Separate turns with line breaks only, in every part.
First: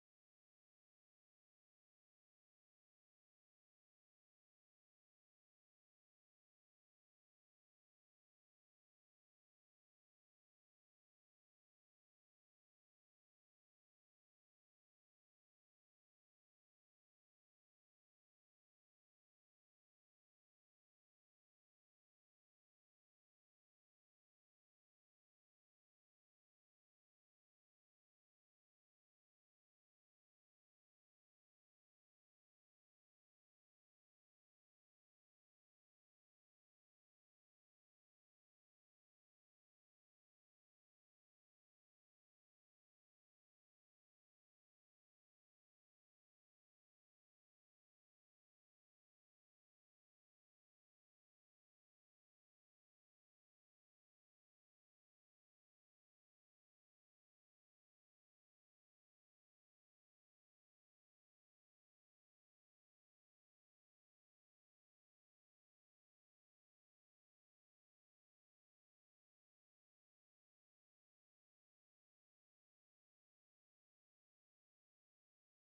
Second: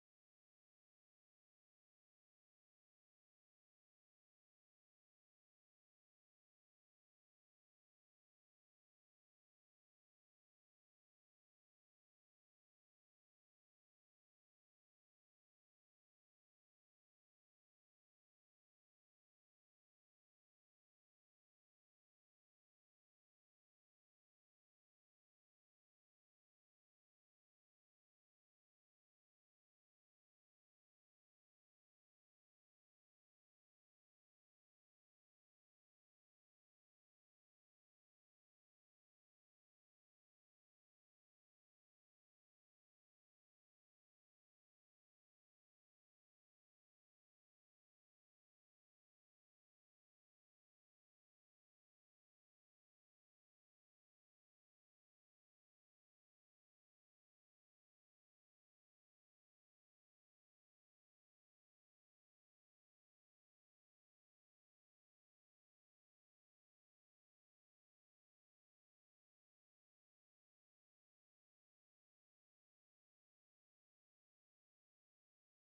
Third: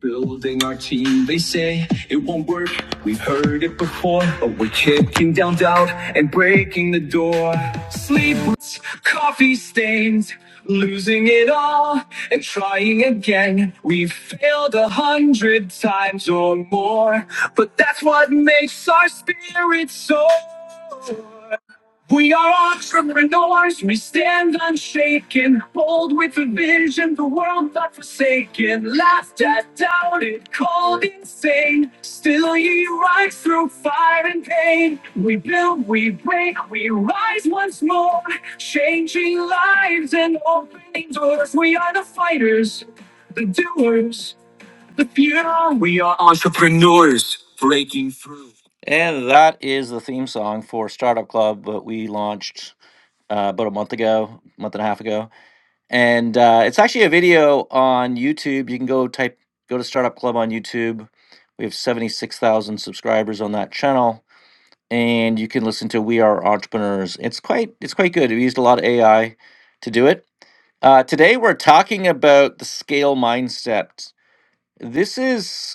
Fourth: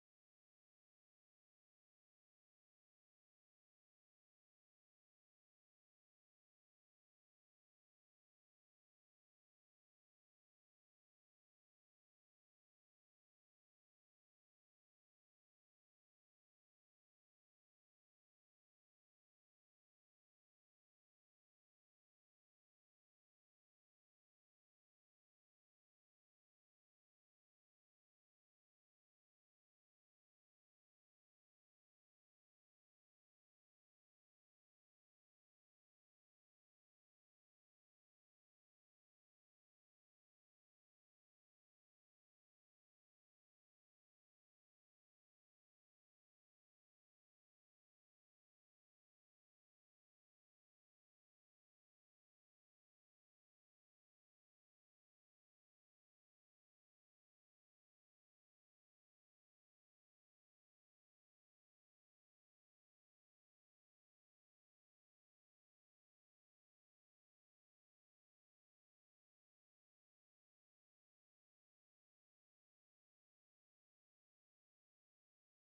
Building our team, they say it won't work. We've heard it before, but we're kicking down doubt and breaking the door. Sleepless, coffee stains, losing it all and trying again. We've failed a hundred times or more, but that's what makes our spirit soar. We are entrepreneurs, we stand unshaken, bold with a vision, the world not forsaken. Laughed at, doubted, called insane. Still you rise through fire and pain. We build, we break, we rise once more, changing lives and opening doors. We are the fighters, the doers. Yeah, We are entrepreneurs breaking through. And that is the theme song for Startup Club, but we launched uh, about a month ago, month and a half ago. And uh, it's actually a video on YouTube. You can go type, go to Startup Club on YouTube. We have 76,000 subscribers on that channel. And you can listen to We Are Entrepreneurs. It's quite, it's quite good. We used a lot of AI to do it. Uh, today we're talking about the scale mindset. This is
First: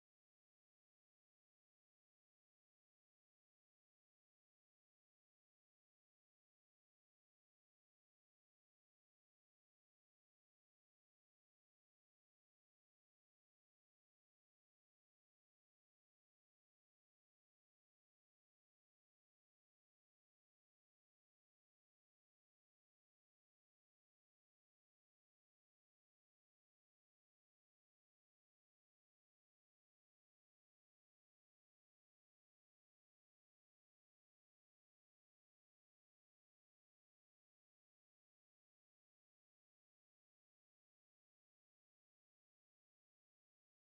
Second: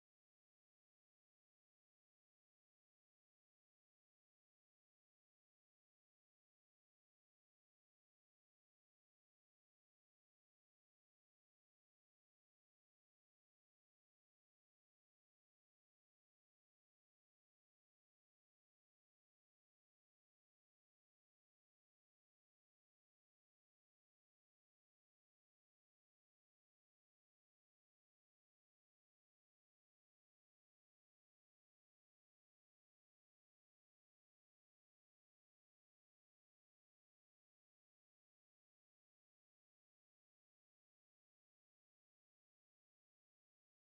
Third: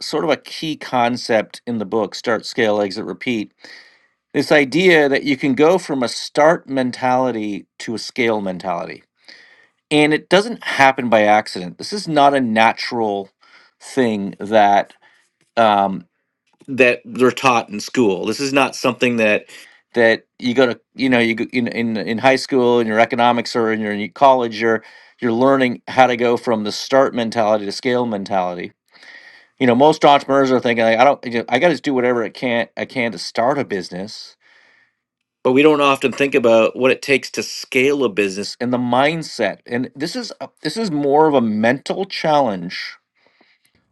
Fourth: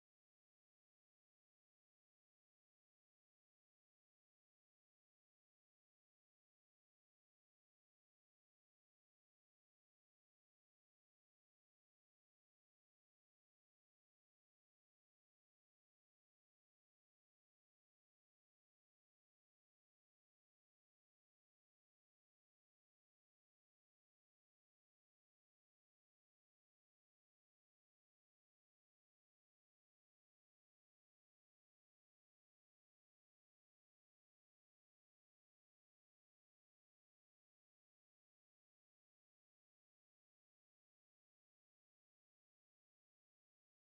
sort of a key concept in the book start scale exit repeat this idea that you can go from a start mentality to a scale mentality and it doesn't happen by accident this is not a natural thing that um, that they're taught in school this is not something that that you go to you know you go in in, in high school in your economics or in your in your college you're you're learning how to go from the start mentality to scale mentality you know most entrepreneurs are thinking like, i don't i gotta do whatever it can i can to start a business but we don't often think about what it takes to scale a business and the mindset and this is a- this is more of a mental challenge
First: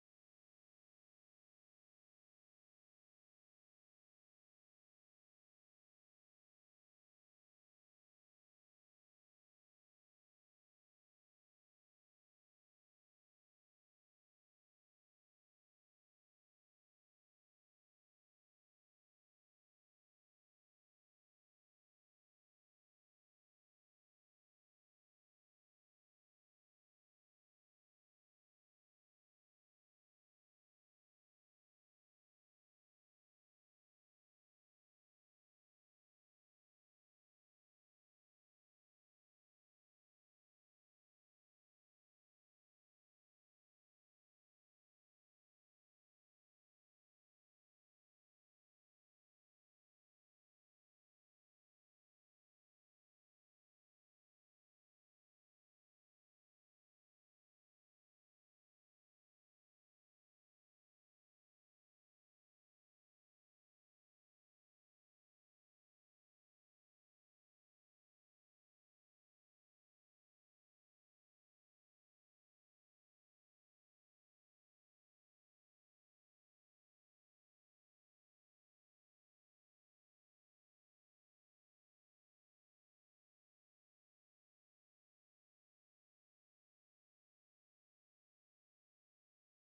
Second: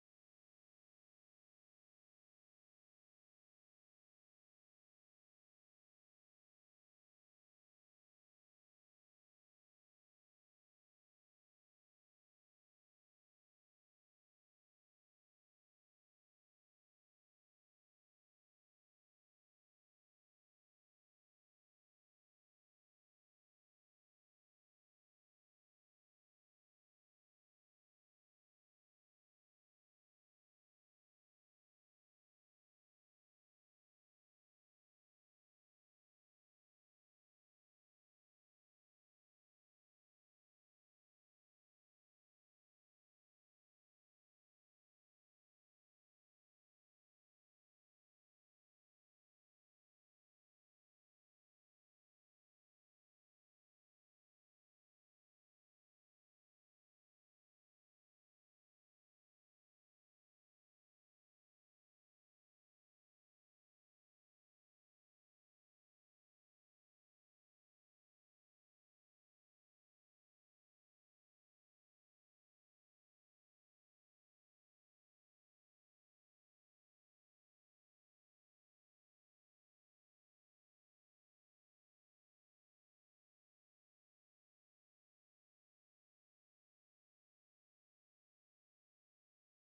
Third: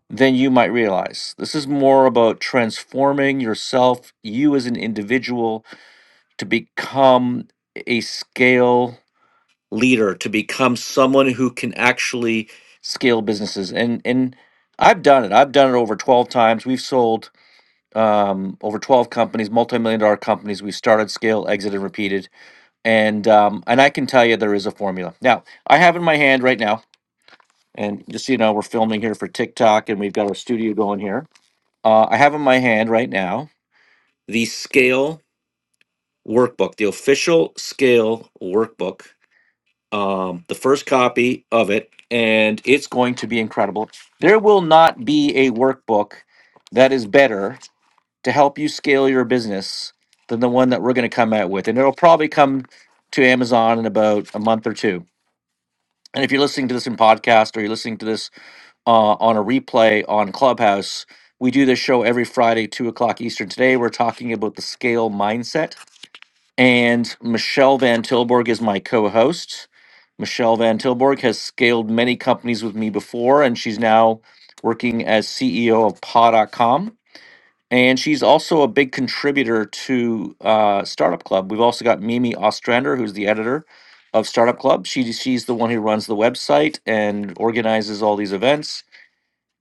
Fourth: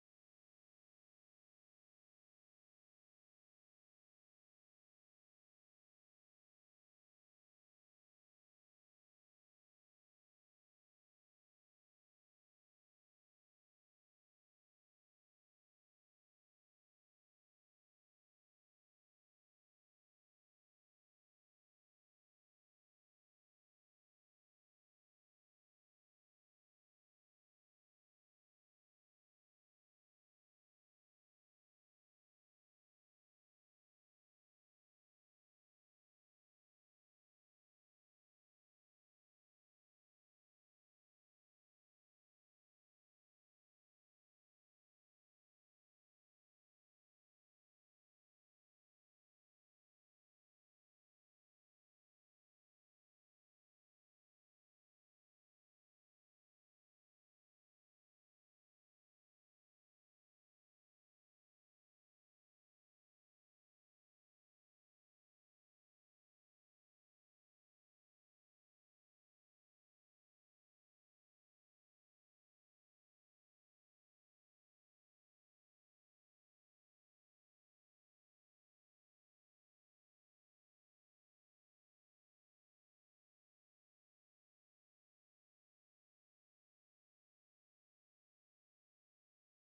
than you might realize this is more about transforming yourself you as an individual to become a scale leader to become someone who can actually scale businesses and and i've done it i've done it over 12 times we've sold um, over 12 companies, multi-million dollar companies. We've started, scale, exited, repeated, and um, and I can tell you there is a formula. Now I have in my hand right now, and just so you know, we're filming here for TikTok, and we've got our studio going here. Uh, I have in my hand right now the Scale Workbook, the official Scale Workbook, um, the first copy of it, and it's going to be incredible. There will not be a workbook that is better to help you scale your business than the one that we're going to come out with. And it'll probably come to Amazon in about a month or two. And if you're listening to this in podcast or you're listening to this uh, on a replay on Clubhouse, we do this show every Friday, two o'clock Eastern. Today, we're talking about the scale mindset. And Michelle Van Tilburg is my co host. Michelle Van Tilburg has scaled many companies with me before, and she's now working as CEO of paw dot com. And she's also a big contributor to uh, Startup Club. We've also got Mimi Ostrander, who's the editor of Startup Club. She, she's the one who runs the website and organizes all these events.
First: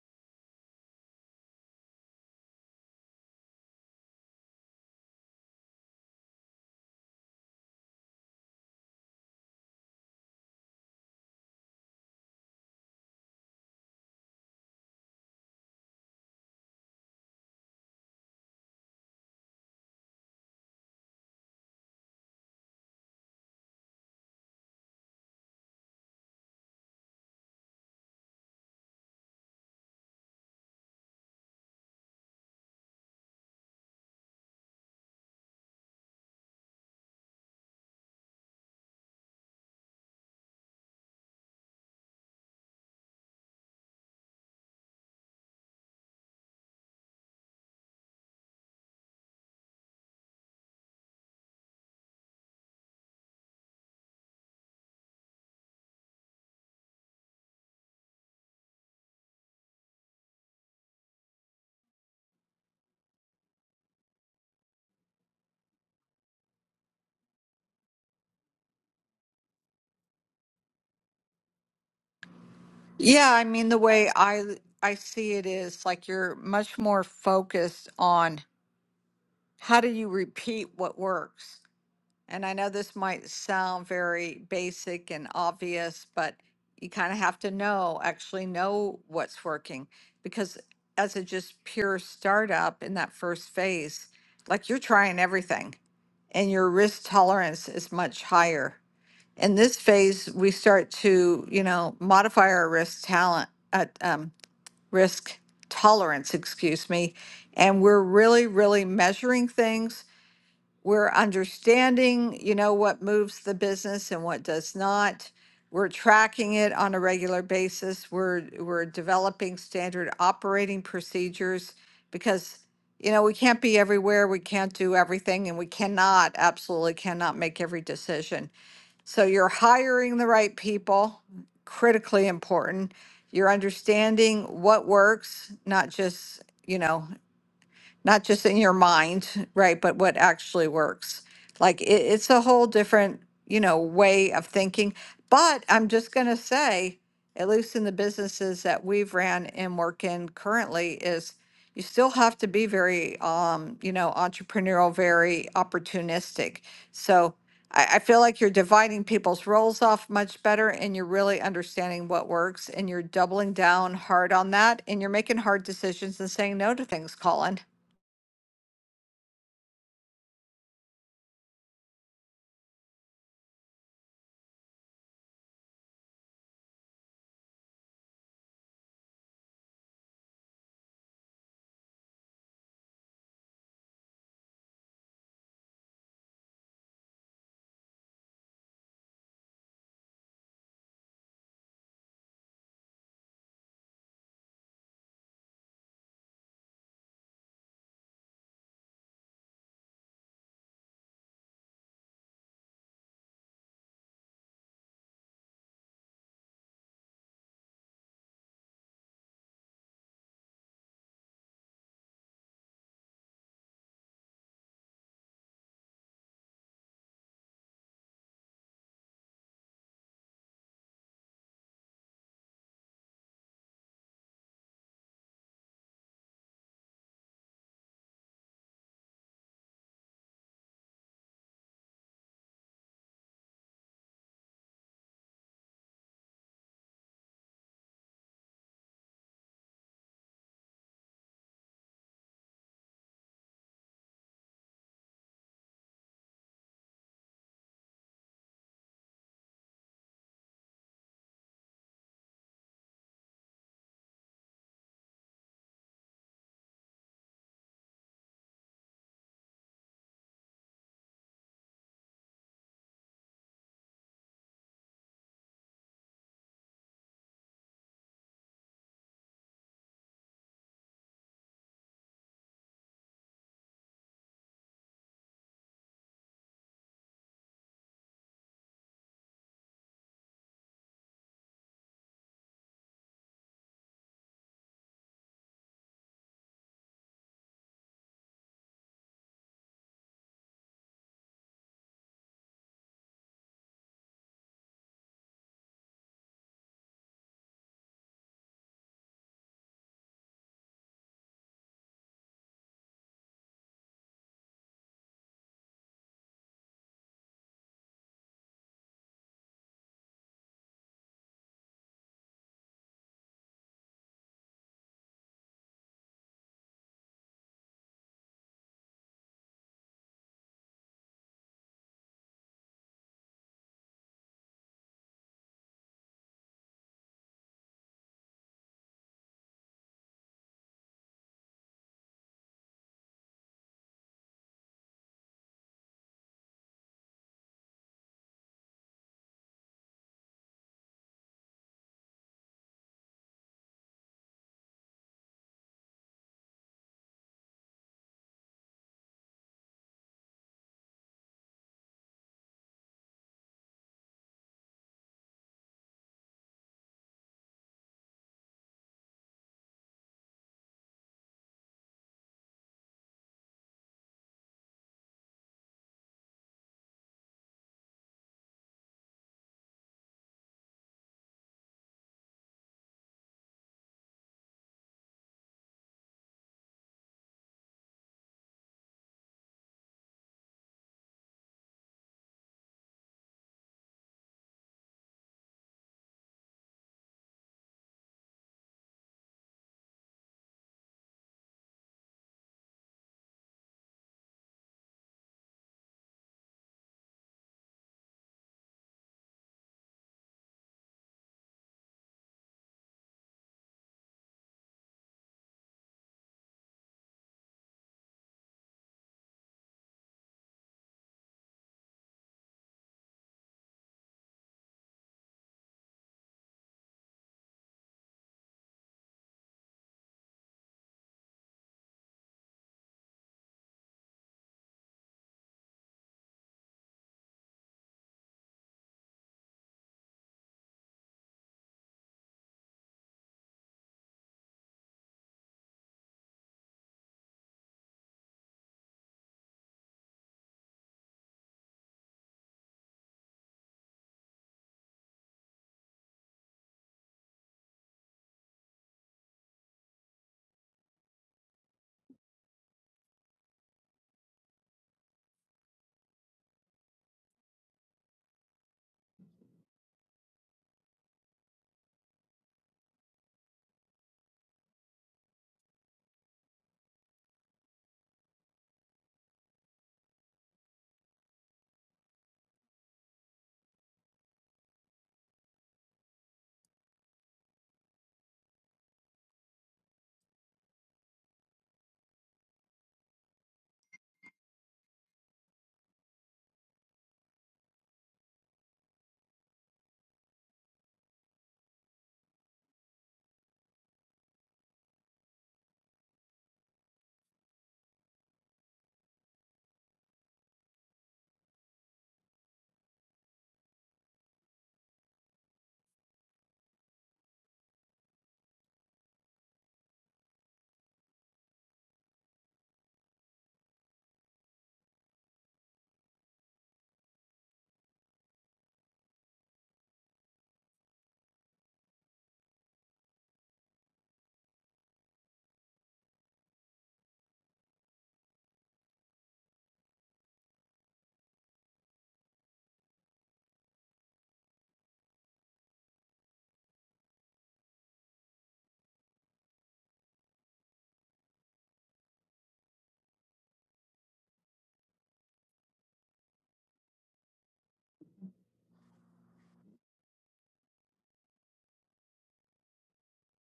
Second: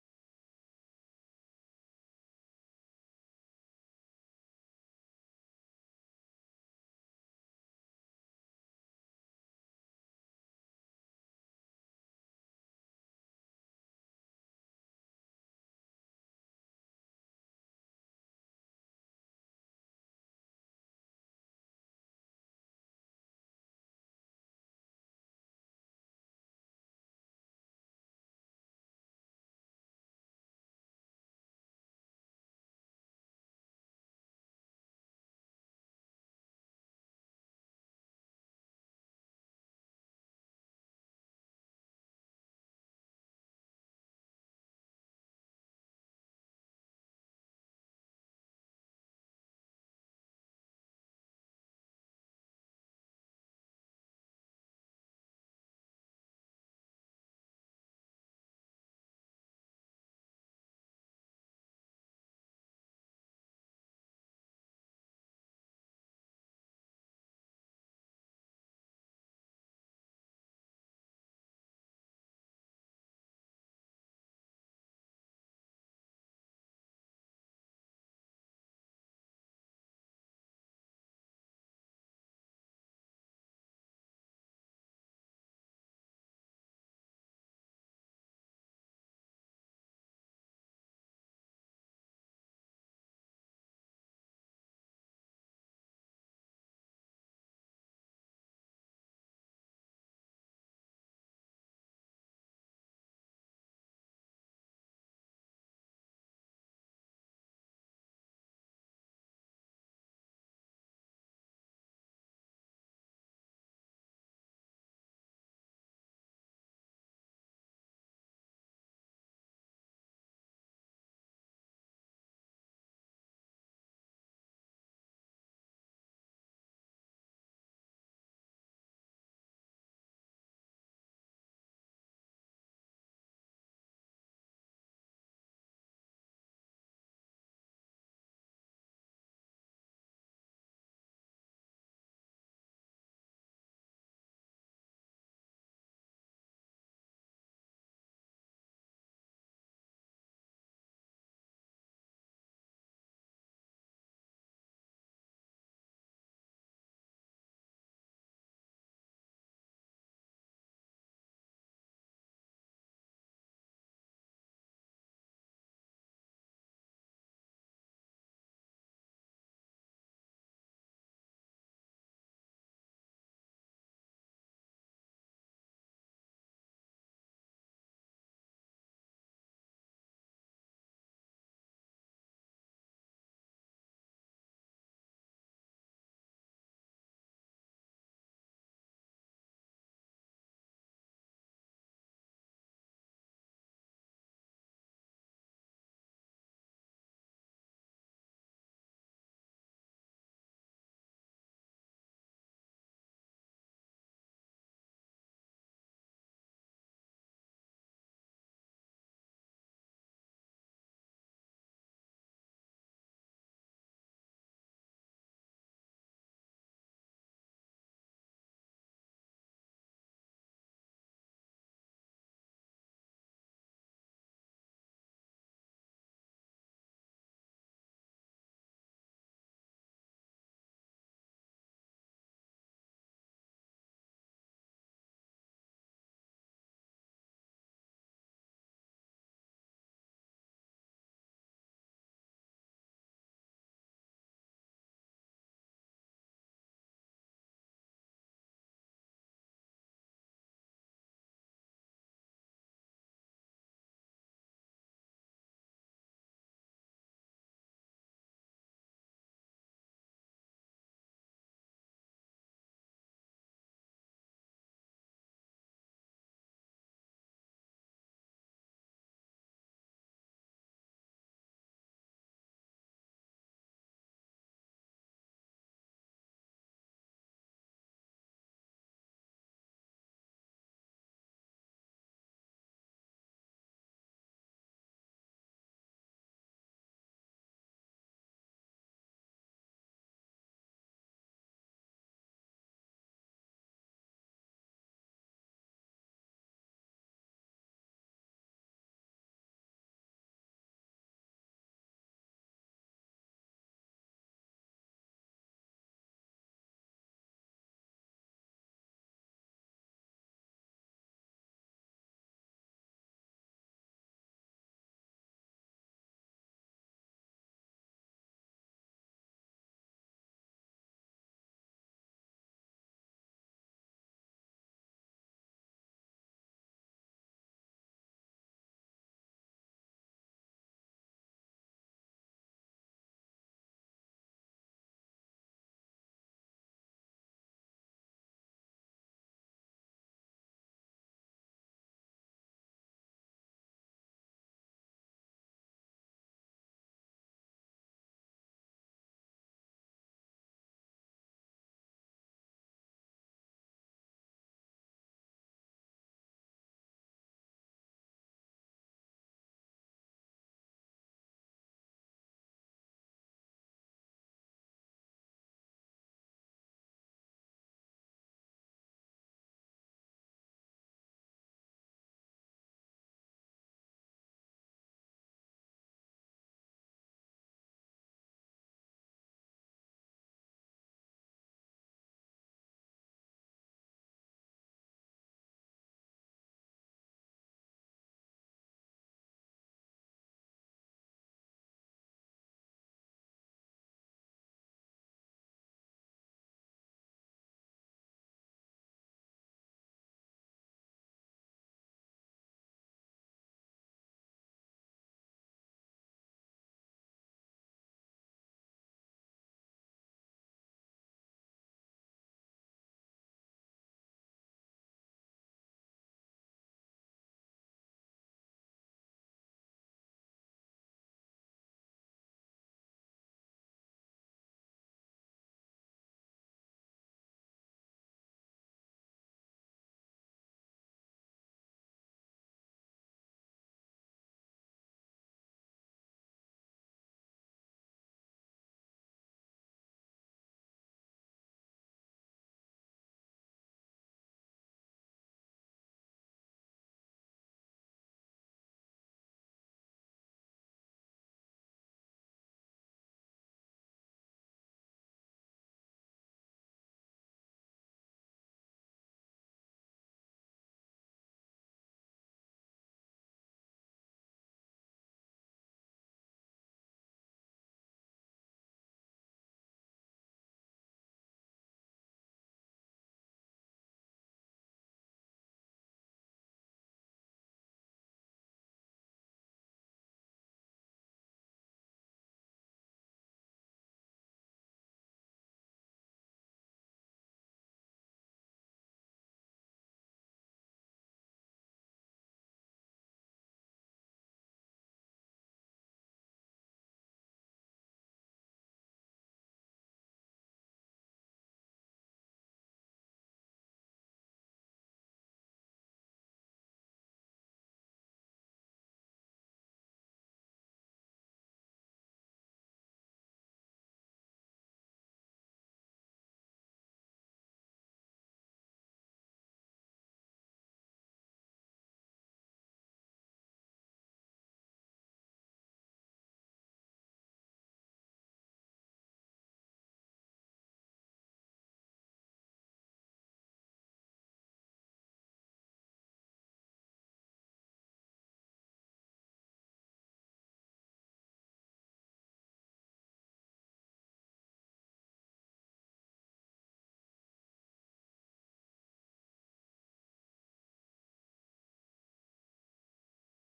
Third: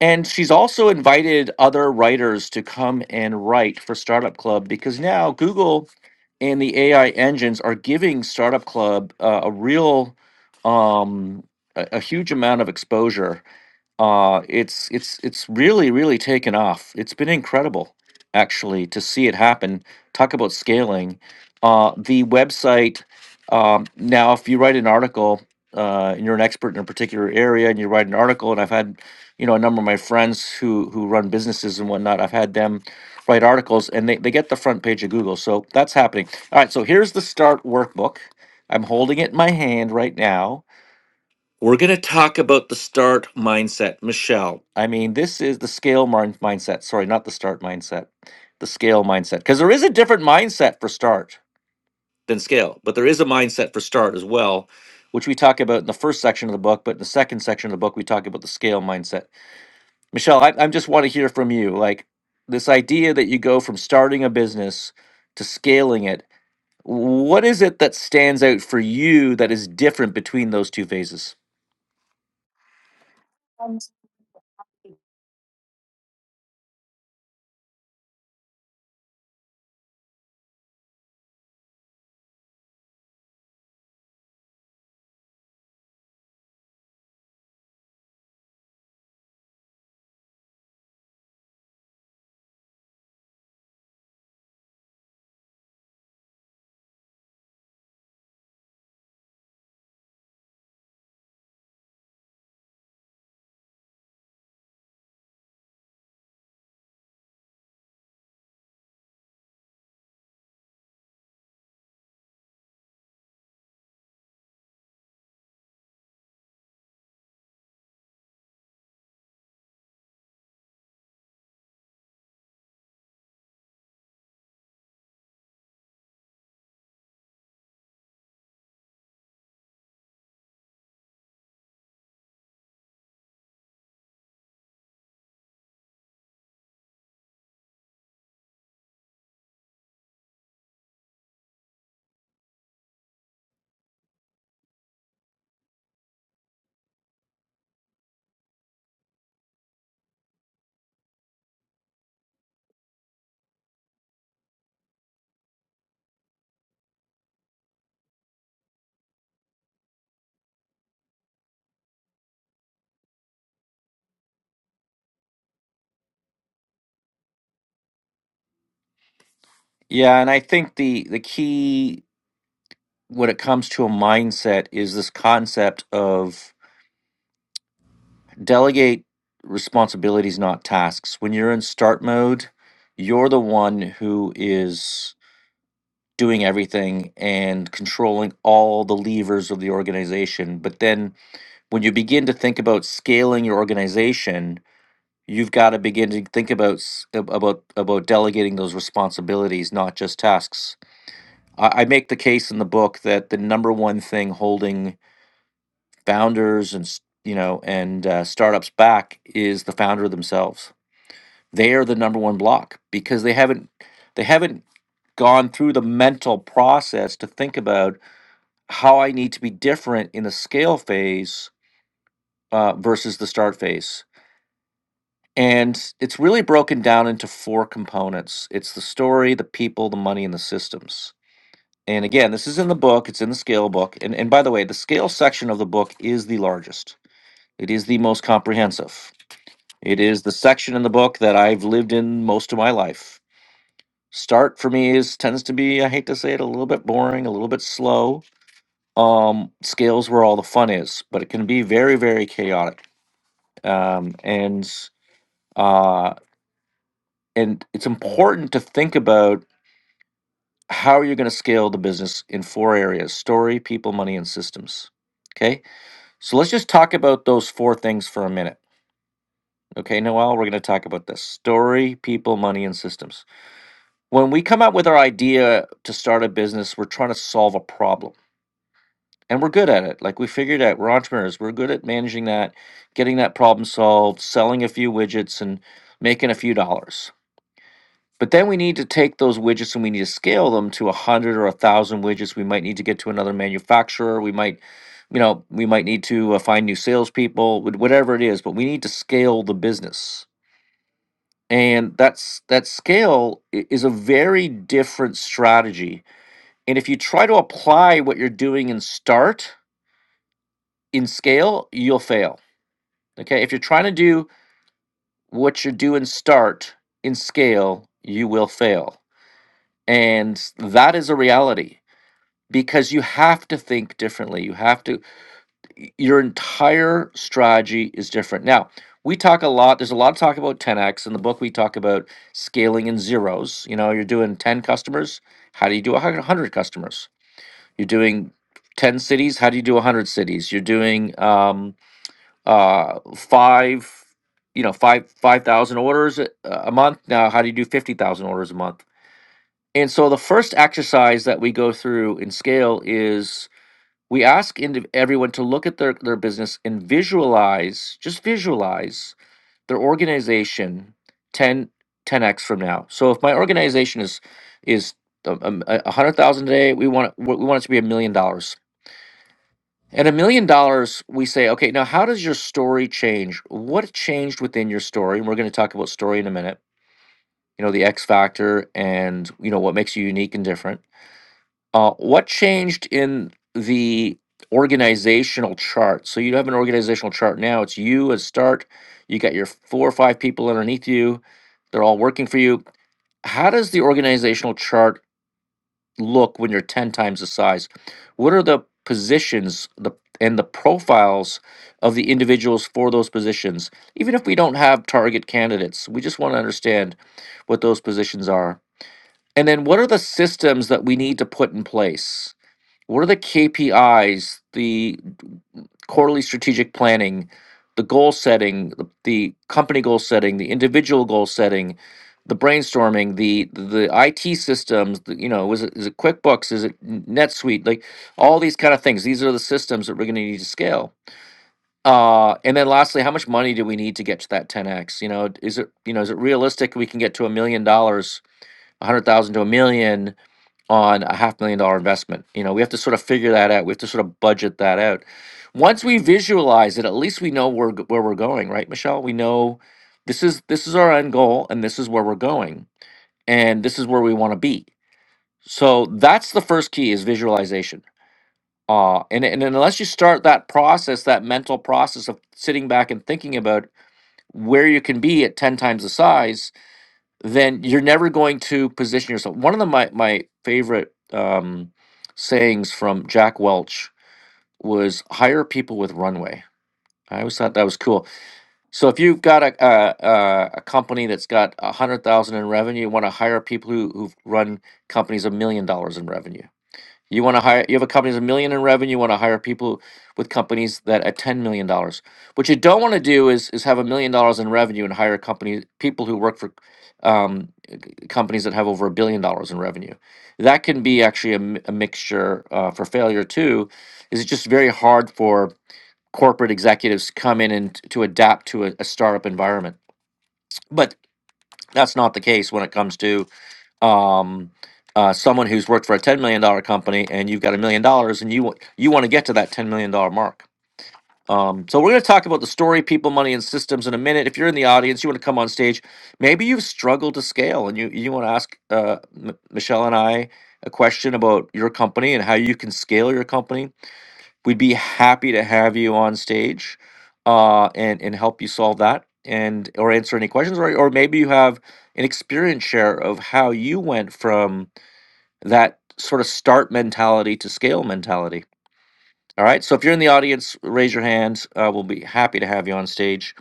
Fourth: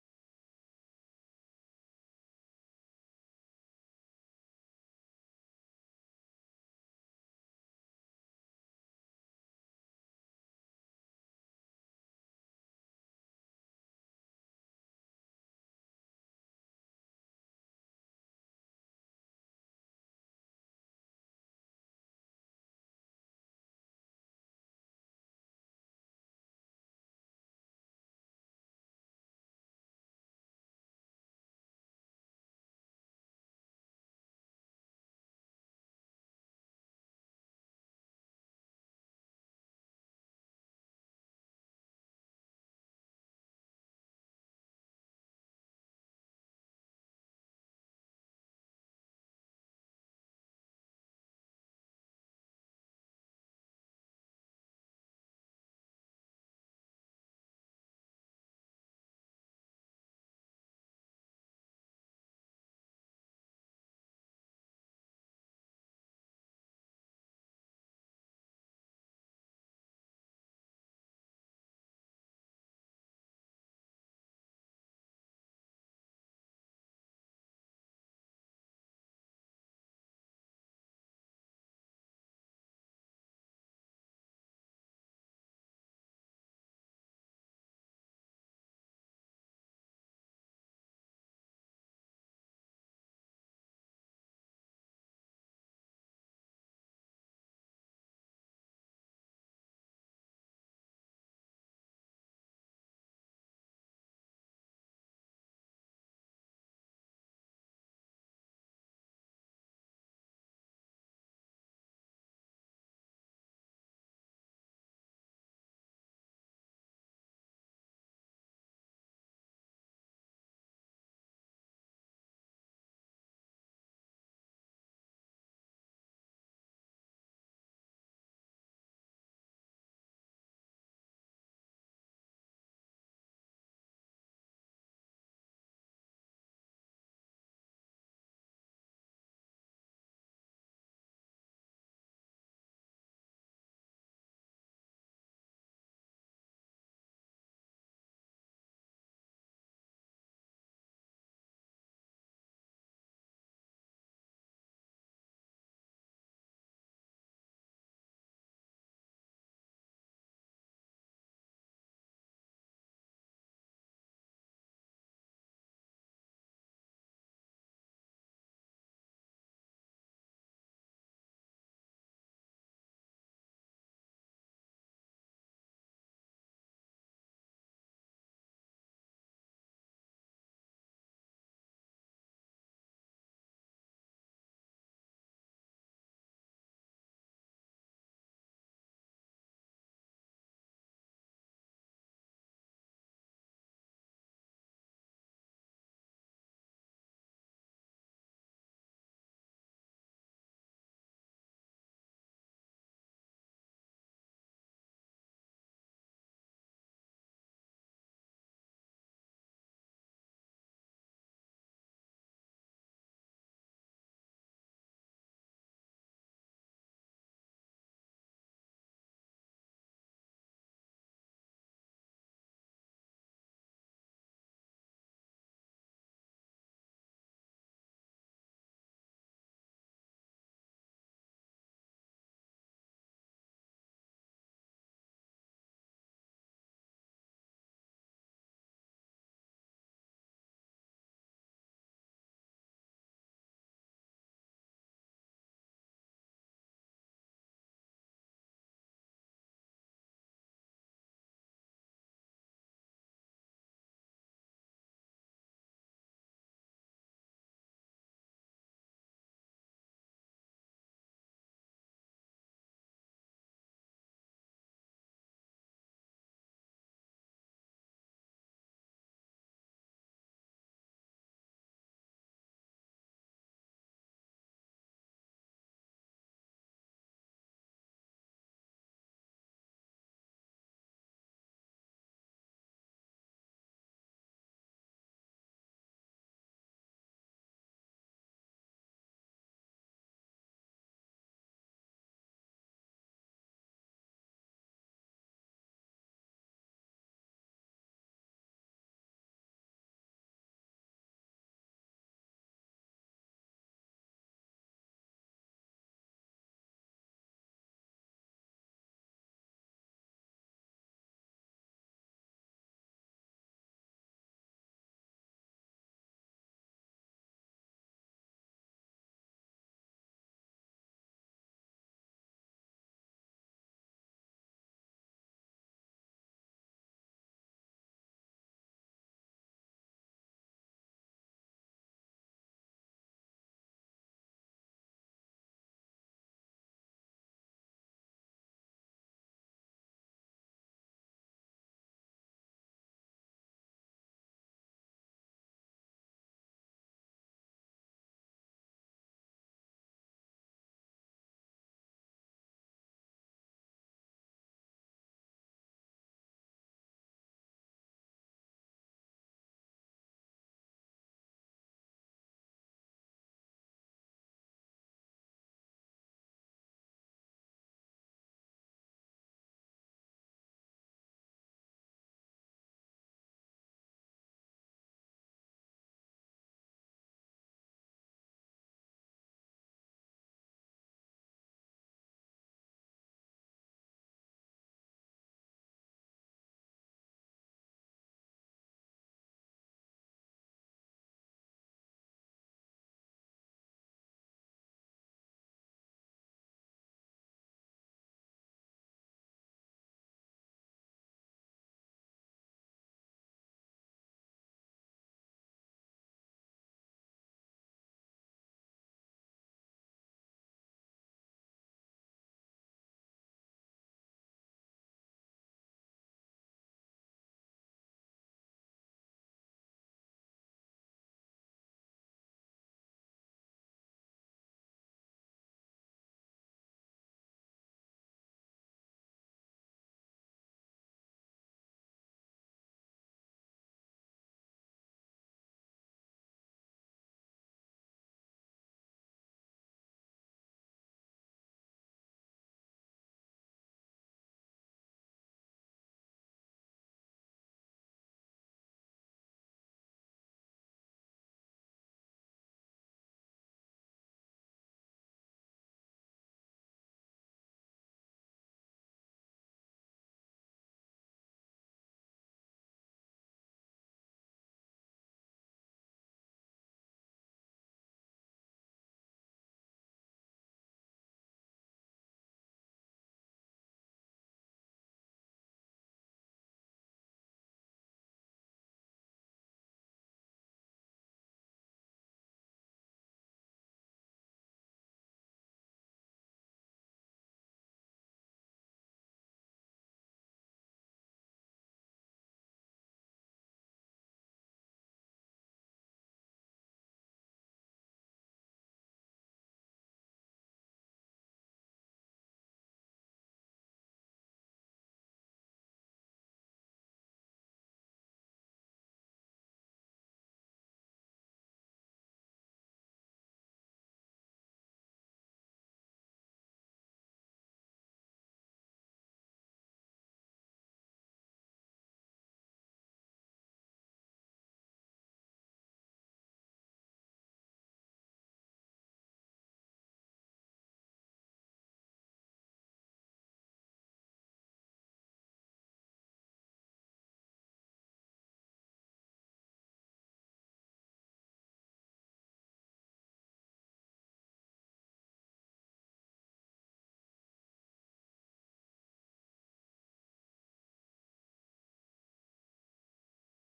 And she's also invited other writers to come and write for Startup Club because now Google and the AI engines are giving Startup Club uh, a real, um, a, a huge amount of exposure uh, it's it's it's really really taken off. It's been incredible, actually, to see it happen. Talk about scaling. Uh, the website um, now, if you write an article uh, and you're an expert in a particular area, and you write an article, and I've had you know a number of my friends who who run businesses and whatnot, I've had them write articles, and they they get the front page of Google. So that's happening. All right, so here's the start workbook. I'm holding it in my hand right now we're going to talk about the start mindset, Michelle. I mean, this is the scale mind- mindset. Sorry, not the start mindset, the scale mindset. Because there is a different mindset for start than scale, but there is a mindset for start as well, which we talk about in the first section of the book. But in the second section of the book, we talk about the scale mindset. Michelle, I, I just want to hear from you. Like this idea that you go from starting a business to scaling it. What is it that stands out for you that is different between those two phases?
Yeah, I mean the way I I see it is like you're much more focused on how do you repeat what works. And I know this might sound very basic and obvious, but you kind of have to know actually know what's working because as a just pure startup in that first phase, like you're trying everything and your risk tolerance is much higher. In this phase, we start to, you know, modify our risk talent uh, risk tolerance, excuse me. And we're really, really measuring things. We're understanding, you know, what moves the business and what does not. We're tracking it on a regular basis. We're we're developing standard operating procedures because you know, we can't be everywhere, we can't do everything, and we cannot, absolutely cannot make every decision. So you're hiring the right people, critically important. You're understanding what works, not just, you know, not just in your mind, right, but what actually works. Like it, it's a whole different, you know, way of thinking. But I'm just going to say, at least in the businesses that we've ran and work in currently, is you still have to be very, um, you know, entrepreneurial, very opportunistic. So I, I feel like you're dividing people's roles off much better and you're really understanding what works and you're doubling down hard on that and you're making hard decisions and saying no to things, Colin.
Yeah, and I think the the key when it comes to a mindset is this concept of delegate responsibilities, not tasks. When you're in start mode, you're the one who is doing everything and controlling all the levers of the organization. But then when you begin to think about scaling your organization, you've got to begin to think about s- ab- about about delegating those responsibilities, not just tasks I, I make the case in the book that the number one thing holding founders and s- you know and uh, startups back is the founder themselves. They are the number one block because they haven't they haven't gone through the mental process to think about how I need to be different in the scale phase uh, versus the start phase. And it's really broken down into four components. It's the story, the people, the money, and the systems And again, this is in the book, it's in the scale book. And, and by the way, the scale section of the book is the largest, it is the most comprehensive. It is the section in the book that I've lived in most of my life. Start for me is tends to be, I hate to say it, a little bit boring, a little bit slow. Um, scales where all the fun is, but it can be very, very chaotic. Um, and uh, and it's important to think about how you're going to scale the business in four areas: story, people, money, and systems. Okay, So let's just talk about those four things for a minute. Okay, Noel, we're going to talk about this story, people, money, and systems. When we come up with our idea to start a business, we're trying to solve a problem. And we're good at it. Like we figured out, we're entrepreneurs. We're good at managing that, getting that problem solved, selling a few widgets, and making a few dollars. But then we need to take those widgets and we need to scale them to 100 or 1,000 widgets. We might need to get to another manufacturer. We might, you know, we might need to uh, find new salespeople, wh- whatever it is, but we need to scale the business. And that's that scale i- is a very different strategy. And if you try to apply what you're doing in start in scale, you'll fail. Okay? If you're trying to do what you do in start in scale, you will fail. And that is a reality because you have to think differently. You have to, your entire strategy is different. Now, we talk a lot, there's a lot of talk about 10x. In the book, we talk about scaling in zeros. You know, you're doing 10 customers. How do you do 100 customers? You're doing 10 cities. How do you do 100 cities? You're doing um, uh, five, you know, five 5,000 orders a a month. Now, how do you do 50,000 orders a month? And so the first exercise that we go through in scale is we ask indiv- everyone to look at their, their business and visualize just visualize their organization ten ten x from now so if my organization is is um, um, a a hundred thousand today we want it, we we want it to be a million dollars and a million dollars we say okay now how does your story change what changed within your story and we're going to talk about story in a minute you know the x factor and you know what makes you unique and different uh, what changed in the organizational chart? So you have an organizational chart now. It's you as start. You got your four or five people underneath you. They're all working for you. How does the organizational chart look when you're 10 times the size? What are the positions the and the profiles of the individuals for those positions? Even if we don't have target candidates, we just want to understand what those positions are. And then what are the systems that we need to put in place? What are the KPIs, the quarterly strategic planning, the goal setting, the, the company goal setting, the individual goal setting, the brainstorming, the the IT systems, the, you know, is it, is it QuickBooks, is it NetSuite, like all these kind of things. These are the systems that we're going to need to scale. Uh, and then lastly, how much money do we need to get to that 10x? You know, is it you know is it realistic we can get to a million dollars, a hundred thousand to a million? on a half million dollar investment. You know, we have to sort of figure that out. We have to sort of budget that out. Once we visualize it, at least we know where where we're going, right, Michelle? We know this is this is our end goal, and this is where we're going, and this is where we want to be. So that's the first key is visualization. Uh, and and unless you start that process, that mental process of sitting back and thinking about where you can be at ten times the size, then you're never going to position yourself. One of the, my my favorite um, sayings from Jack Welch was "Hire people with runway." I always thought that was cool. So if you've got a a, a a company that's got a hundred thousand in revenue, you want to hire people who who've run companies a million dollars in revenue. You want to hire you have a company that's a million in revenue. You want to hire people with companies that at ten million dollars. What you don't want to do is is have a million dollars in revenue and hire company people who work for um, companies that have over a billion dollars in revenue. That can be actually a, mi- a mixture uh, for failure too. Is it's just very hard for corporate executives to come in and t- to adapt to a, a startup environment. But that's not the case when it comes to um, uh, someone who's worked for a ten million dollar company and you've got a million dollars and you wa- you want to get to that ten million dollar mark. Um, so we're going to talk about the story, people, money, and systems in a minute. If you're in the audience, you want to come on stage. Maybe you've struggled to scale, and you you want to ask uh, M- Michelle and I a question about your company and how you can scale your company. We'd be happy to have you on stage, uh, and and help you solve that, and or answer any questions, or or maybe you have an experience share of how you went from that sort of start mentality to scale mentality. All right. So if you're in the audience, raise your hand. Uh, we'll be happy to have you on stage.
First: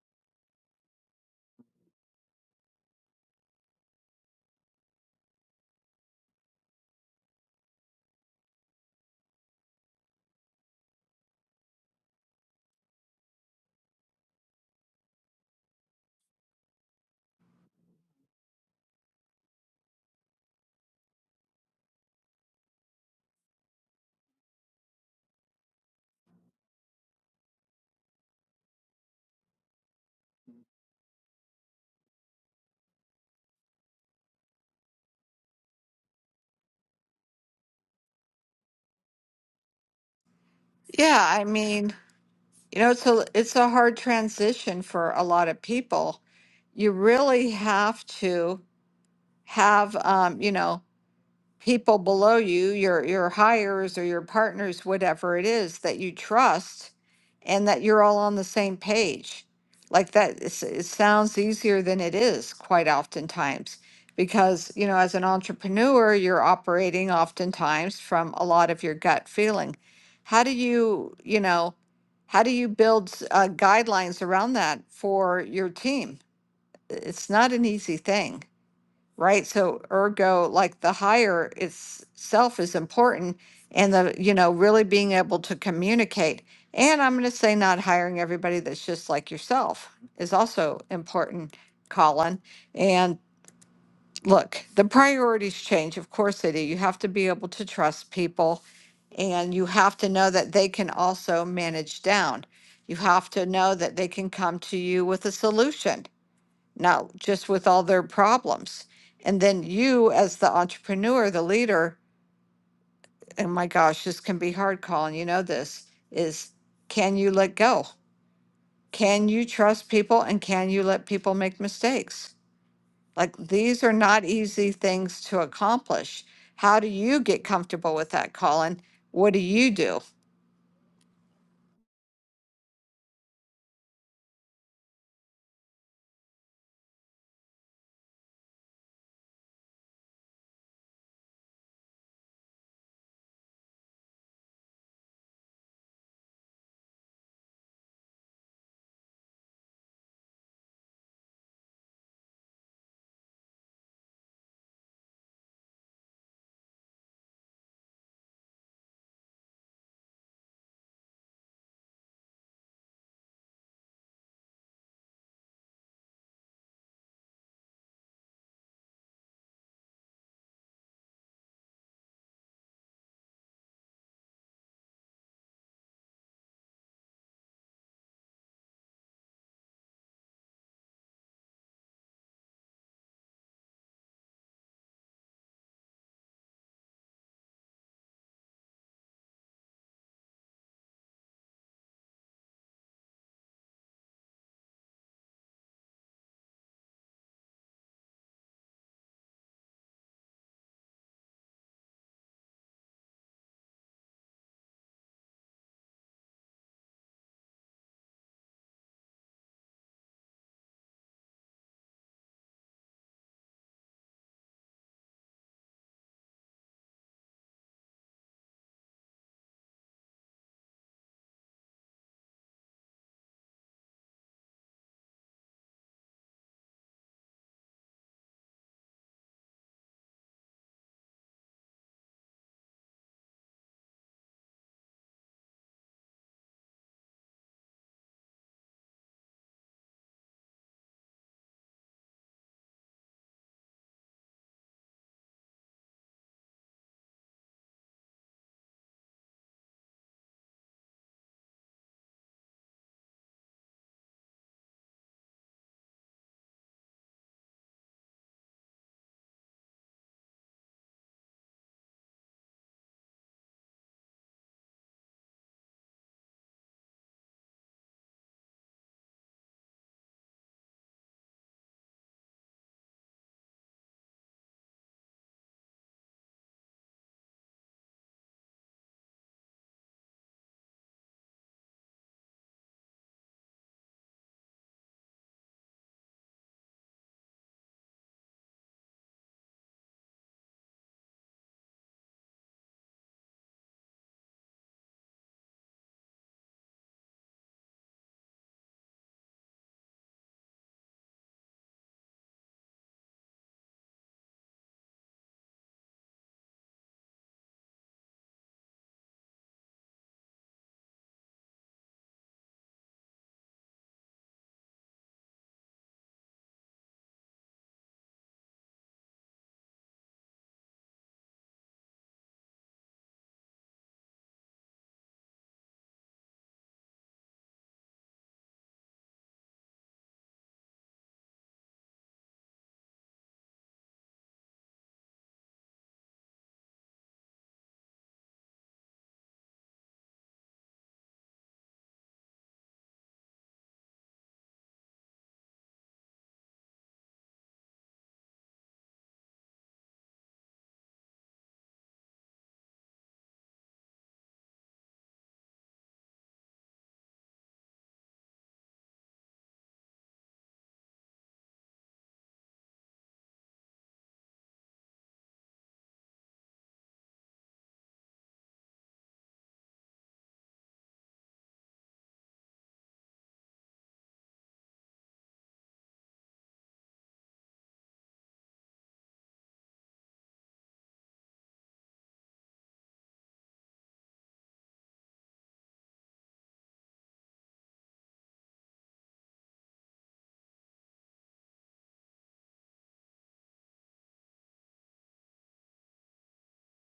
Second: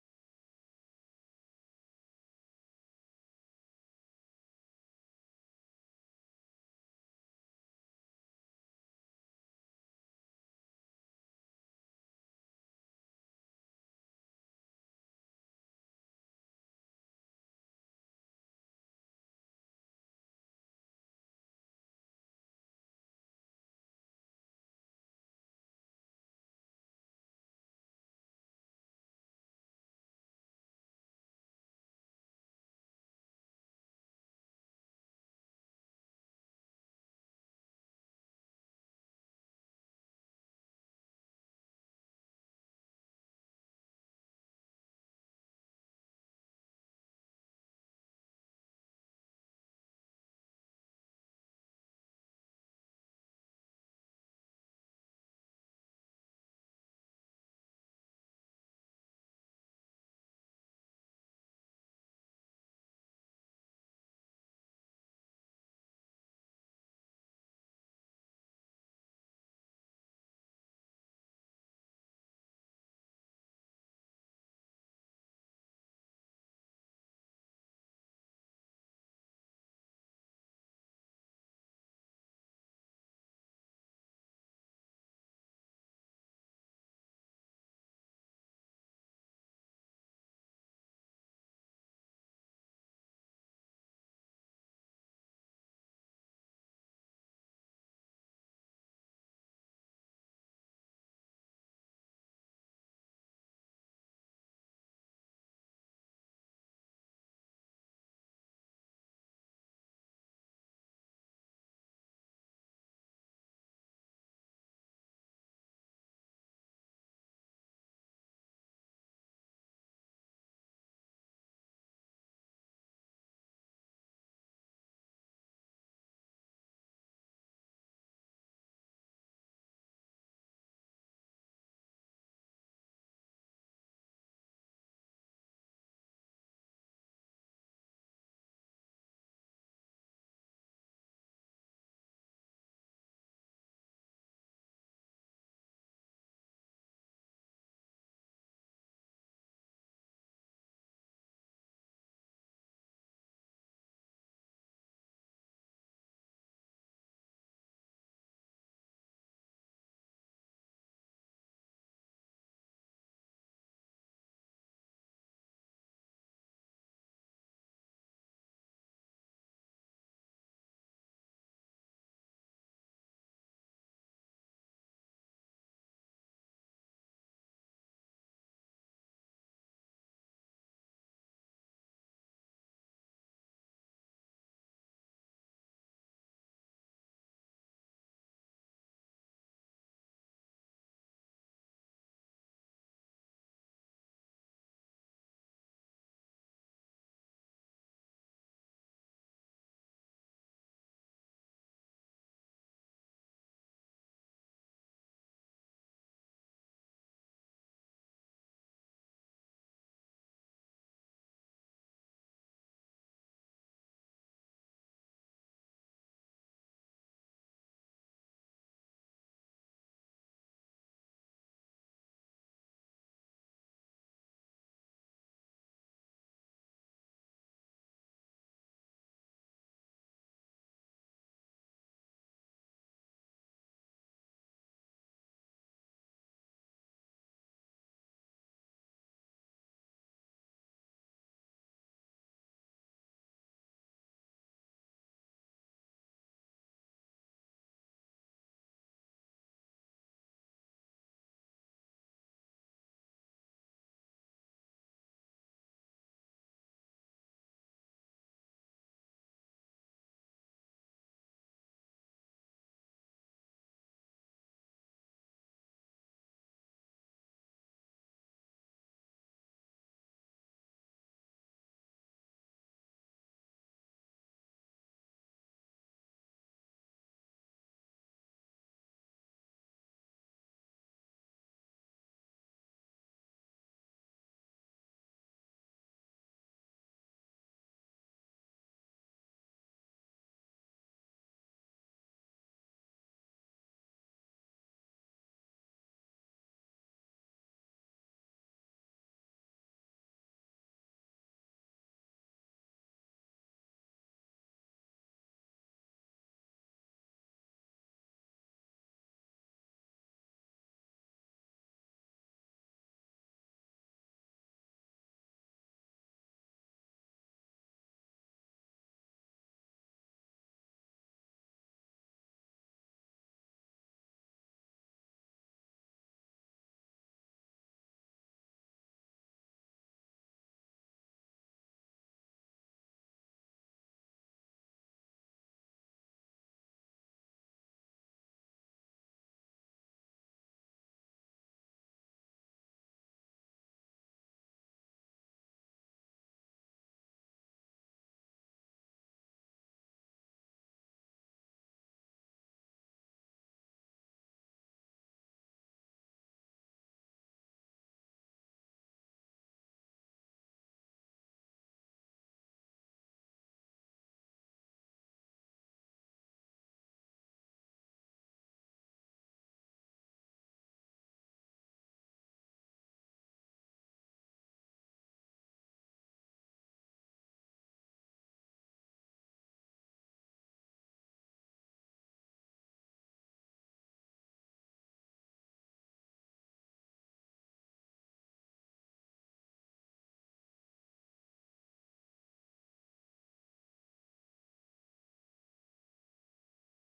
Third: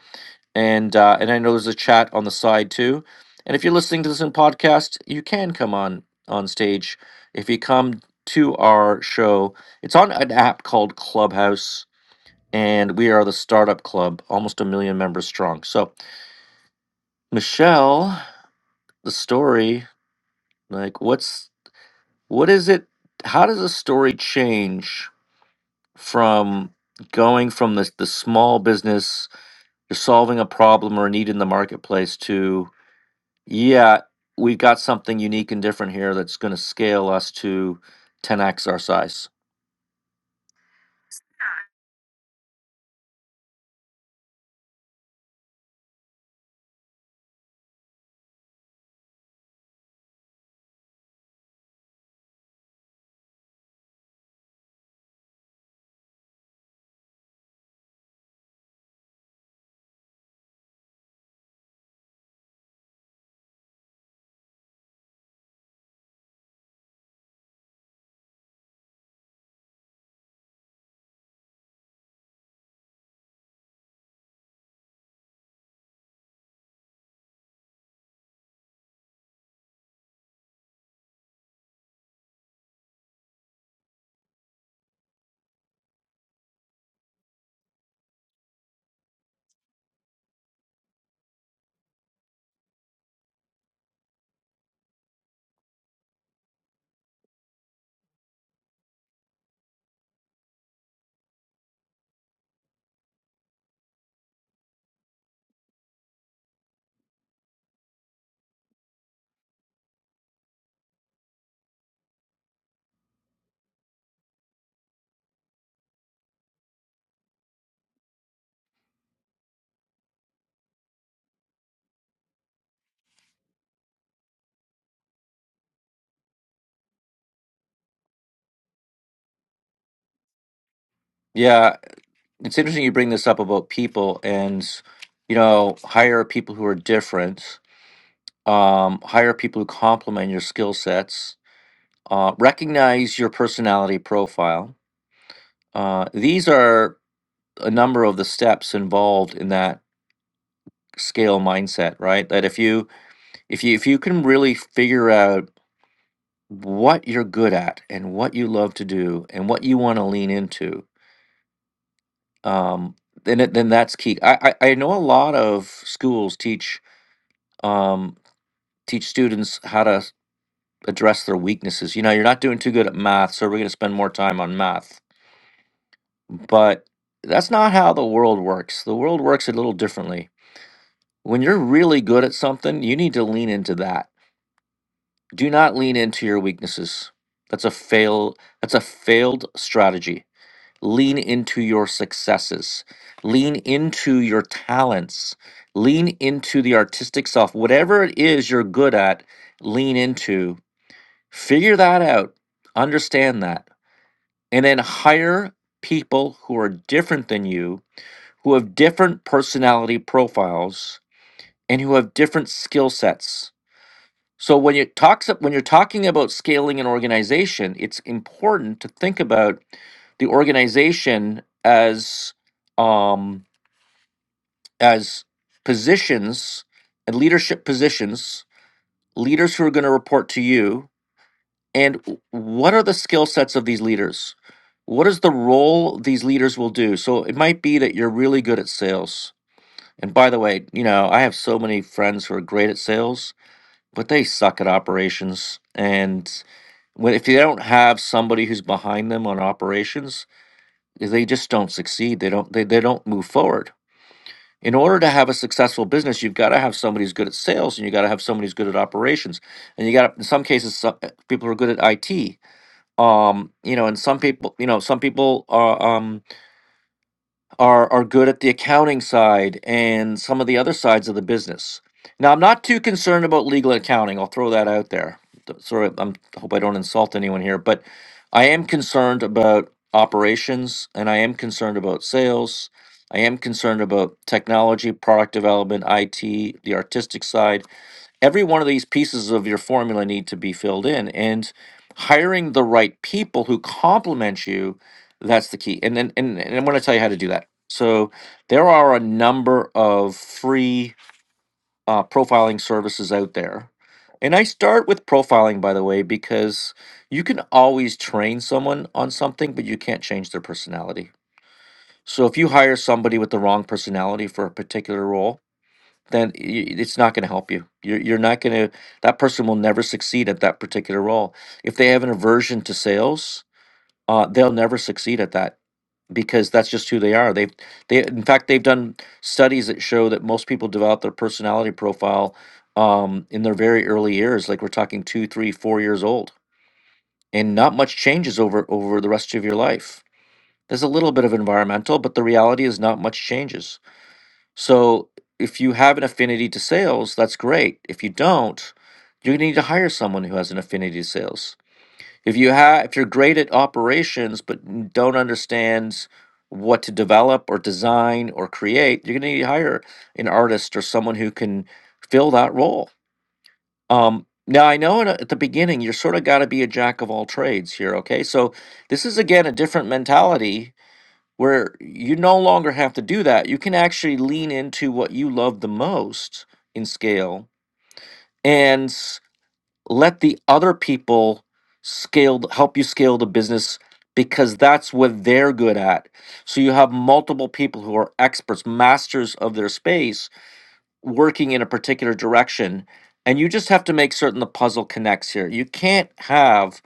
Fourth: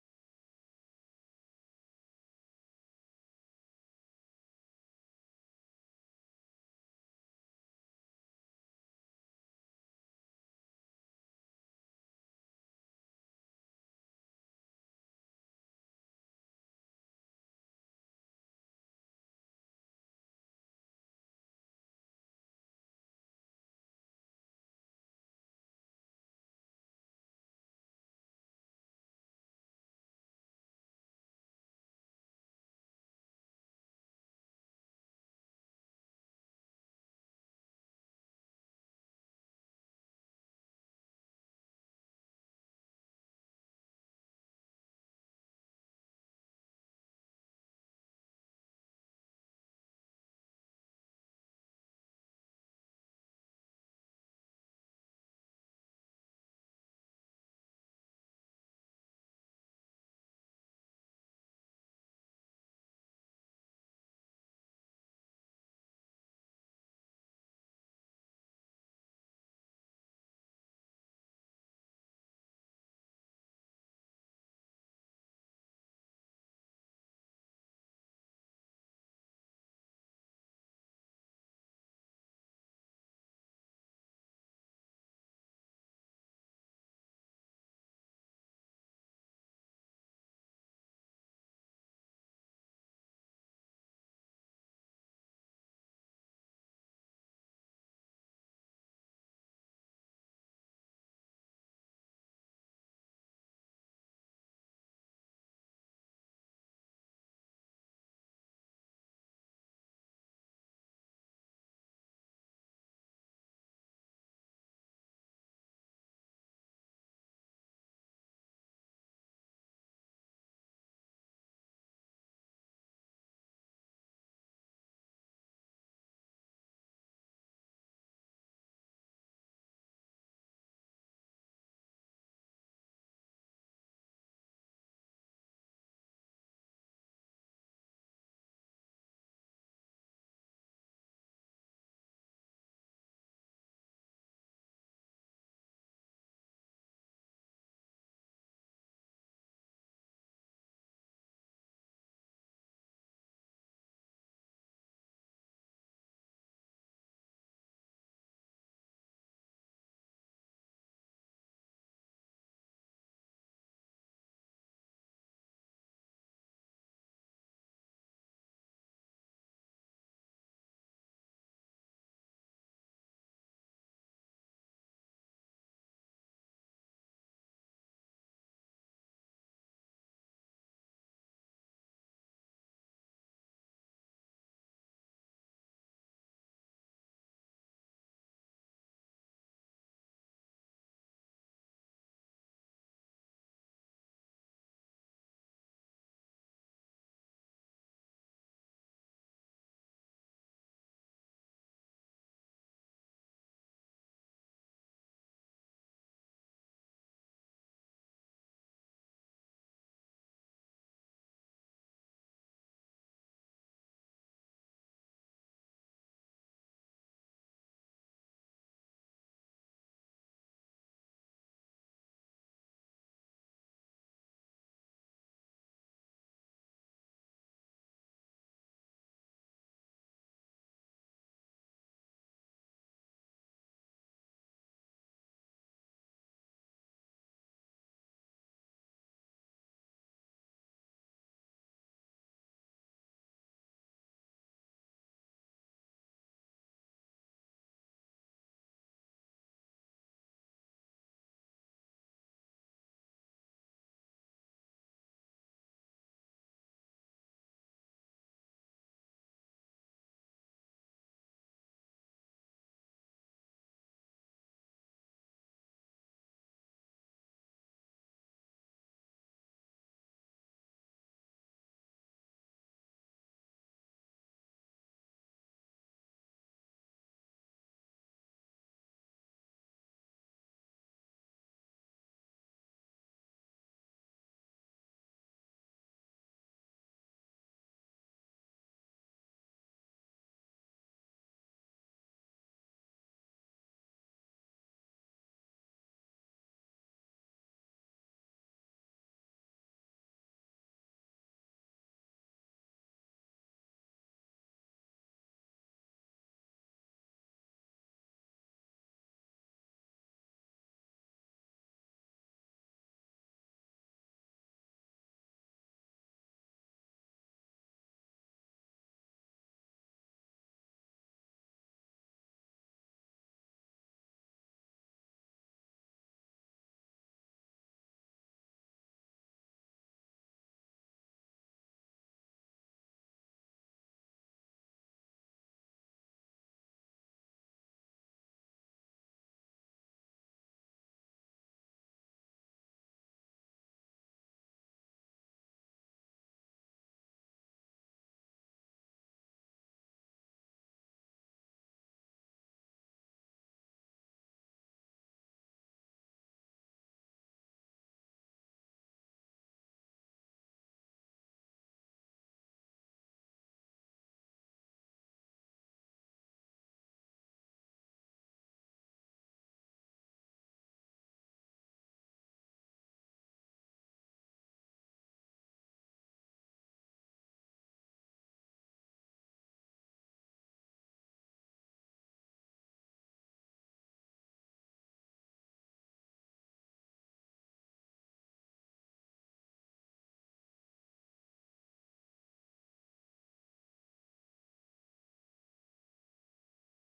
And uh, and I know there's a chat on the side too. And if you're listening to this in podcast, you can come on on stage. If you come to our show, it's on an app called Clubhouse, and we are the startup club, almost a million members strong. So Michelle, the story, like what's what is it? How does a story change from going from the the small business? you're solving a problem or a need in the marketplace to yeah we've got something unique and different here that's going to scale us to 10x our size
Yeah, I mean, you know, it's a it's a hard transition for a lot of people. You really have to have, um, you know, people below you, your your hires or your partners, whatever it is that you trust, and that you're all on the same page. Like that, it's- it sounds easier than it is quite oftentimes, because you know, as an entrepreneur, you're operating oftentimes from a lot of your gut feeling. How do you, you know, how do you build uh, guidelines around that for your team? It's not an easy thing right? So ergo, like the higher itself is important and the, you know, really being able to communicate. And I'm going to say not hiring everybody that's just like yourself is also important, Colin. And look, the priorities change. Of course they do. You have to be able to trust people and you have to know that they can also manage down. You have to know that they can come to you with a solution no, just with all their problems. And then you, as the entrepreneur, the leader, and my gosh, this can be hard, Colin. You know this is can you let go? Can you trust people and can you let people make mistakes? Like these are not easy things to accomplish. How do you get comfortable with that, Colin? What do you do?
yeah it's interesting you bring this up about people and you know hire people who are different um, hire people who complement your skill sets uh, recognize your personality profile uh, these are a number of the steps involved in that scale mindset right that if you if you if you can really figure out what you're good at and what you love to do and what you want to lean into um then it, then that's key I, I i know a lot of schools teach um teach students how to s- address their weaknesses you know you're not doing too good at math so we're going to spend more time on math but that's not how the world works the world works a little differently when you're really good at something you need to lean into that do not lean into your weaknesses that's a fail that's a failed strategy lean into your successes, lean into your talents, lean into the artistic self. Whatever it is you're good at, lean into, figure that out, understand that, and then hire people who are different than you, who have different personality profiles, and who have different skill sets so when you talks when you're talking about scaling an organization, it's important to think about the organization as um, as positions and leadership positions, leaders who are going to report to you, and w- what are the skill sets of these leaders? What is the role these leaders will do? So it might be that you're really good at sales. And by the way, you know, I have so many friends who are great at sales, but they suck at operations and when if you don't have somebody who's behind them on operations, they just don't succeed. They don't they, they don't move forward. In order to have a successful business, you've got to have somebody who's good at sales, and you got to have somebody who's good at operations, and you got to, in some cases some, people are good at IT. Um, you know, and some people, you know, some people are. Um, are are good at the accounting side and some of the other sides of the business. Now, I'm not too concerned about legal accounting. I'll throw that out there. Th- Sorry, I'm, I hope I don't insult anyone here, but I am concerned about operations and I am concerned about sales. I am concerned about technology, product development, IT, the artistic side every one of these pieces of your formula need to be filled in and hiring the right people who complement you that's the key and then and, and i'm going to tell you how to do that so there are a number of free uh, profiling services out there and i start with profiling by the way because you can always train someone on something but you can't change their personality so if you hire somebody with the wrong personality for a particular role then i- it's not going to help you. You're, you're not going to, that person will never succeed at that particular role. If they have an aversion to sales, uh, they'll never succeed at that because that's just who they are. They've, they, in fact, they've done studies that show that most people develop their personality profile um, in their very early years, like we're talking two, three, four years old, and not much changes over over the rest of your life. There's a little bit of environmental, but the reality is not much changes so if you have an affinity to sales, that's great. If you don't, you're gonna need to hire someone who has an affinity to sales. If you have, if you're great at operations but n- don't understand what to develop or design or create, you're gonna need to hire an artist or someone who can fill that role. Um, now I know in a- at the beginning you're sort of got to be a jack of all trades here. Okay, so this is again a different mentality where you no longer have to do that. You can actually lean into what you love the most in scale and s- let the other people scale th- help you scale the business because that's what they're good at. So you have multiple people who are experts, masters of their space working in a particular direction and you just have to make certain the puzzle connects here. You can't have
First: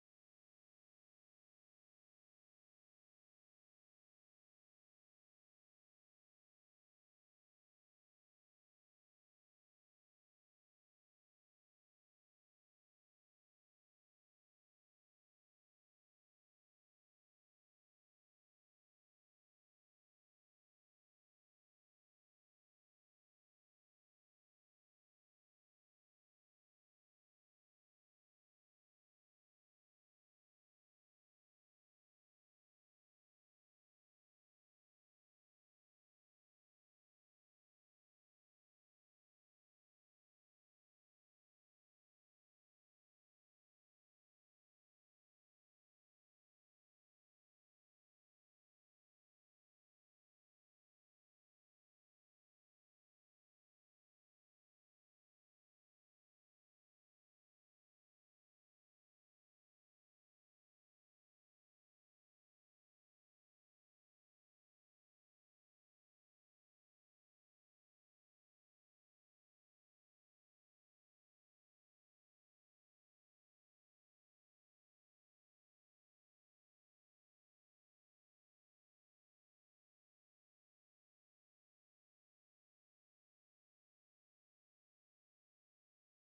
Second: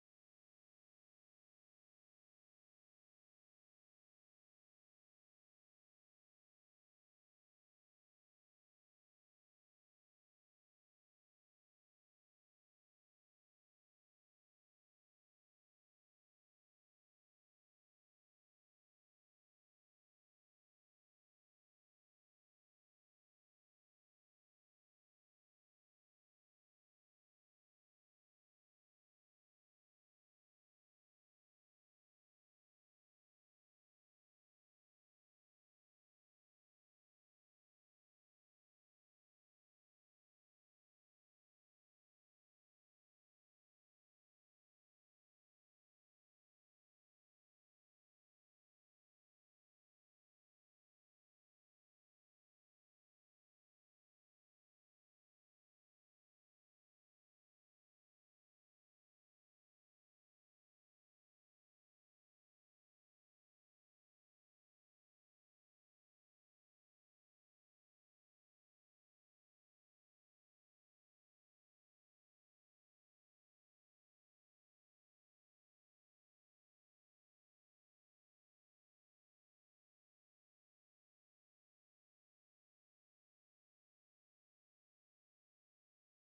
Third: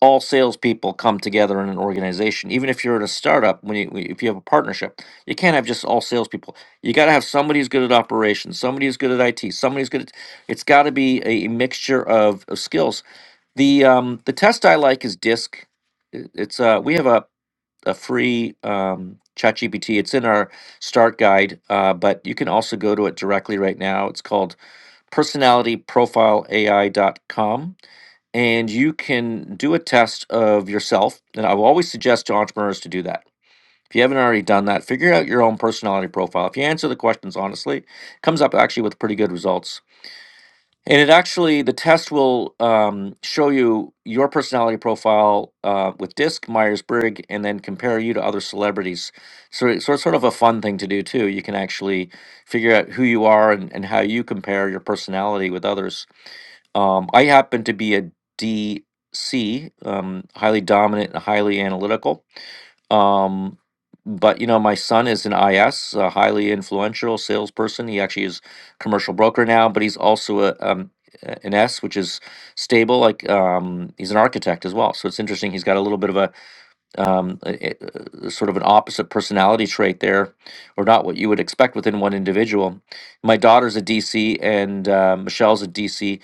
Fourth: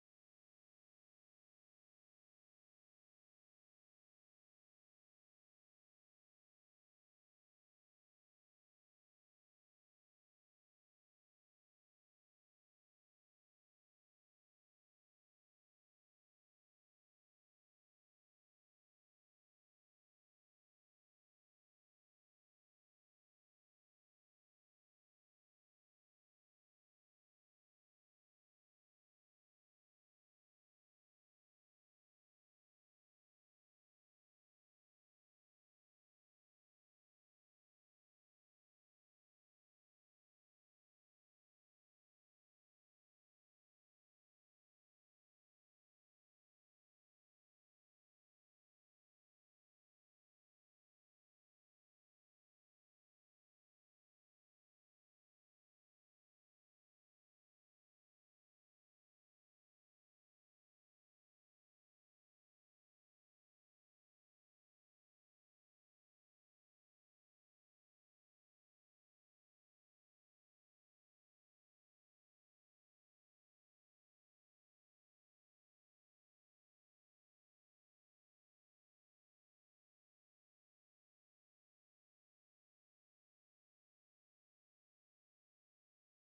all salespeople come together in an organization. Even if you're at a startup, when you if you have a partnership, you can't have just all salespeople. You got to have somebody who's good at operations, somebody who's good at IT, somebody who's good at. It's got to be a mixture of, of skills. The um, the test I like is DISC. It- It's uh, we have a a free um, ChatGPT. It's in our start guide, uh, but you can also go to it directly right now. It's called personalityprofileai.com and you can do a test of yourself. And I will always suggest to entrepreneurs to do that. If you haven't already done that, figure out your own personality profile. If you answer the questions honestly, it comes up actually with pretty good results. And it actually, the test will um, show you your personality profile uh, with DISC, Myers Briggs, and then compare you to other celebrities. So, it- so it's sort of a fun thing to do too. You can actually figure out who you are and, and how you compare your personality with others um, I happen to be a D C, um, highly dominant and highly analytical. Um, but you know, my son is an I S, a highly influential salesperson. He actually is commercial broker now, but he's also a um, a- an S, which is stable. Like um, he's an architect as well. So it's interesting. He's got a little bit of a um, a, a- a sort of an opposite personality trait there, or not what you would expect within one individual. My daughter's a DC, and uh, Michelle's a DC.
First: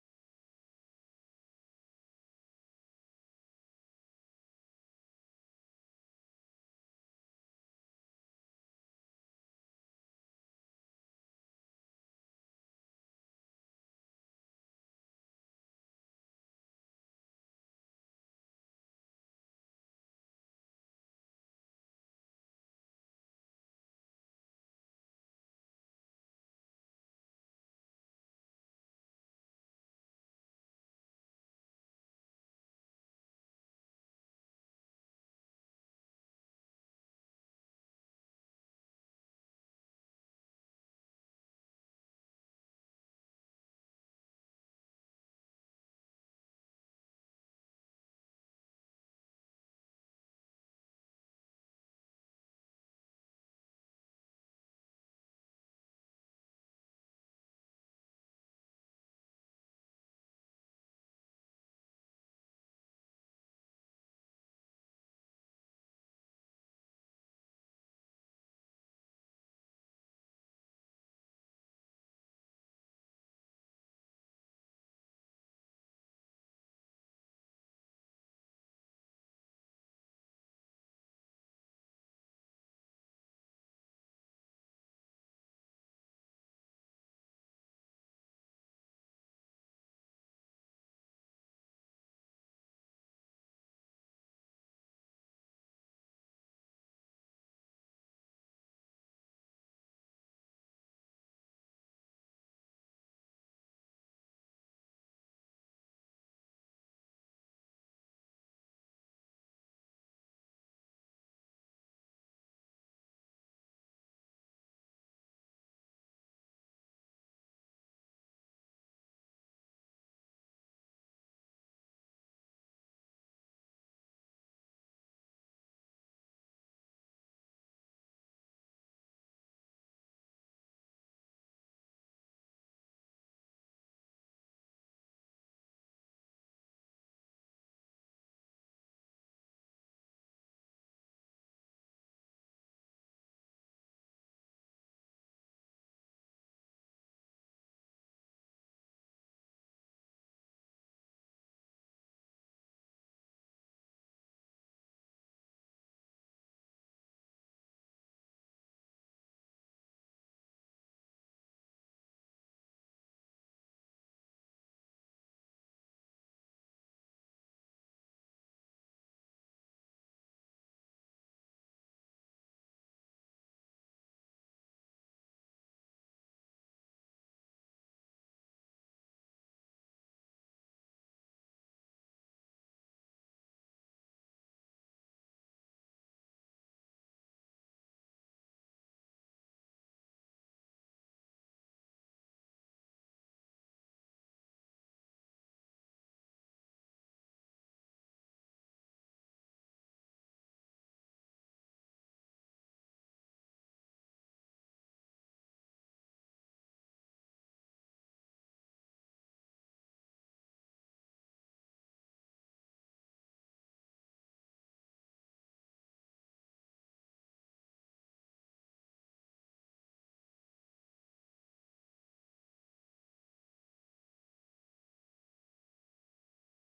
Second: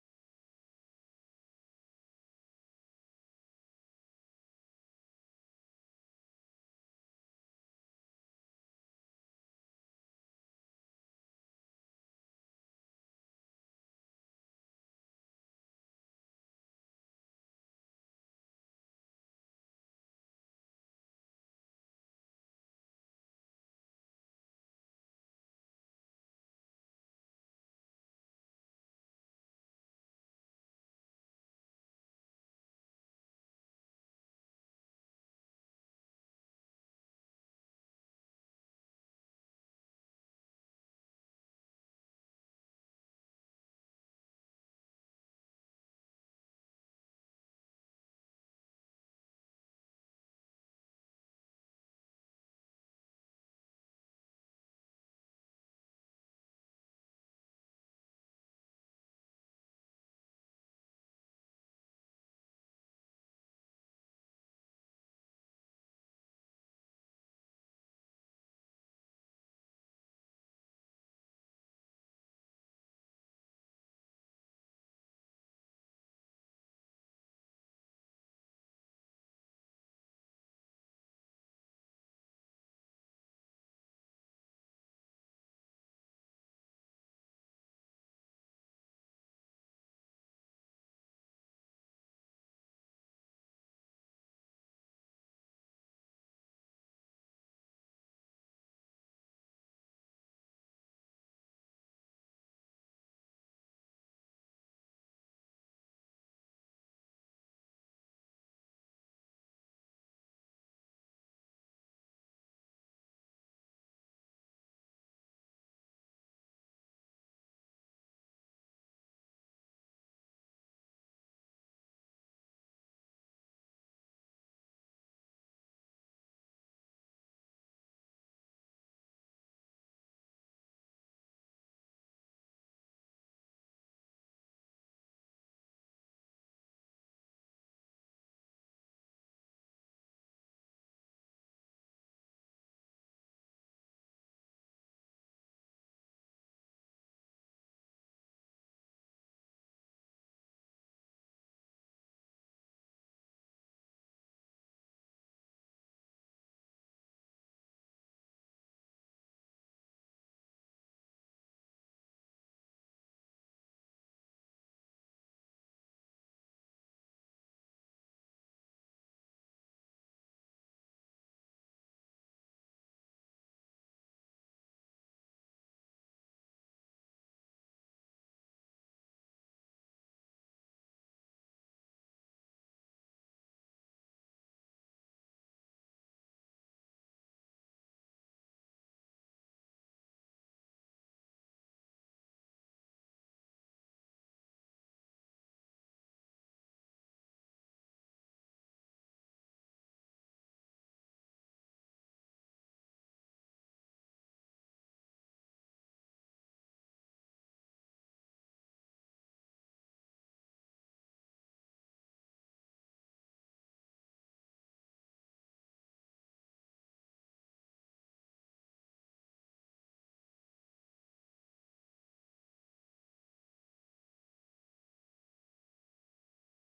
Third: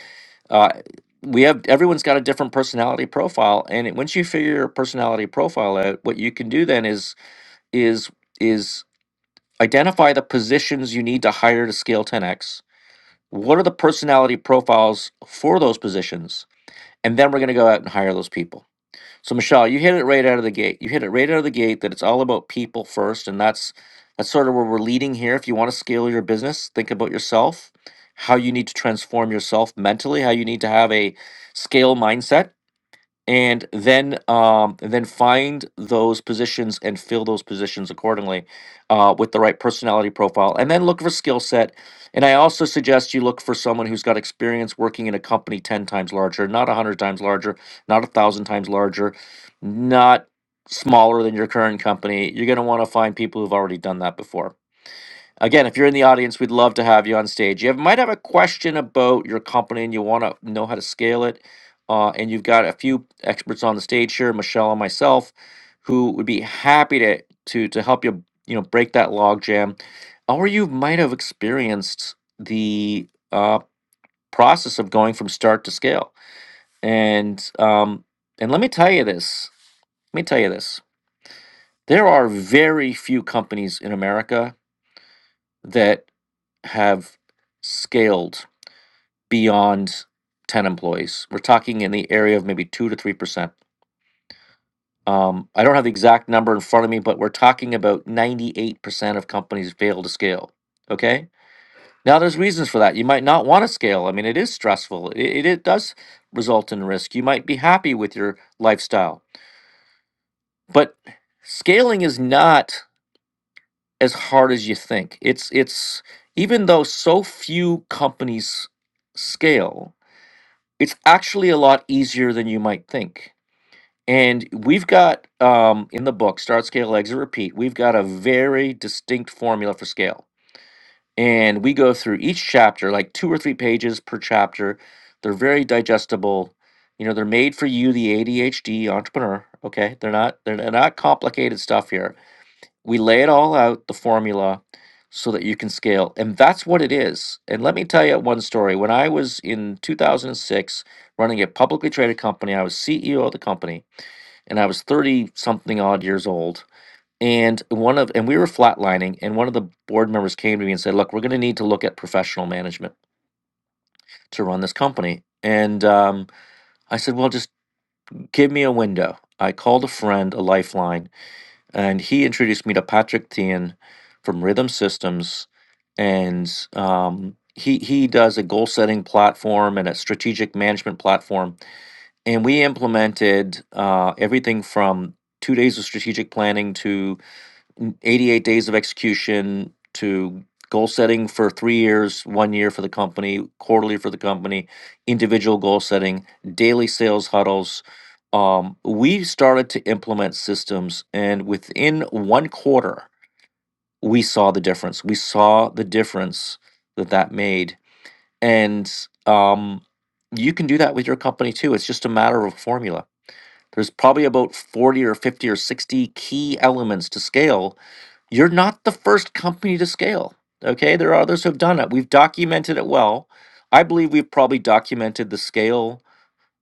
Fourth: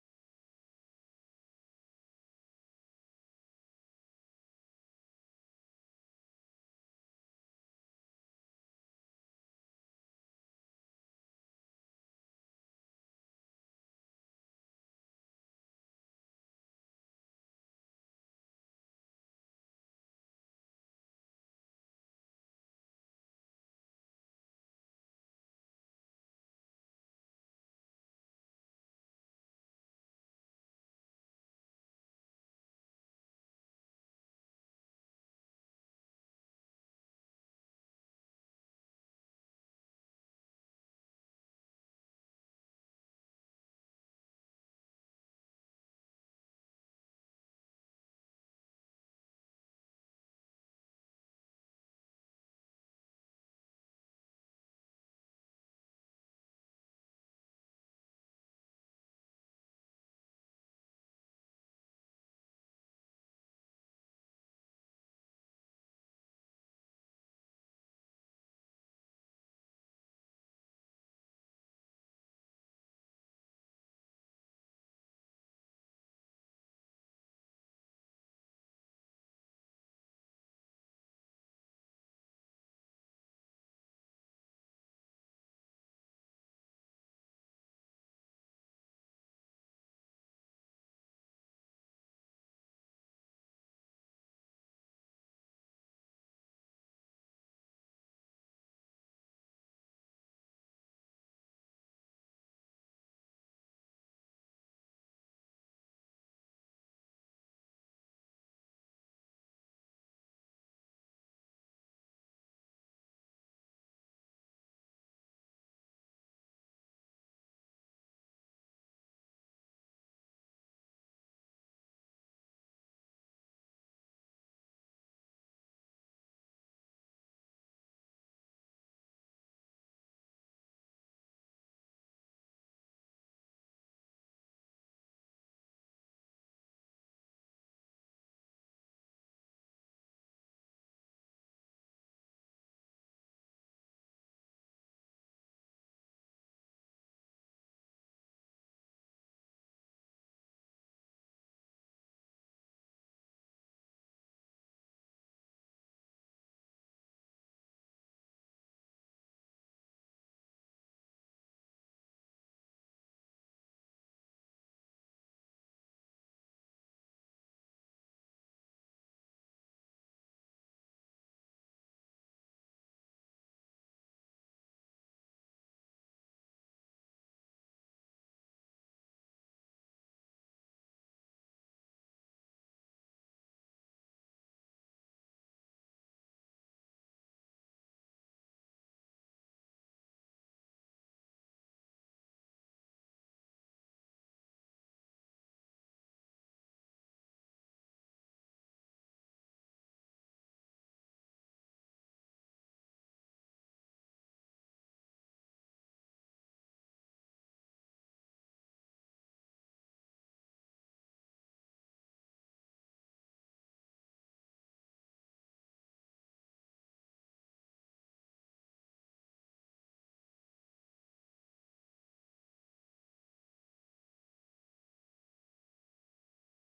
Uh, we have everyone's got a different personality profile, and it, once you figure your personality profile out, what you can do then is is is identify the positions you need to hire to scale 10x. What are the personality profiles for those positions? And then we're going to go out and hire those people so Michelle, you hit it right out of the gate. You hit it right out of the gate that it's all about people first, and that's that's sort of where we're leading here. If you want to scale your business, think about yourself, how you need to transform yourself mentally, how you need to have a scale mindset and then um, and then find those positions and fill those positions accordingly uh, with the right personality profile and then look for skill set and i also suggest you look for someone who's got experience working in a company 10 times larger not 100 times larger not 1000 times larger not smaller than your current company you're going to want to find people who've already done that before Again, if you're in the audience, we'd love to have you on stage. You have, might have a question about your company and you want to know how to scale it. Uh, and you've got a few experts on the stage here, Michelle and myself, who would be happy to to to help you, you know, break that log jam. Or you might have experienced the uh, process of going from start to scale. And um, and let me tell you this. Let me tell you this. There are very few companies in America that. have scaled beyond 10 employees. We're talking in the area of maybe 2 to 3%. Um, I don't have the exact number in front of me, but we're talking about 98% of companies fail to scale. Okay? Now, there's reasons for that. You might not want to scale. I mean, it is stressful, it, it, it does result in risk. You might be happy with your lifestyle, but scaling is not as hard as you think. It's, it's, even though so few companies scale, it's actually a lot easier than you might think. And we've got um, in the book, Start, Scale, Exit, Repeat, we've got a very distinct formula for scale. And we go through each chapter, like two or three pages per chapter. They're very digestible. You know, they're made for you, the ADHD entrepreneur. Okay. They're not, they're not complicated stuff here we lay it all out, the formula, so that you can scale. And that's what it is. And let me tell you one story. When I was in 2006 running a publicly traded company, I was CEO of the company and I was 30 something odd years old. And one of and we were flatlining and one of the board members came to me and said, "Look, we're going to need to look at professional management to run this company." And um, I said, "Well, just give me a window." I called a friend, a lifeline, and he introduced me to Patrick Tian from Rhythm Systems, and um, he he does a goal setting platform and a strategic management platform, and we implemented uh, everything from two days of strategic planning to n- 88 days of execution to goal setting for three years, one year for the company, quarterly for the company, individual goal setting, daily sales huddles. Um, we started to implement systems, and within one quarter, we saw the difference. We saw the difference that that made. And um, you can do that with your company too. It's just a matter of formula. There's probably about 40 or 50 or 60 key elements to scale you're not the first company to scale. Okay. There are others who have done it. We've documented it well. I believe we've probably documented the scale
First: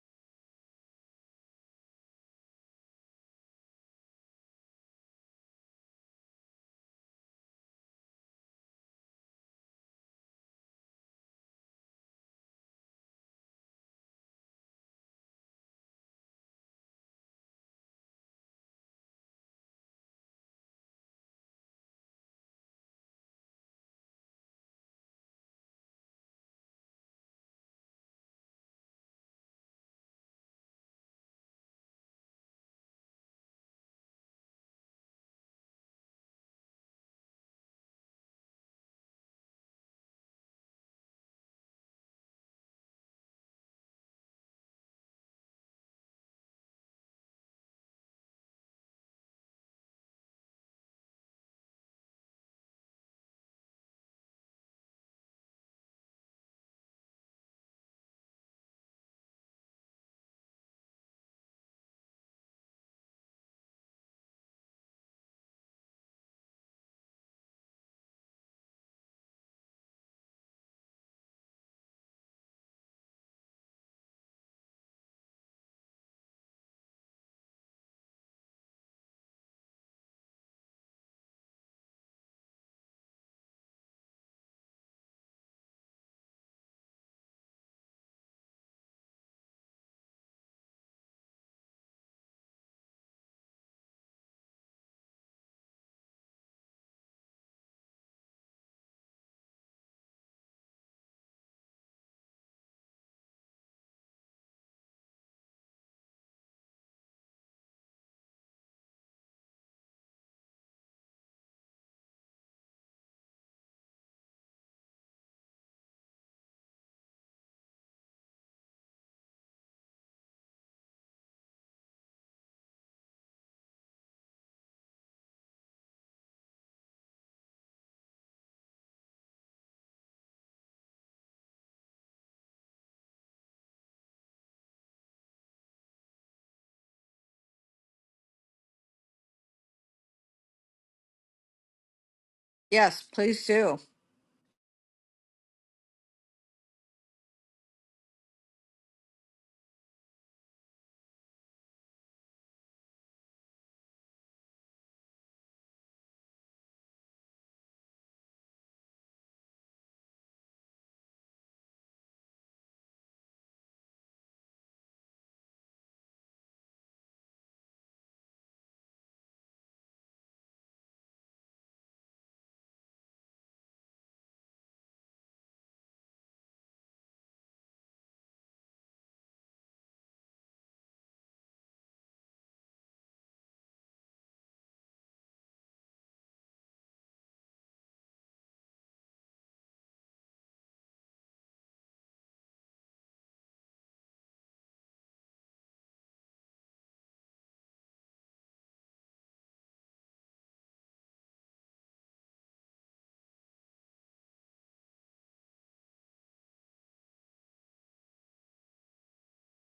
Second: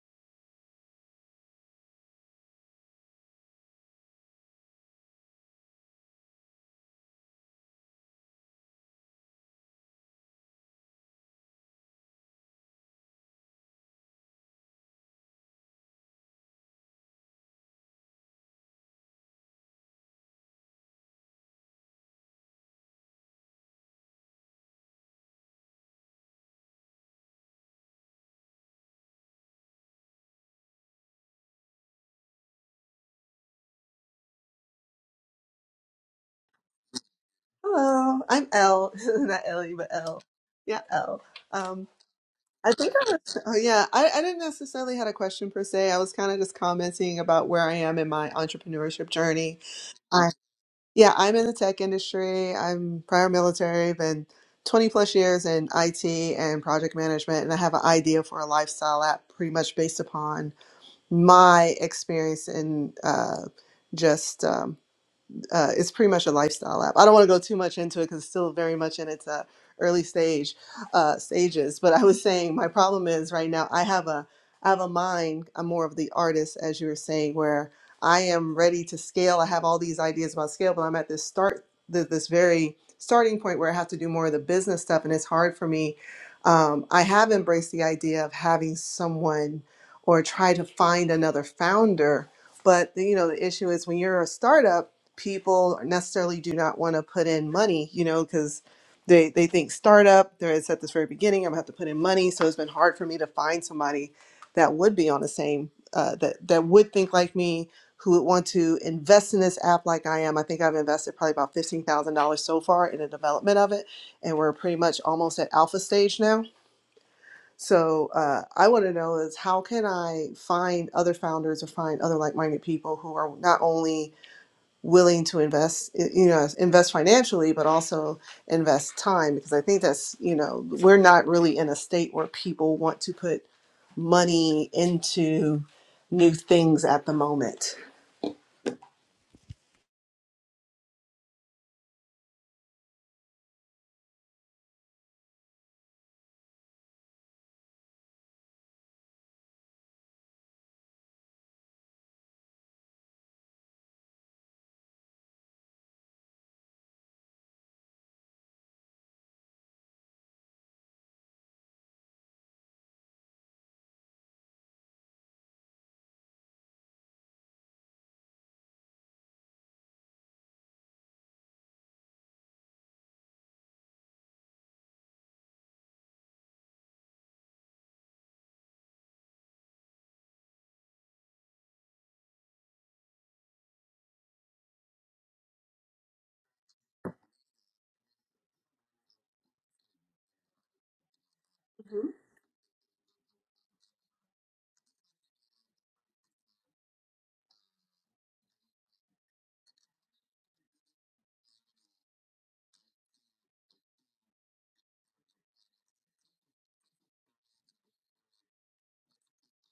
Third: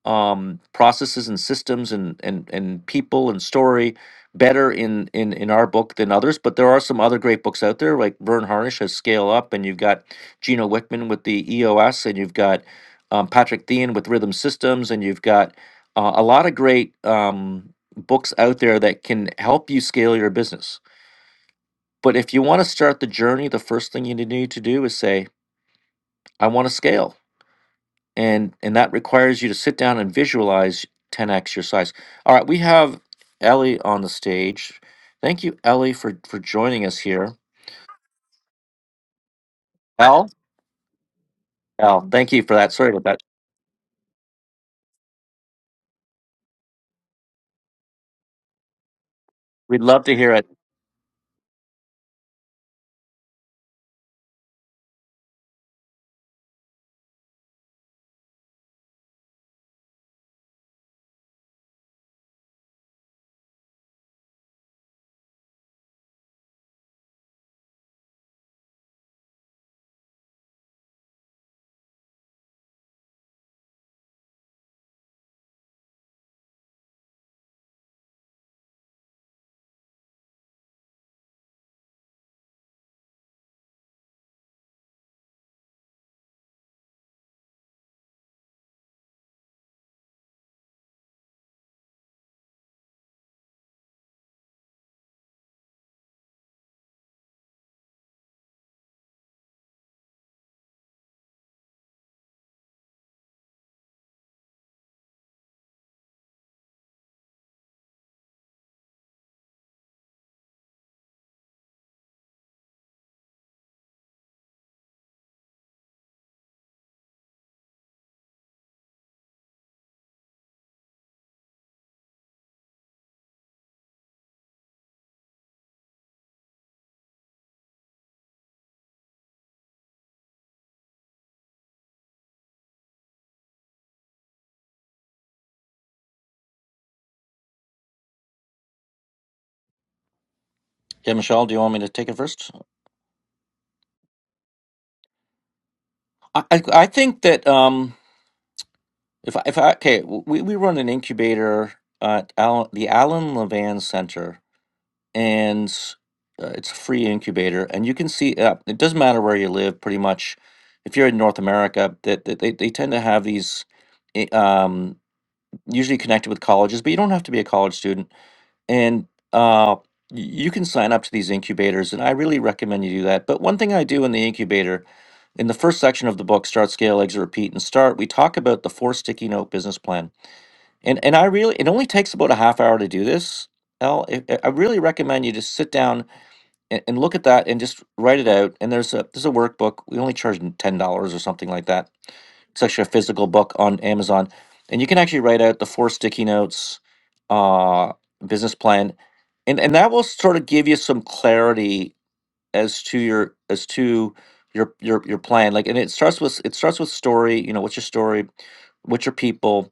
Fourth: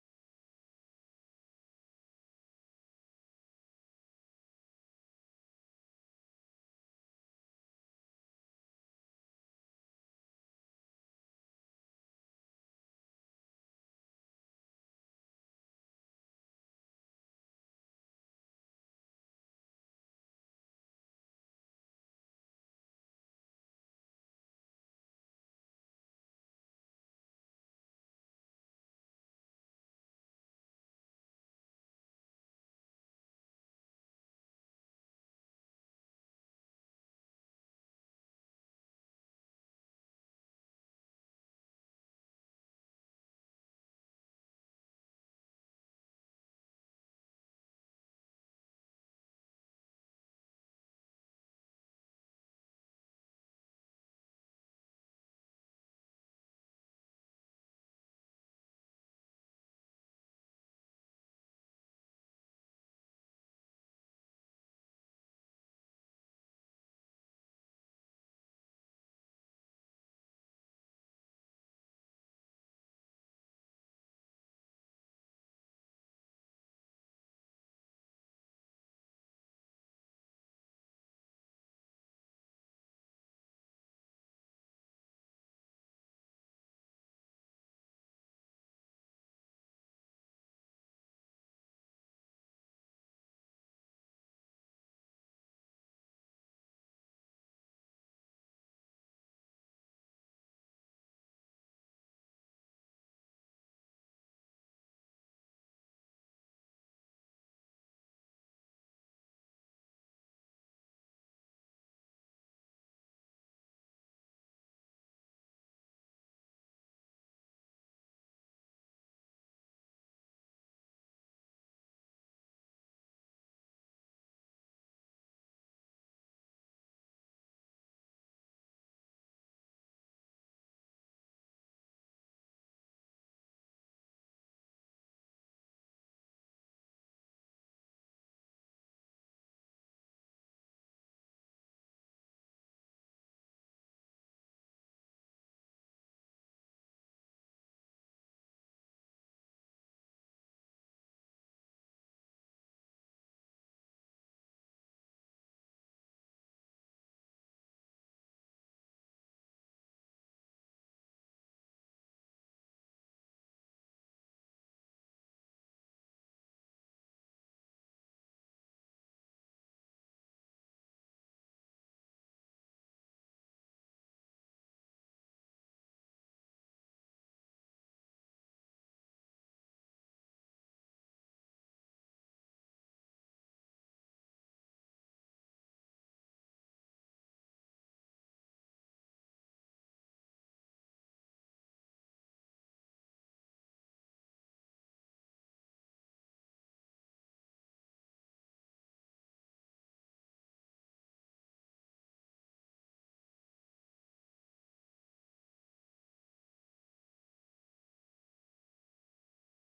um, processes and systems and, and, and people and story better in, in, in our book than others. But there are some other great books out there, like Vern Harnish has Scale Up, and you've got Gino Wickman with the EOS, and you've got um, Patrick Thean with Rhythm Systems, and you've got uh, a lot of great um, books out there that can help you scale your business but if you want to start the journey, the first thing you need to do is say, I want to scale. And and that requires you to sit down and visualize 10x your size. All right, we have Ellie on the stage. Thank you, Ellie, for for joining us here.
Hello, I'm L. Not Ellie, but L.
Al?
Yeah, L. Um,
Al, thank you for
I
that. Sorry
think
about
I
that.
was, oh yeah, I, I didn't necessarily had a question per se. I was kind of just commenting about where I am in my entrepreneurship journey.
We'd love to
I,
hear it.
yeah, I'm in the tech industry. I'm prior military, been 20 plus years in IT and project management, and I have an idea for a lifestyle app pretty much based upon my experience in uh, just. um, uh, it's pretty much a lifestyle app. I don't want to go too much into it because it's still very much in its uh, early stage uh, stages. But I was saying my problem is right now I have a I have a mind. I'm more of the artist, as you were saying, where I am ready to scale. I have all these ideas about scale, but I'm at this start th- this very starting point where I have to do more of the business stuff, and it's hard for me. Um, I have embraced the idea of having someone or try to find another founder but you know the issue is when you're a startup people necessarily do not want to put in money, you know, because they, they think startup, there it's at this very beginning, I'm gonna have to put in money. So it's been hard for me to find somebody that would be on the same, uh, that, that would think like me, who would want to invest in this app like I am. I think I've invested probably about $15,000 so far in the development of it. And we're pretty much almost at alpha stage now. So uh, I want to know is how can I find other founders or find other like-minded people who are not only willing to invest you know invest financially but also invest time because i think that's you know we're not really in a state where people want to put money into new things at the moment
Yeah, Michelle, do you want me to take it first?
Yes, please do.
I I, I think that um if I, if I okay, we, we run an incubator at Allen, the Allen Levan Center and uh, it's a free incubator and you can see uh, it doesn't matter where you live pretty much if you're in north america that that they, they tend to have these i- um, usually connected with colleges but you don't have to be a college student and uh, y- you can sign up to these incubators and i really recommend you do that but one thing i do in the incubator in the first section of the book start scale exit repeat and start we talk about the four sticky note business plan and and i really it only takes about a half hour to do this Al, I I really recommend you just sit down and, and look at that and just write it out. And there's a there's a workbook. We only charge ten dollars or something like that. It's actually a physical book on Amazon, and you can actually write out the four sticky notes, uh, business plan, and and that will sort of give you some clarity as to your as to your your your plan. Like, and it starts with it starts with story. You know, what's your story? What's your people?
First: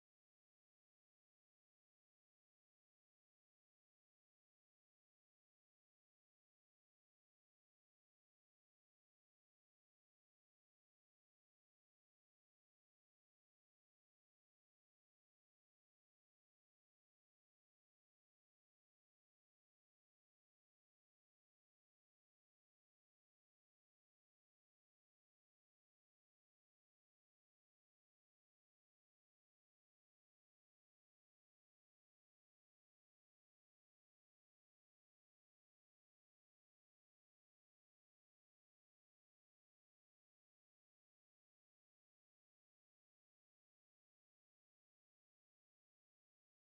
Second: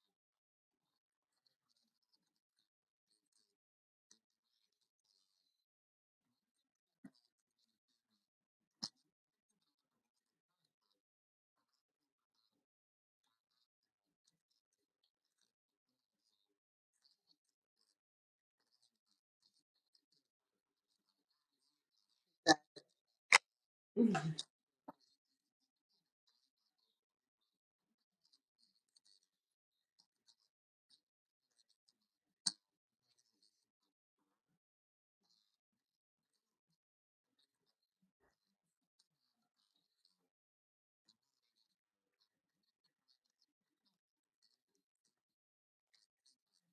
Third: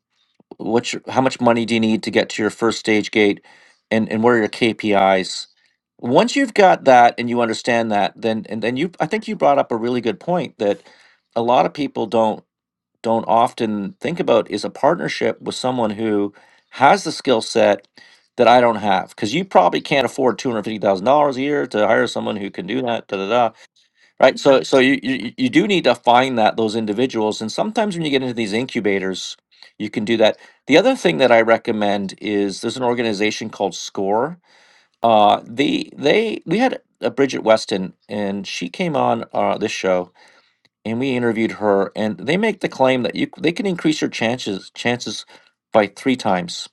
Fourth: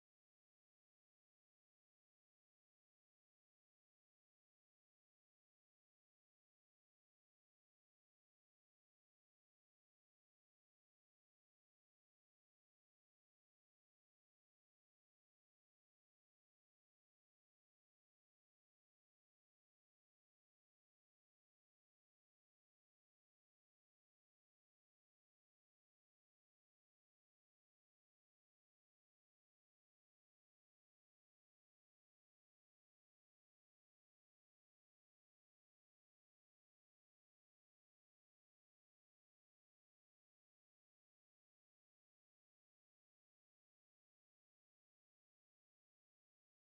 what's your, how much money do you need to get to your first stage gate and and what are your KPIs once you've got that and you understand that then and then you I think you brought up a really good point that a lot of people don't don't often think about is a partnership with someone who has the skill set that I don't have because you probably can't afford two hundred fifty thousand dollars a year to hire someone who can do that da da da
Mhm.
right so so you, you you do need to find that those individuals and sometimes when you get into these incubators you can do that the other thing that i recommend is there's an organization called score uh they they we had a bridget weston and she came on uh this show and we interviewed her and they make the claim that you c- they can increase your chances chances by three times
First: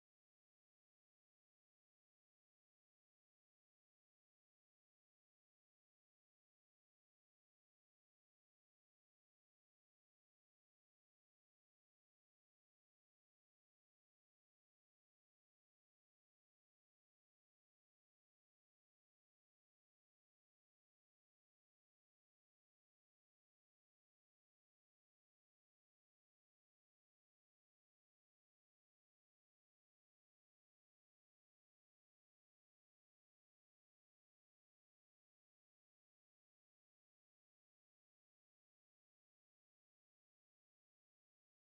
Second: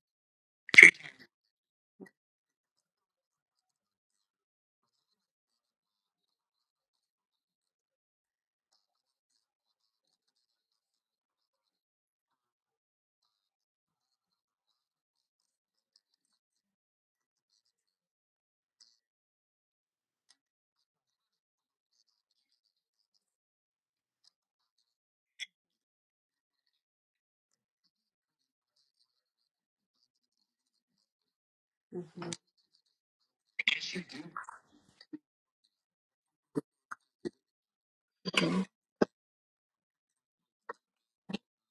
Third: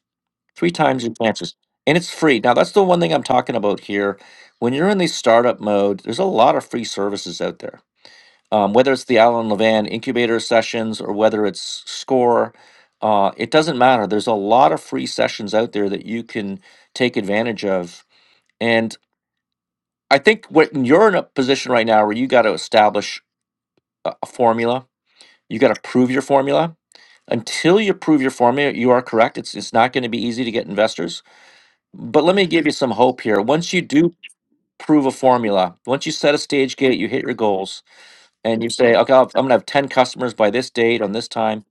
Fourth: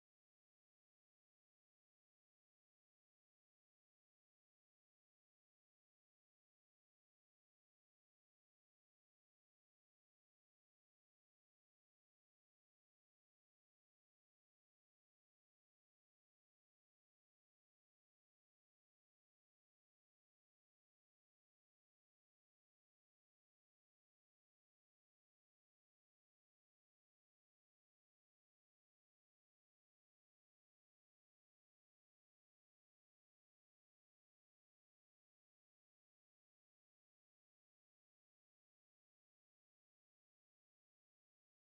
three times your chances and it's free now that's the one thing i'm talking about here when you're in the startup mode there's a lot of free services out there um, whether it's the Alan Levan incubator sessions or whether it's SCORE, uh, it doesn't matter. There's a lot of free sessions out there that you can take advantage of. And I think what you're in a position right now where you got to establish a, a formula, you got to prove your formula. Until you prove your formula, you are correct. It's it's not going to be easy to get investors. But let me give you some hope here. Once you do prove a formula, once you set a stage gate, you hit your goals and you say, okay, I'll, I'm gonna have ten customers by this date on this time,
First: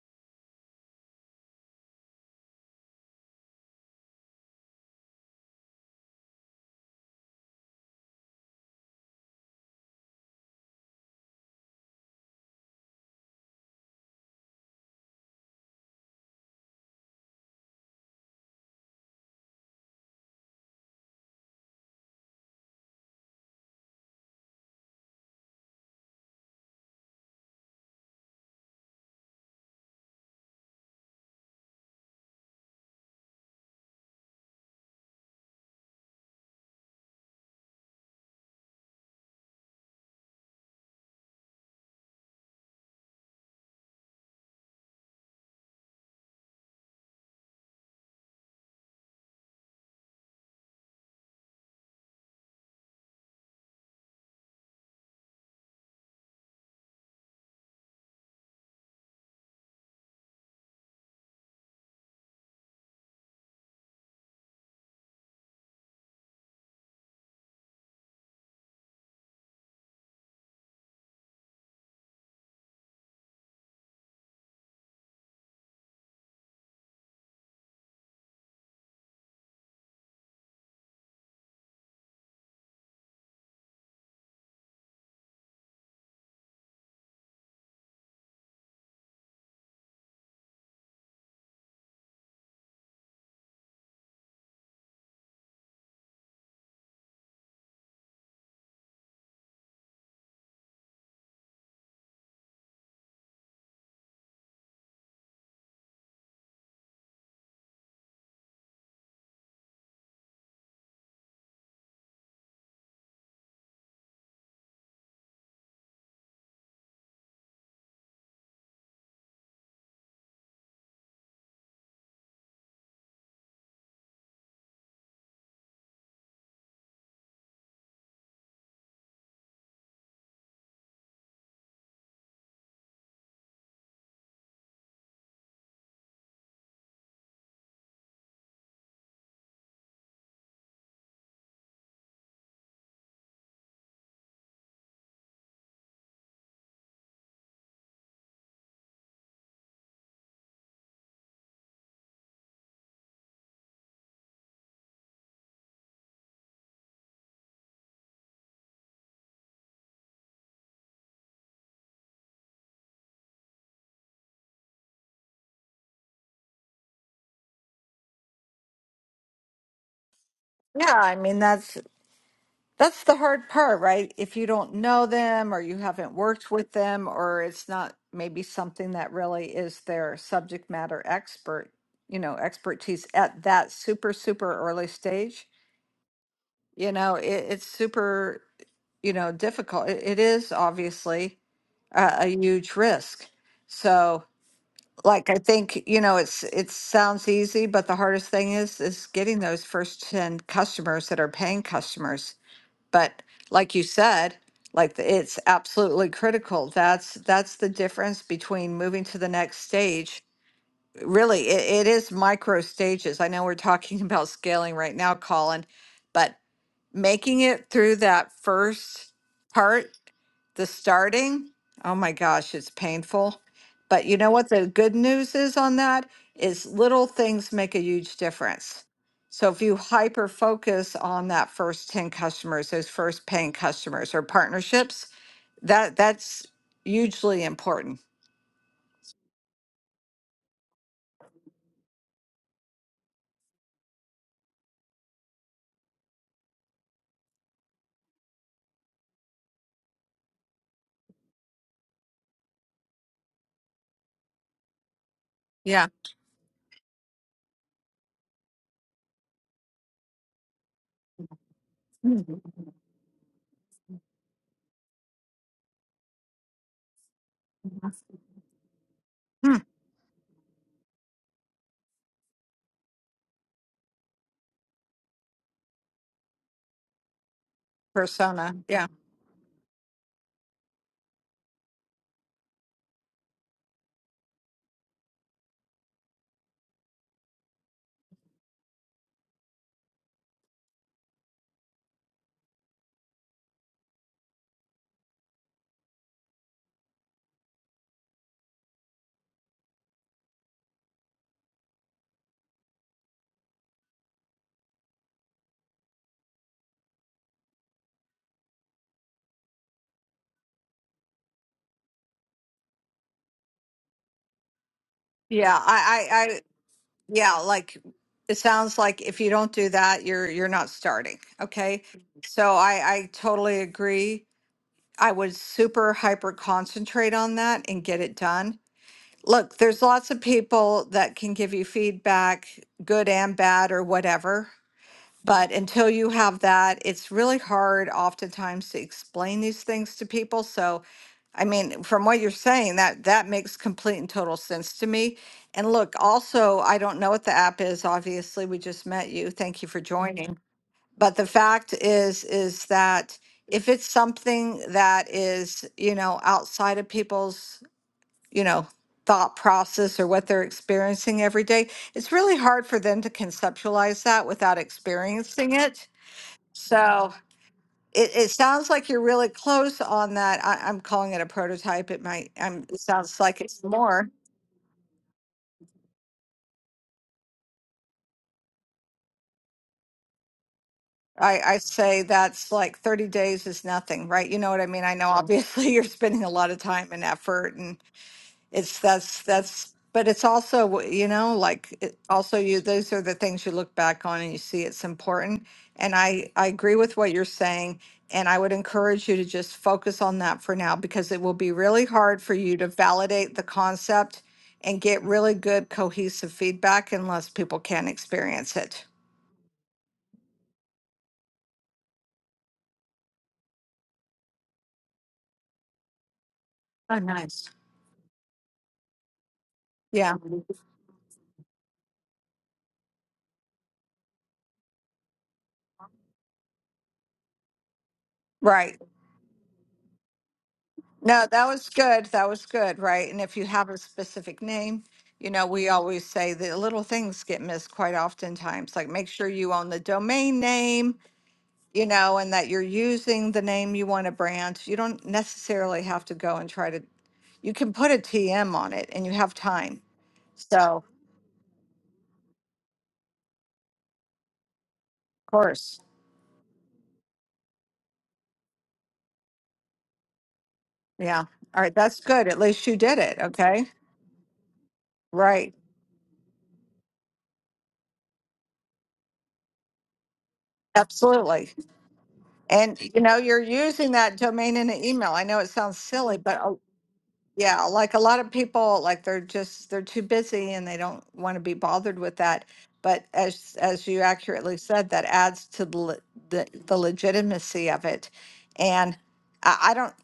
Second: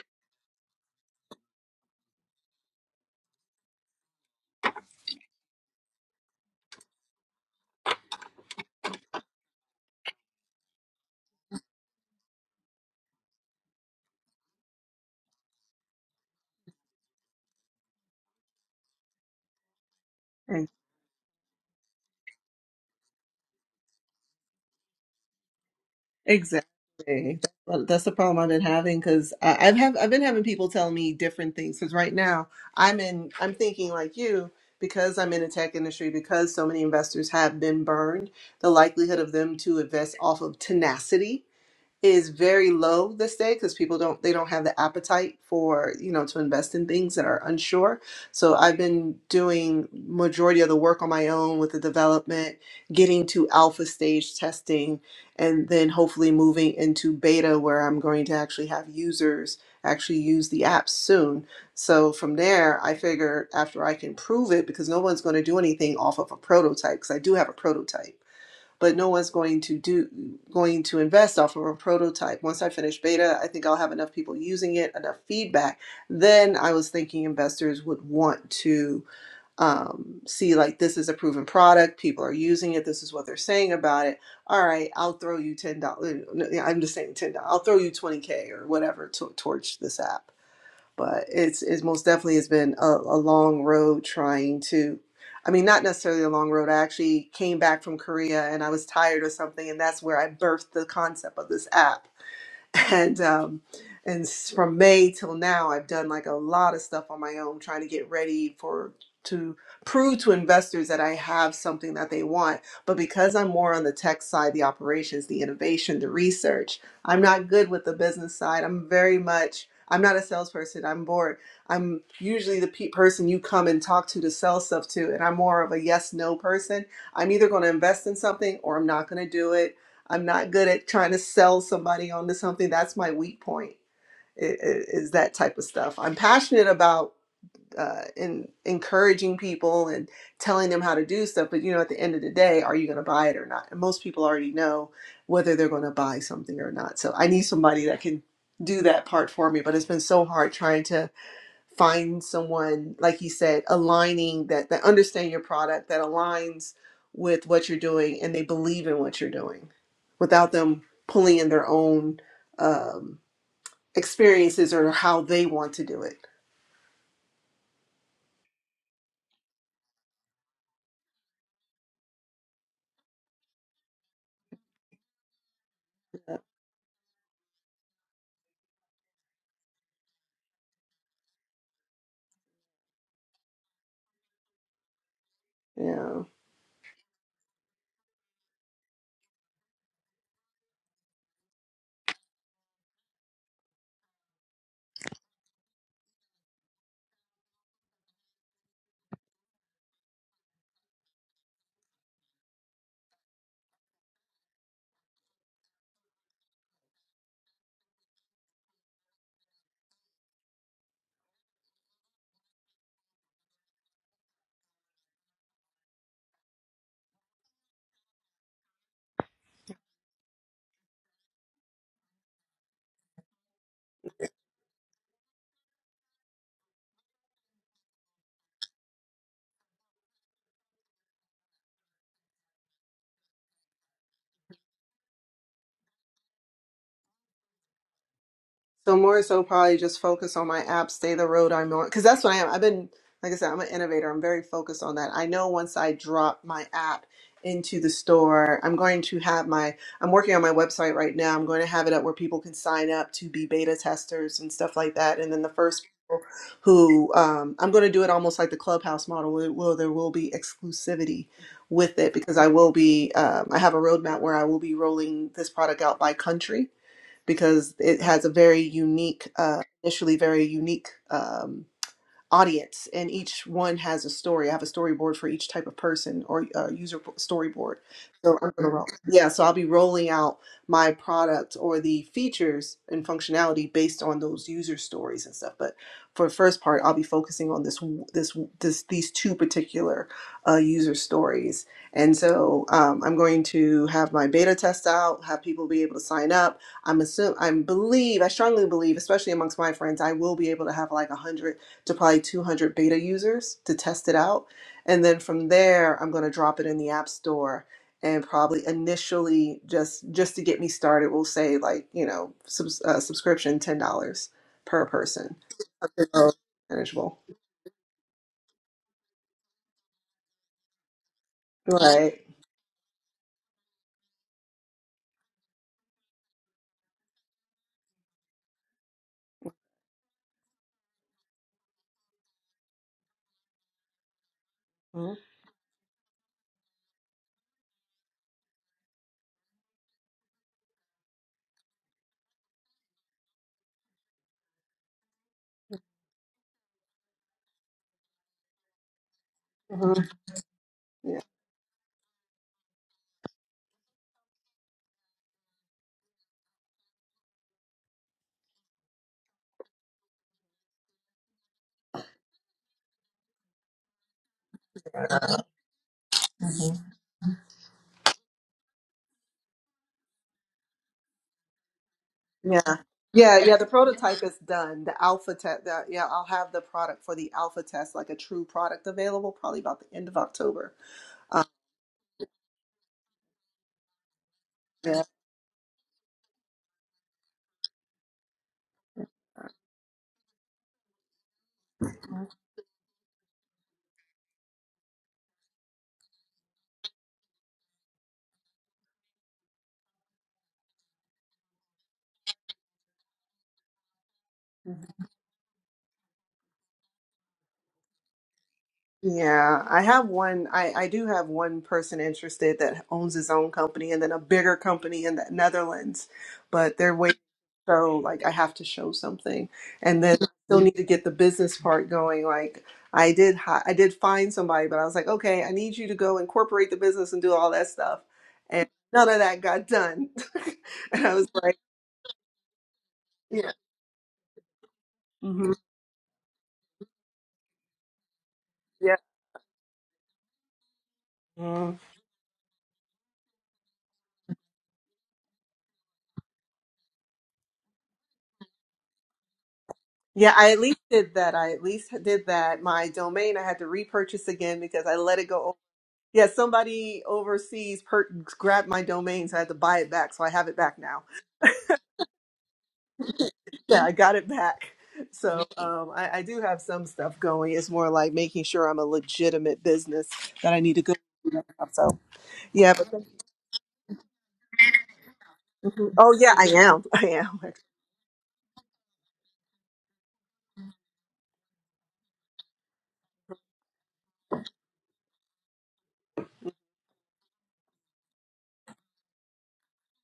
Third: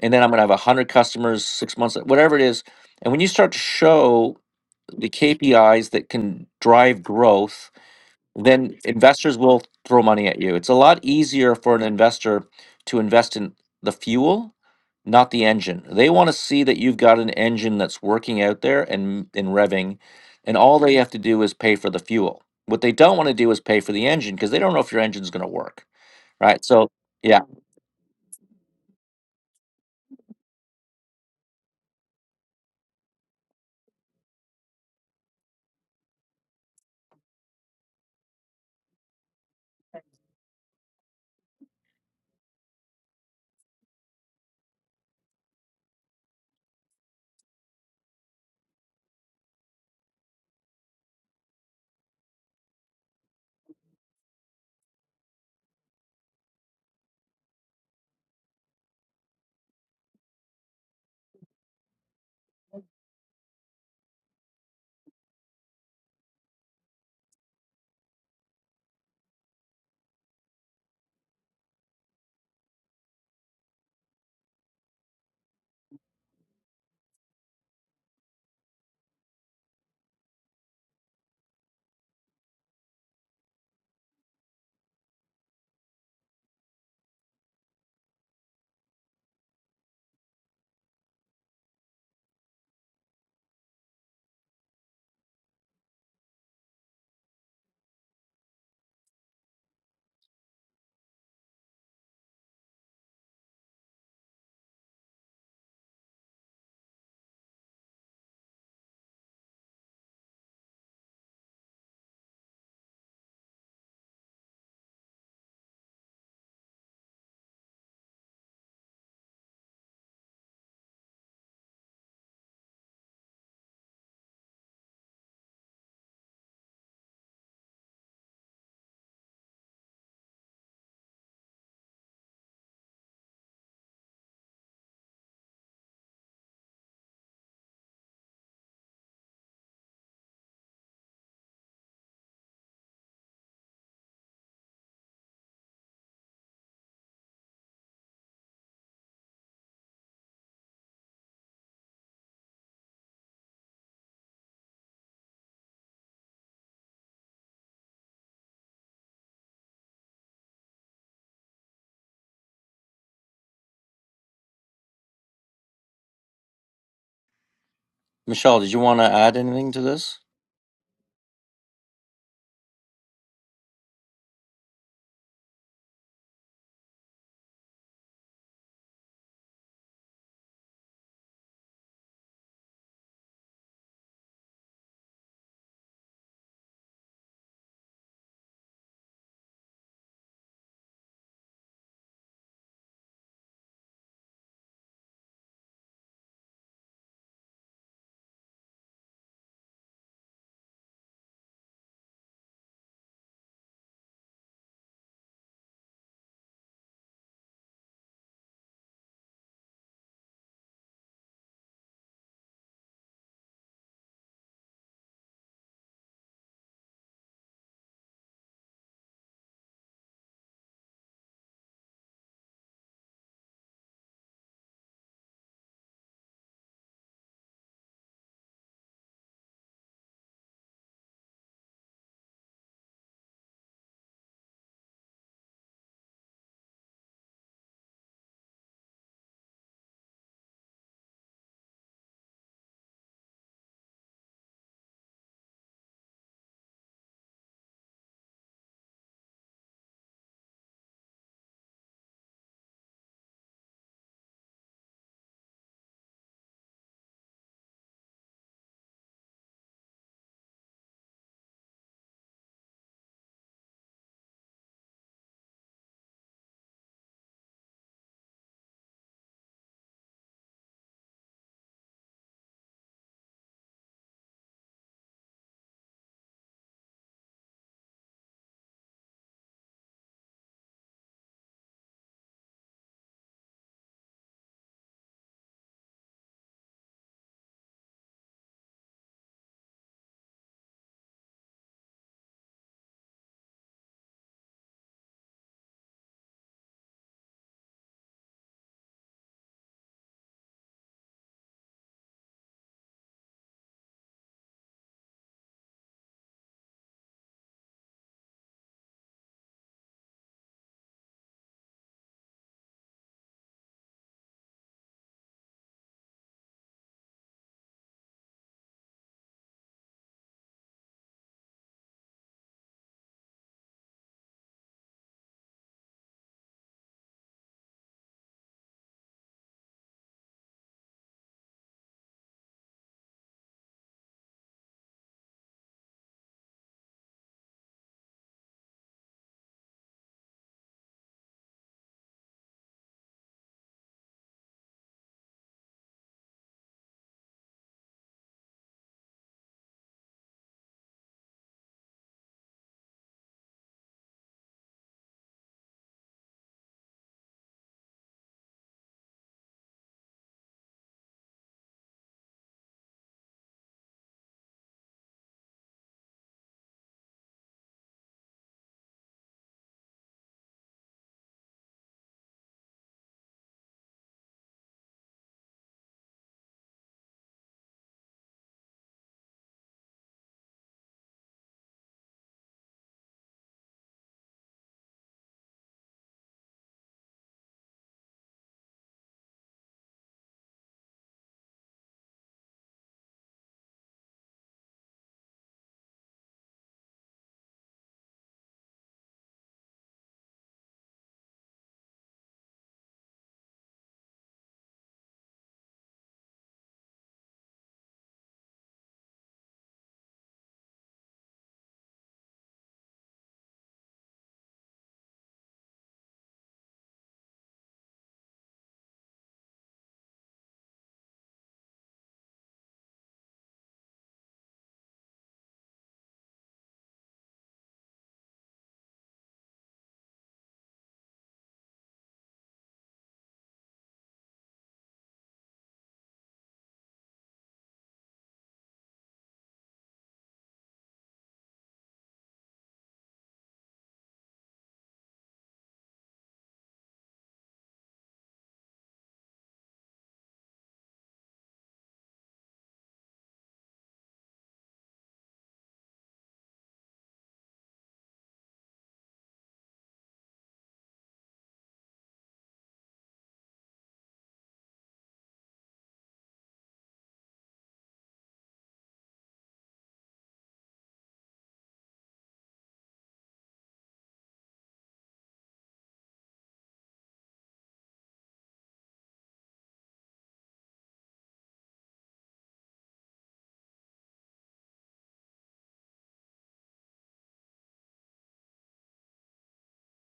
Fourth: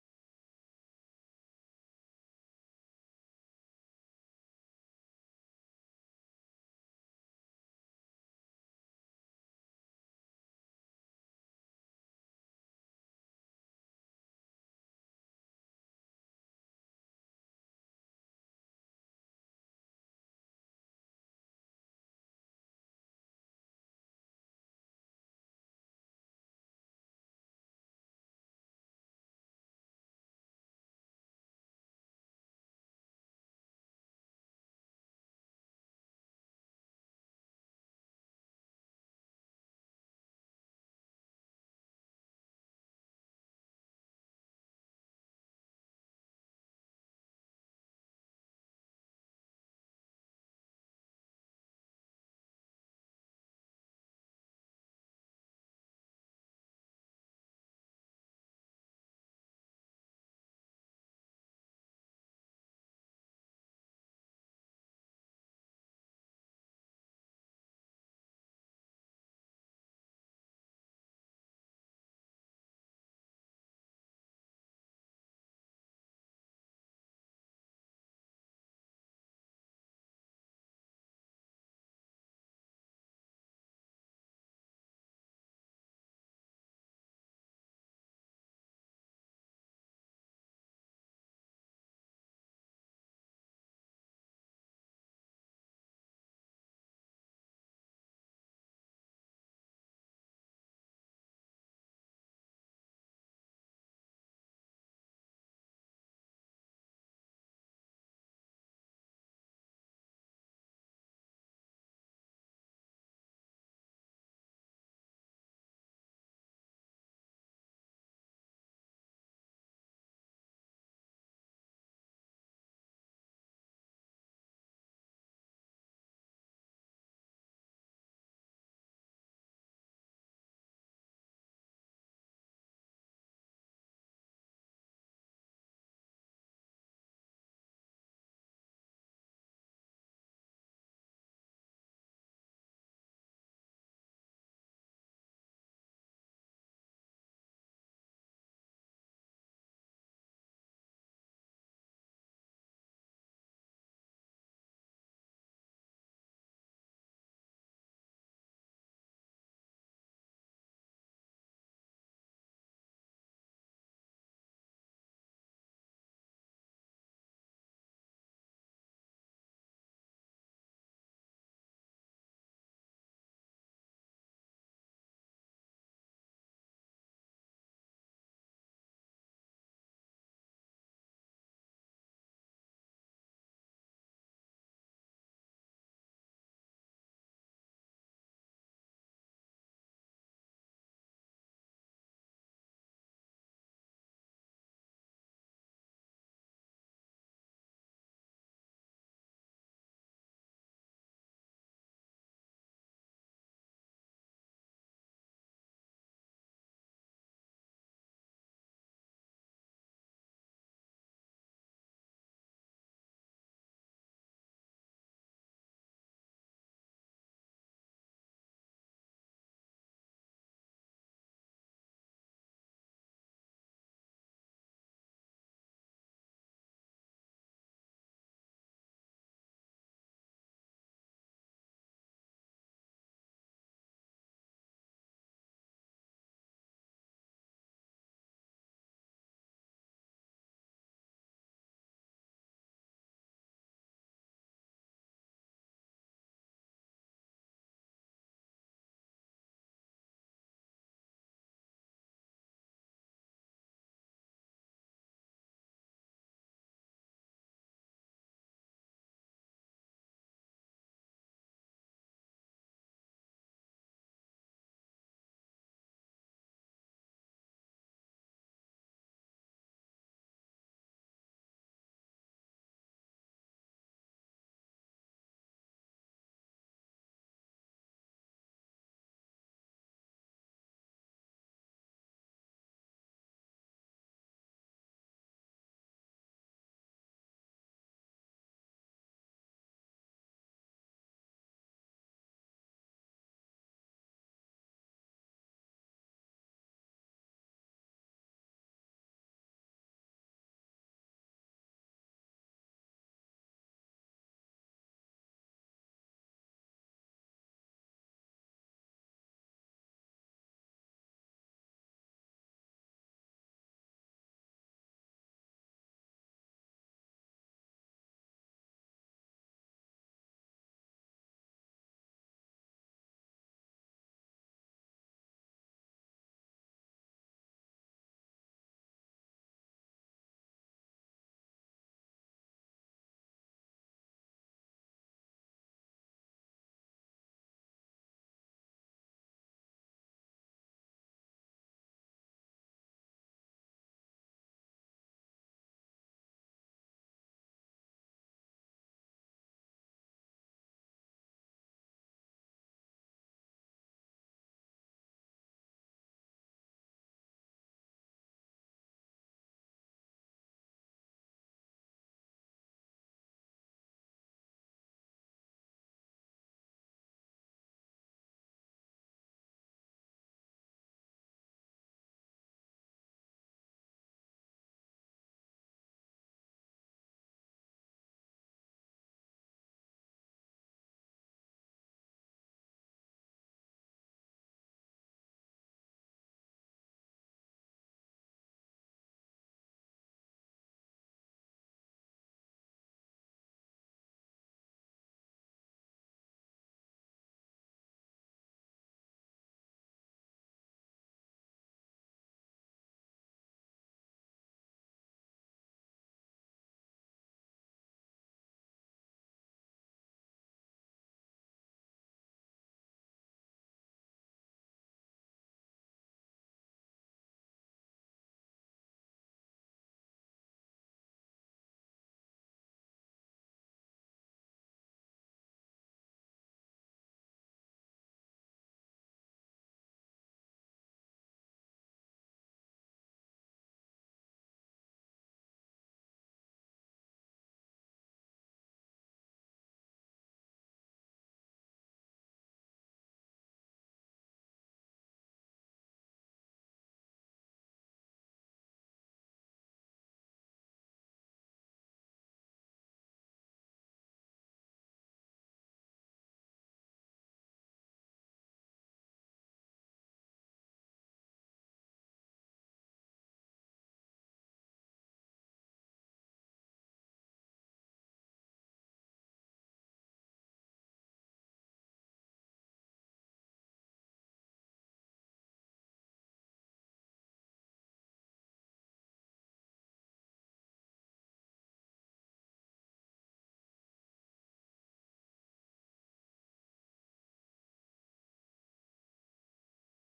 and then I'm gonna have one hundred customers six months, whatever it is. And when you start to show the KPIs that can drive growth then investors will throw money at you. It's a lot easier for an investor to invest in the fuel, not the engine. They want to see that you've got an engine that's working out there and and revving, and all they have to do is pay for the fuel. What they don't want to do is pay for the engine because they don't know if your engine's going to work, right?
Exactly.
So
That's
yeah.
what- that's the problem I've been having because I've have I've been having people tell me different things. Because right now I'm in I'm thinking like you because I'm in the tech industry because so many investors have been burned. The likelihood of them to invest off of tenacity is very low this day because people don't they don't have the appetite for you know to invest in things that are unsure so i've been doing majority of the work on my own with the development getting to alpha stage testing and then hopefully moving into beta where i'm going to actually have users actually use the app soon so from there i figure after i can prove it because no one's going to do anything off of a prototype because i do have a prototype but no one's going to do going to invest off of a prototype once i finish beta i think i'll have enough people using it enough feedback then i was thinking investors would want to um, see like this is a proven product people are using it this is what they're saying about it all right i'll throw you $10 no, yeah, i'm just saying $10 i'll throw you 20k or whatever to, towards this app but it's it's most definitely has been a, a long road trying to I mean not necessarily a long road. I actually came back from Korea and I was tired of something and that's where I birthed the concept of this app and um, and s- from May till now, I've done like a lot of stuff on my own, trying to get ready for to prove to investors that I have something that they want. But because I'm more on the tech side, the operations, the innovation, the research, I'm not good with the business side. I'm very much I'm not a salesperson. I'm bored. I'm usually the pe- person you come and talk to to sell stuff to, and I'm more of a yes no person. I'm either going to invest in something or I'm not going to do it I'm not good at trying to sell somebody onto something. That's my weak point. i- Is that type of stuff. I'm passionate about uh, in encouraging people and telling them how to do stuff. But you know, at the end of the day, are you going to buy it or not? And most people already know whether they're going to buy something or not. So I need somebody that can do that part for me. But it's been so hard trying to find someone like you said aligning that that understand your product that aligns with what you're doing and they believe in what you're doing without them pulling in their own um, experiences or how they want to do it
Michelle, did you want to add anything to this?
Yeah, I mean, that's That's the hard part, right? If you don't know them or you haven't
Uh,
worked with them or it's not maybe something that really is their subject matter expert, you know, expertise at that super, super early stage,
yeah
you know, it, it's super, you know, difficult. It, it is obviously a, a huge risk. So, like, I think, you know, it's, it sounds easy, but the hardest thing is, is getting those first 10 customers that are paying customers but like you said, like the- it's absolutely critical. That's that's the difference between moving to the next stage. Really, it, it is micro stages. I know we're talking about scaling right now, Colin, but making it through that first part, the starting, oh my gosh, it's painful. But you know what the good news is on that is little things make a huge difference. So if you hyper focus on that first 10 customers, those first paying customers or partnerships, that that's hugely important.
So more so probably just focus on my app, stay the road I'm on, because that's what I am. I've been, like I said, I'm an innovator. I'm very focused on that. I know once I drop my app into the store, I'm going to have my, I'm working on my website right now. I'm going to have it up where people can sign up to be beta testers and stuff like that. And then the first
Yeah.
people who, um, I'm going to do it almost like the clubhouse model. Will, will there will be exclusivity with it because I will be, um, I have a roadmap where I will be rolling this product out by country because it has a very unique,
Hmm.
uh, initially very unique um, audience and each one has a story i have a storyboard for each type of person or uh, user bo- storyboard so i'm
Persona.
gonna
Yeah.
roll yeah so i'll be rolling out my product or the features and functionality based on those user stories and stuff but for the first part i'll be focusing on this w- this w- this these two particular uh, user stories and so um, i'm going to have my beta test out have people be able to sign up I'm assume I believe I strongly believe, especially amongst my friends, I will be able to have like 100 to probably 200 beta users to test it out. And then from there, I'm going to drop it in the App Store and probably initially just just to get me started, we'll say like, you know, subs, uh, subscription $10 per person.
Yeah. I, I,
So manageable.
Yeah, like it sounds like if you don't do that, you're you're not starting. Okay.
Right.
So I I totally agree. I would super hyper concentrate on that and get it done. Look, there's lots of people that can give you feedback, good and bad or whatever. But until you have that, it's really hard oftentimes to explain these things to people. So I mean, from what you're saying, that that makes complete and total sense to me. And look, also, I don't know what the app is. Obviously, we just met you. Thank you for
Mm-hmm.
joining. But
Yeah.
the fact is, is that if it's something that is, you know, outside of people's, you know, thought process or what they're experiencing every day, it's really hard for them to conceptualize that without experiencing it. So it, it sounds like you're really close on that. I, I'm calling it a prototype. It might, I'm,
Yeah.
it sounds
Yeah,
like
yeah,
it's
the
more.
prototype is done. The alpha test, the, yeah, I'll have the product for the alpha test, like a true product available probably about the end of October.
I, I say that's like 30 days is nothing, right? You know what I mean? I
Yeah.
know obviously you're spending a lot of time and effort and. It's that's that's but it's also you know like it, also you those are the things you look back on and you see it's important and I I agree with what you're saying and I would encourage you to just focus on that for now because it will be really hard for you to validate the concept and get really good cohesive feedback unless people can experience it.
Yeah, I have one. I, I do have one person interested that owns his own company and then a bigger company in the Netherlands, but they're
Oh,
waiting.
nice.
So, like, I have to show something, and
Yeah,
then I still need to get the business part going. Like, I did, hi- I did find somebody, but I was like, okay, I need you to go incorporate the business and do all that stuff, and
right.
none of that got done. And I
No,
was
that
like,
was good. That was good, right? And if you
yeah,
have a specific name, you know,
hmm
we always say the little things get missed quite oftentimes. Like make sure you own the domain name,
yeah.
you know, and that you're using the name you want to brand. You don't necessarily have to go and try to, you can put a TM on it and you have time.
Yeah, I
So,
at least
of
did that. I at least did that. My domain I had to repurchase again because I let it go. o-
course.
Yeah, somebody overseas per- grabbed my domain, so I had to buy it back. So I have it back now.
Yeah. All right. That's good. At least you did it. Okay.
Yeah, I got it back. So
Right.
um, I, I do have some stuff going. It's more like making sure I'm a legitimate business that I need to go.
Absolutely.
So yeah,
And
but
you know, you're using that domain in an email. I know it sounds
Mhm. oh
silly,
yeah,
but
I
a
am. I am.
Yeah, like a lot of people, like they're just they're too busy and they don't want to be bothered with that. But as as you accurately said, that adds to the le- the, the legitimacy of it. And I, I don't,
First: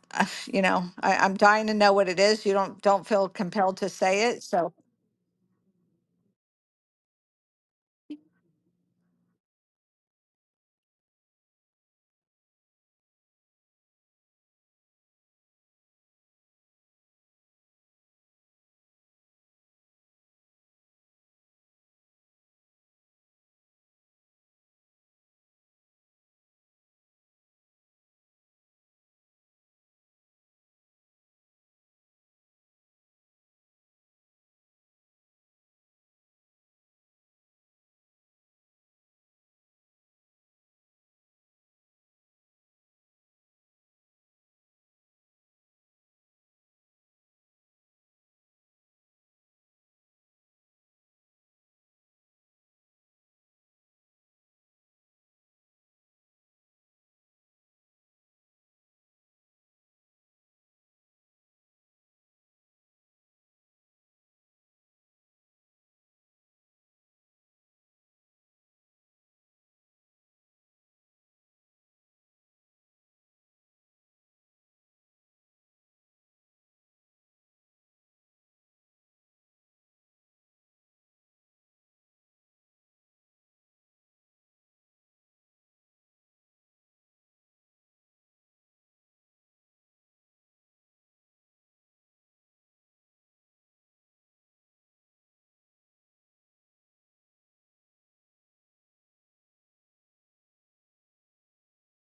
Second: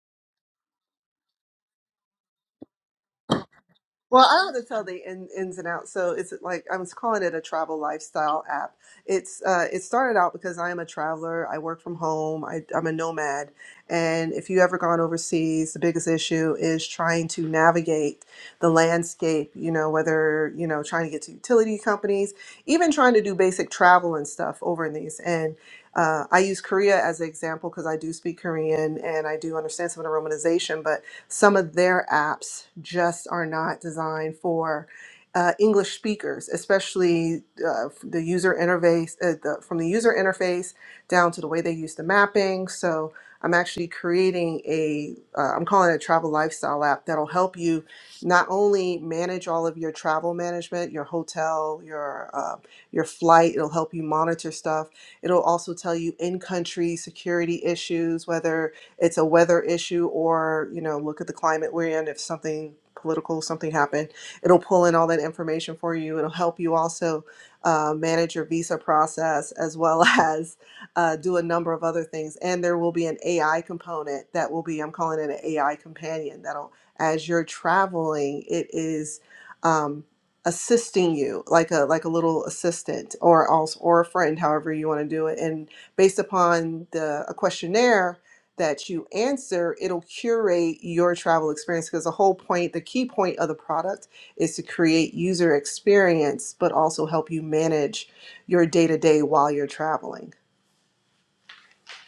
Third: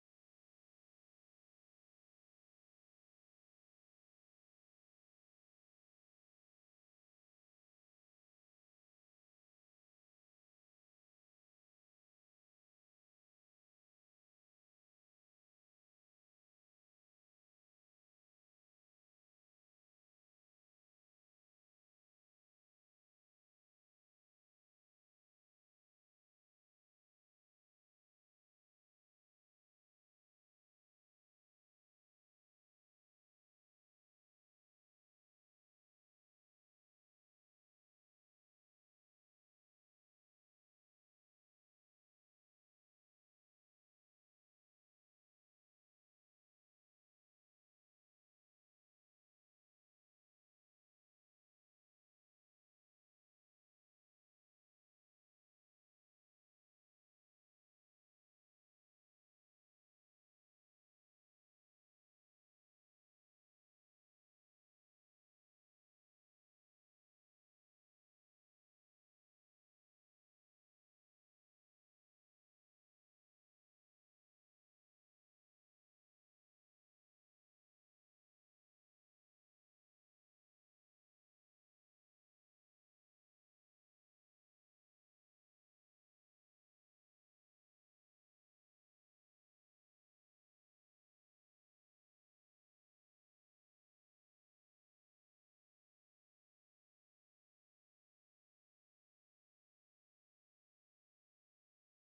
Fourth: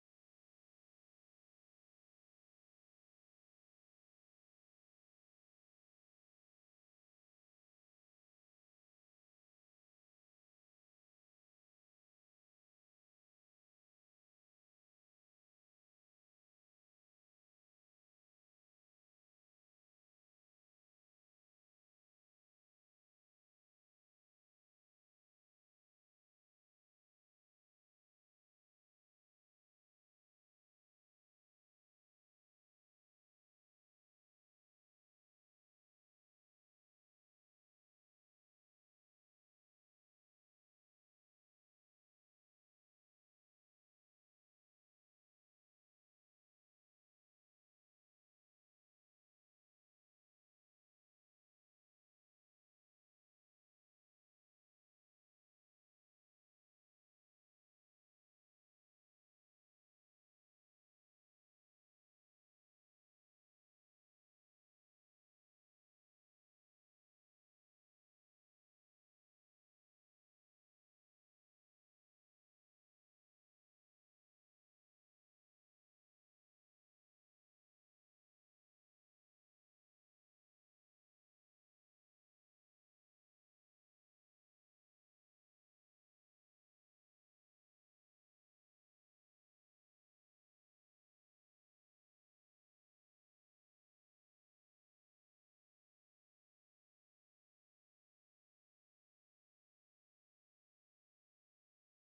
you know, I, I'm dying to know what it is. You don't don't feel compelled to
Well,
say it,
I want to
so
tell the in, ins and outs. So it's like I was calling it a travel lifestyle app. It's uh, it started out because I am a traveler. I work from home. I, I'm a nomad, and if you ever gone overseas, the biggest issue is trying to navigate the landscape. You know, whether you know trying to get to utility companies, even trying to do basic travel and stuff over in these. And uh, I use Korea as an example because I do speak Korean and I do understand some of the romanization, but some of their apps just are not designed for uh, English speakers, especially uh, the user interface, uh, the, from the user interface down to the way they use the mapping. So I'm actually creating a, uh, I'm calling it a travel lifestyle app that'll help you not only manage all of your travel management, your hotel, your uh, your flight. It'll help you monitor stuff. It'll also tell you in country security issues, whether it's a weather issue or you know look at the climate we're in if something political something happened it'll pull in all that information for you it'll help you also uh, manage your visa process as well as uh, do a number of other things and there will be an ai component that will be i'm calling it an ai companion that'll as you're traveling it is um, assisting you like a like a little assistant or also or a friend however you want to do it and based upon the a questionnaire that you answer, it'll curate your travel experience because the whole point, the key point of the product is to create user experience, but also help you manage your day to day while you're traveling.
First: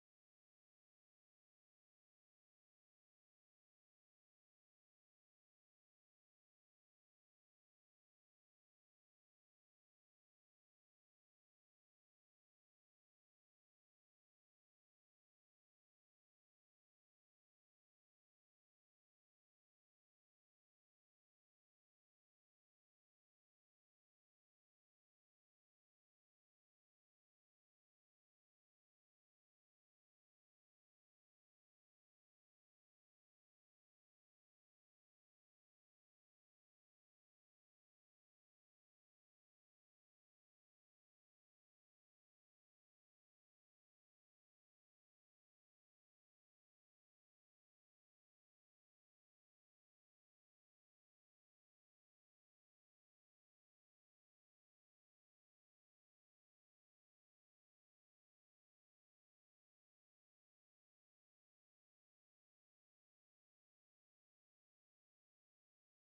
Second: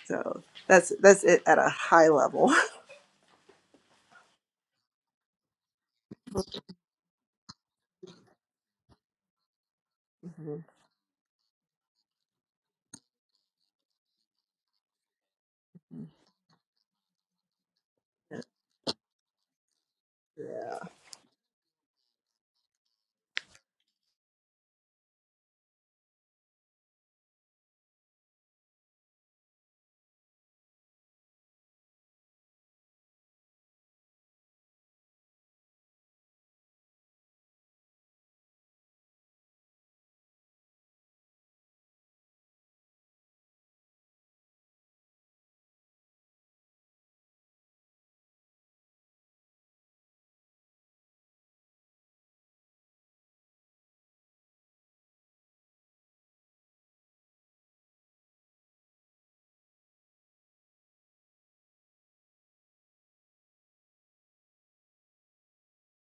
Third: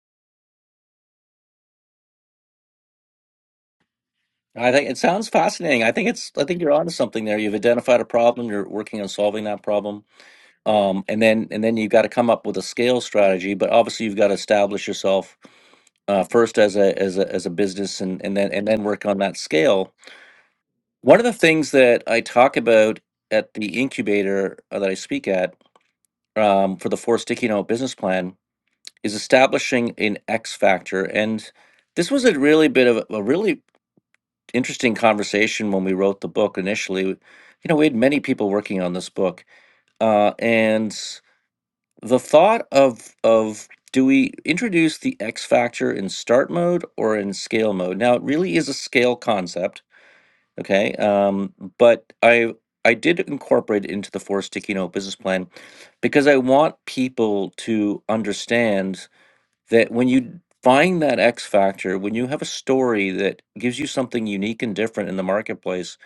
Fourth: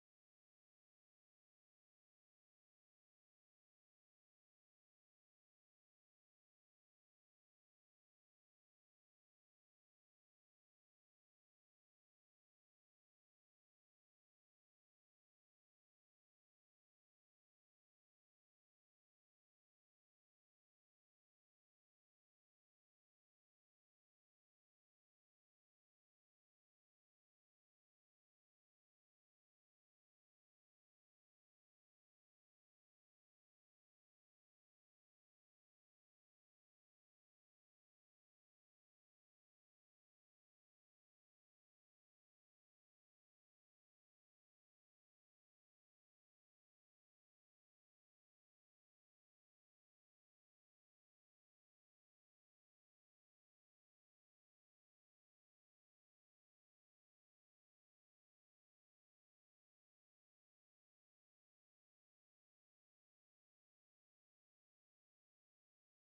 So that's that's it at a high level.
I think it sounds fascinating. I think it's I think you're onto something there. You've identified a problem, you're working on solving that problem.
Mhm.
um, and then and then you've got to come up with a scale strategy. But obviously, you've got to establish yourself uh, first as a as a as a business, and and then
Yeah,
and then work on that scale. One of the things that I talk about at the incubator uh, that I speak at um, for the four sticky note business plan is establishing an X factor, and this was a really bit of a, a really interesting conversation when we wrote the book initially. You know, we had many people working on this book, uh, and the thought of of do we introduce the X factor in start mode or in scale mode? Now it really is a scale concept, okay? Um, but I I did incorporate it into the four sticky note business plan because I want people to understand that when you find that X factor, when you have a story that gives you something unique and different in the marketplace,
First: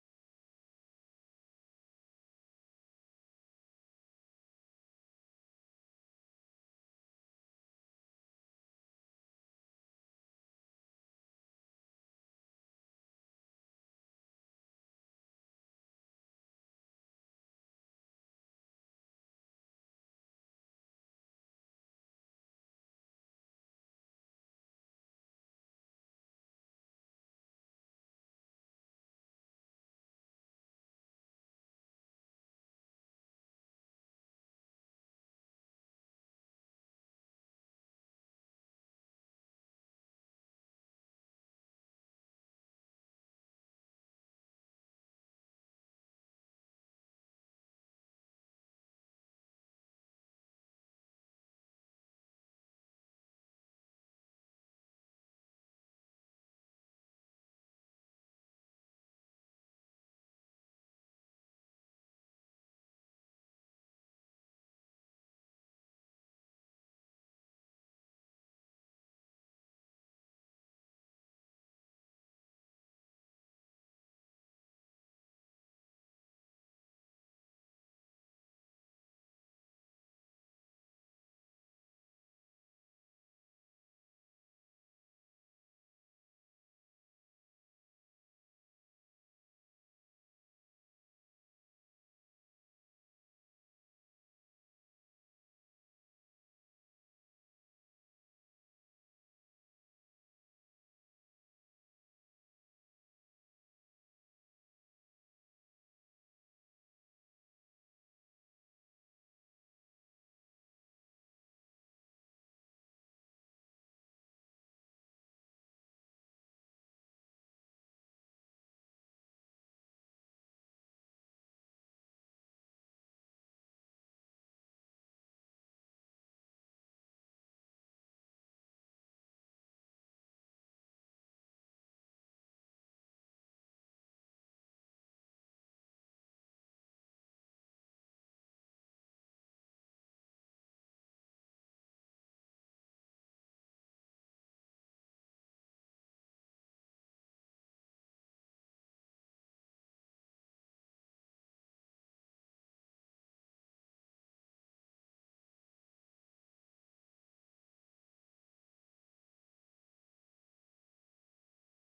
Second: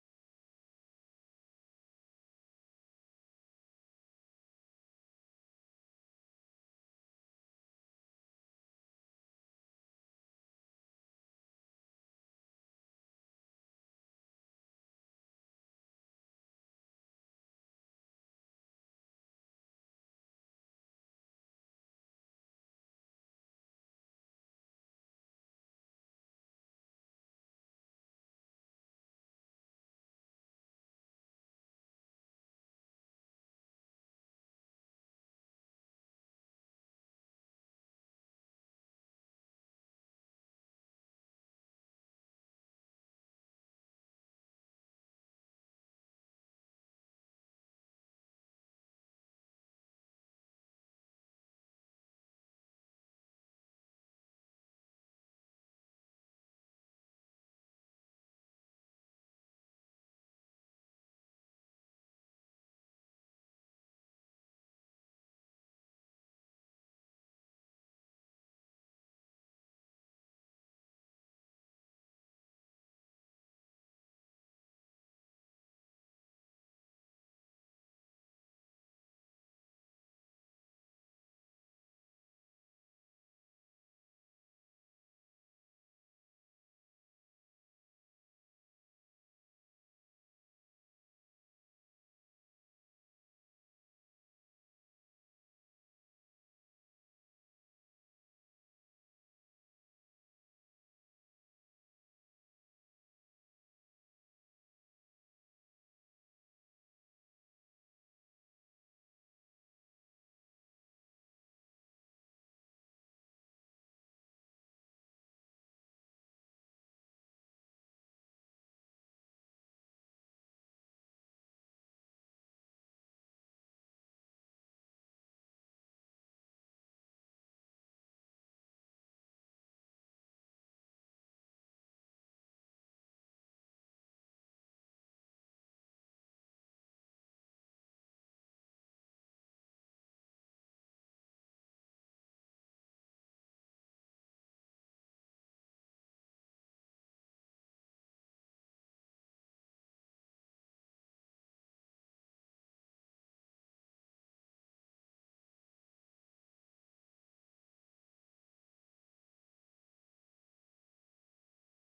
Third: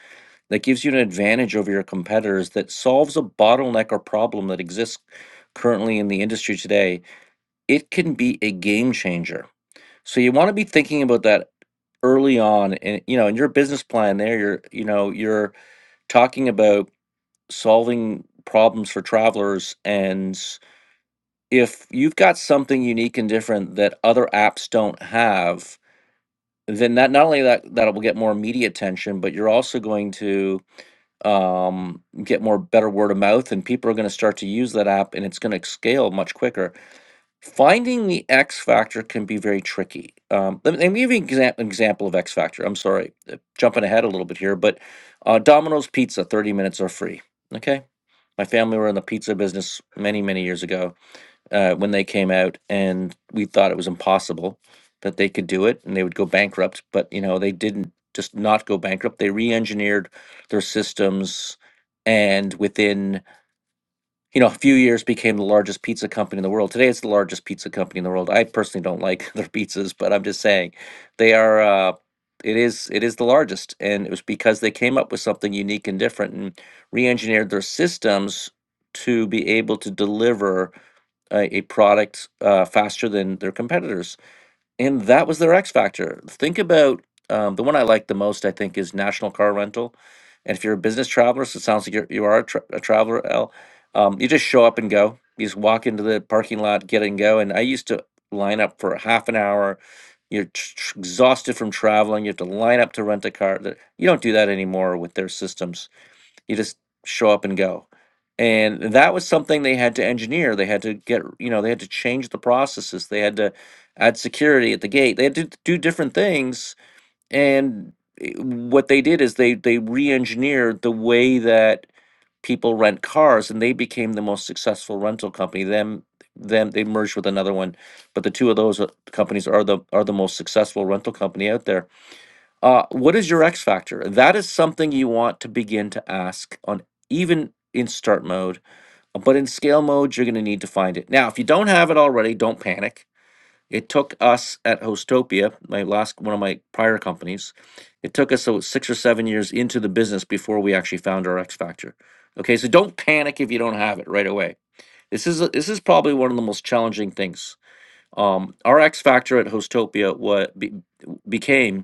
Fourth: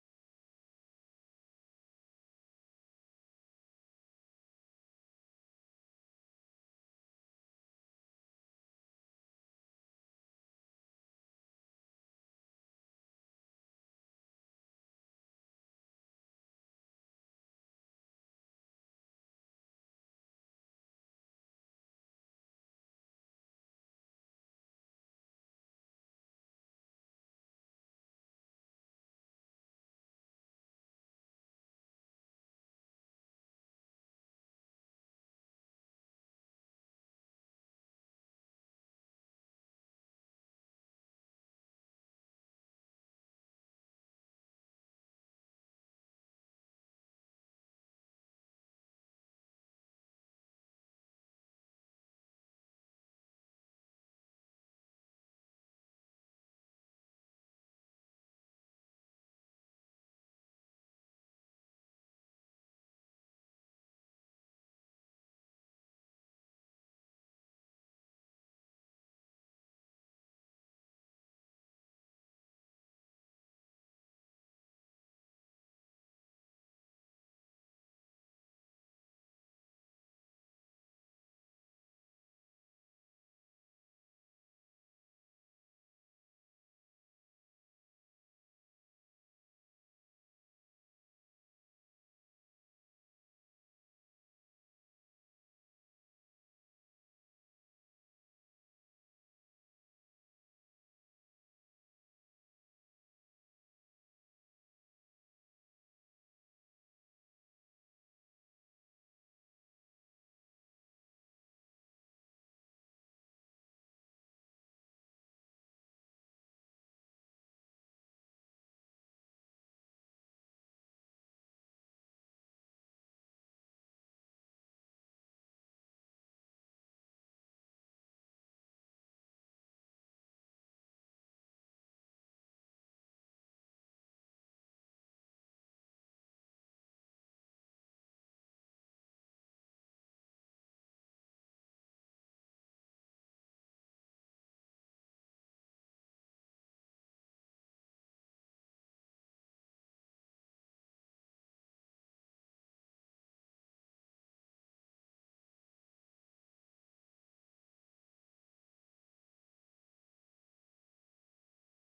that gives you an advantage over your competitors that solves a bottleneck or problem that exists currently in the industry today. It can be a game changer. So you want to be thinking about that early on and you know in your business plan there you're you know you're talking about solving problems for travelers and if you've got something unique and different that other apps don't have then that not only that that will get more media attention but you're also going to um, get more better word of mouth, and people are going to start to use that app, and it's going to scale much quicker. Finding the X factor can be very tricky. Um, let, me, let me give you an exa- example of X factor. I'm sorry, uh, jumping ahead a little bit here, but uh, Domino's Pizza, 30 minutes are free. Okay, my family were in the pizza business many, many years ago uh, when they came out, and we thought it was impossible that they could do it and they would go bankrupt. But you know, they didn't just not go bankrupt. They re-engineered their systems, and within you know a few years became the largest pizza company in the world. Today, it's the largest pizza company in the world. I personally don't like their pizzas, but I'm just saying they are. Uh, it is it is the largest, and it was because they came up with something unique and different and re-engineered their systems to be able to deliver a, a product uh, faster than their competitors. And that was their X factor. Think about um, the one I like the most, I think, is National Car Rental. And if you're a business traveler, so it sounds like you're, you are a, tra- a traveler, Al, um, you just show up and go. You just walk into the parking lot, get and go. And I used to line up for half an hour. You're tr- tr- exhausted from traveling. You have to line up to rent a car. Th- You don't do that anymore with their systems. You just show up and go. And that was something they had to engineer. They had to get, you know, they had to change the processes. They had to add security at the gate. They had to do different things. And i- what they did is they they re-engineered the way that people rent cars, and they became the most successful rental company. Them them they merged with another one, but the two of those uh, companies are the are the most successful rental company out there uh, what is your X factor? That is something you want to begin to ask on even in start mode, uh, but in scale mode, you're going to need to find it. Now, if you don't have it already, don't panic. It took us at Hostopia, my last one of my prior companies, it took us uh, six or seven years into the business before we actually found our X factor. Okay, so don't panic if you don't have it right away. This is a, this is probably one of the most challenging things. Um, our X factor at Hostopia what be, became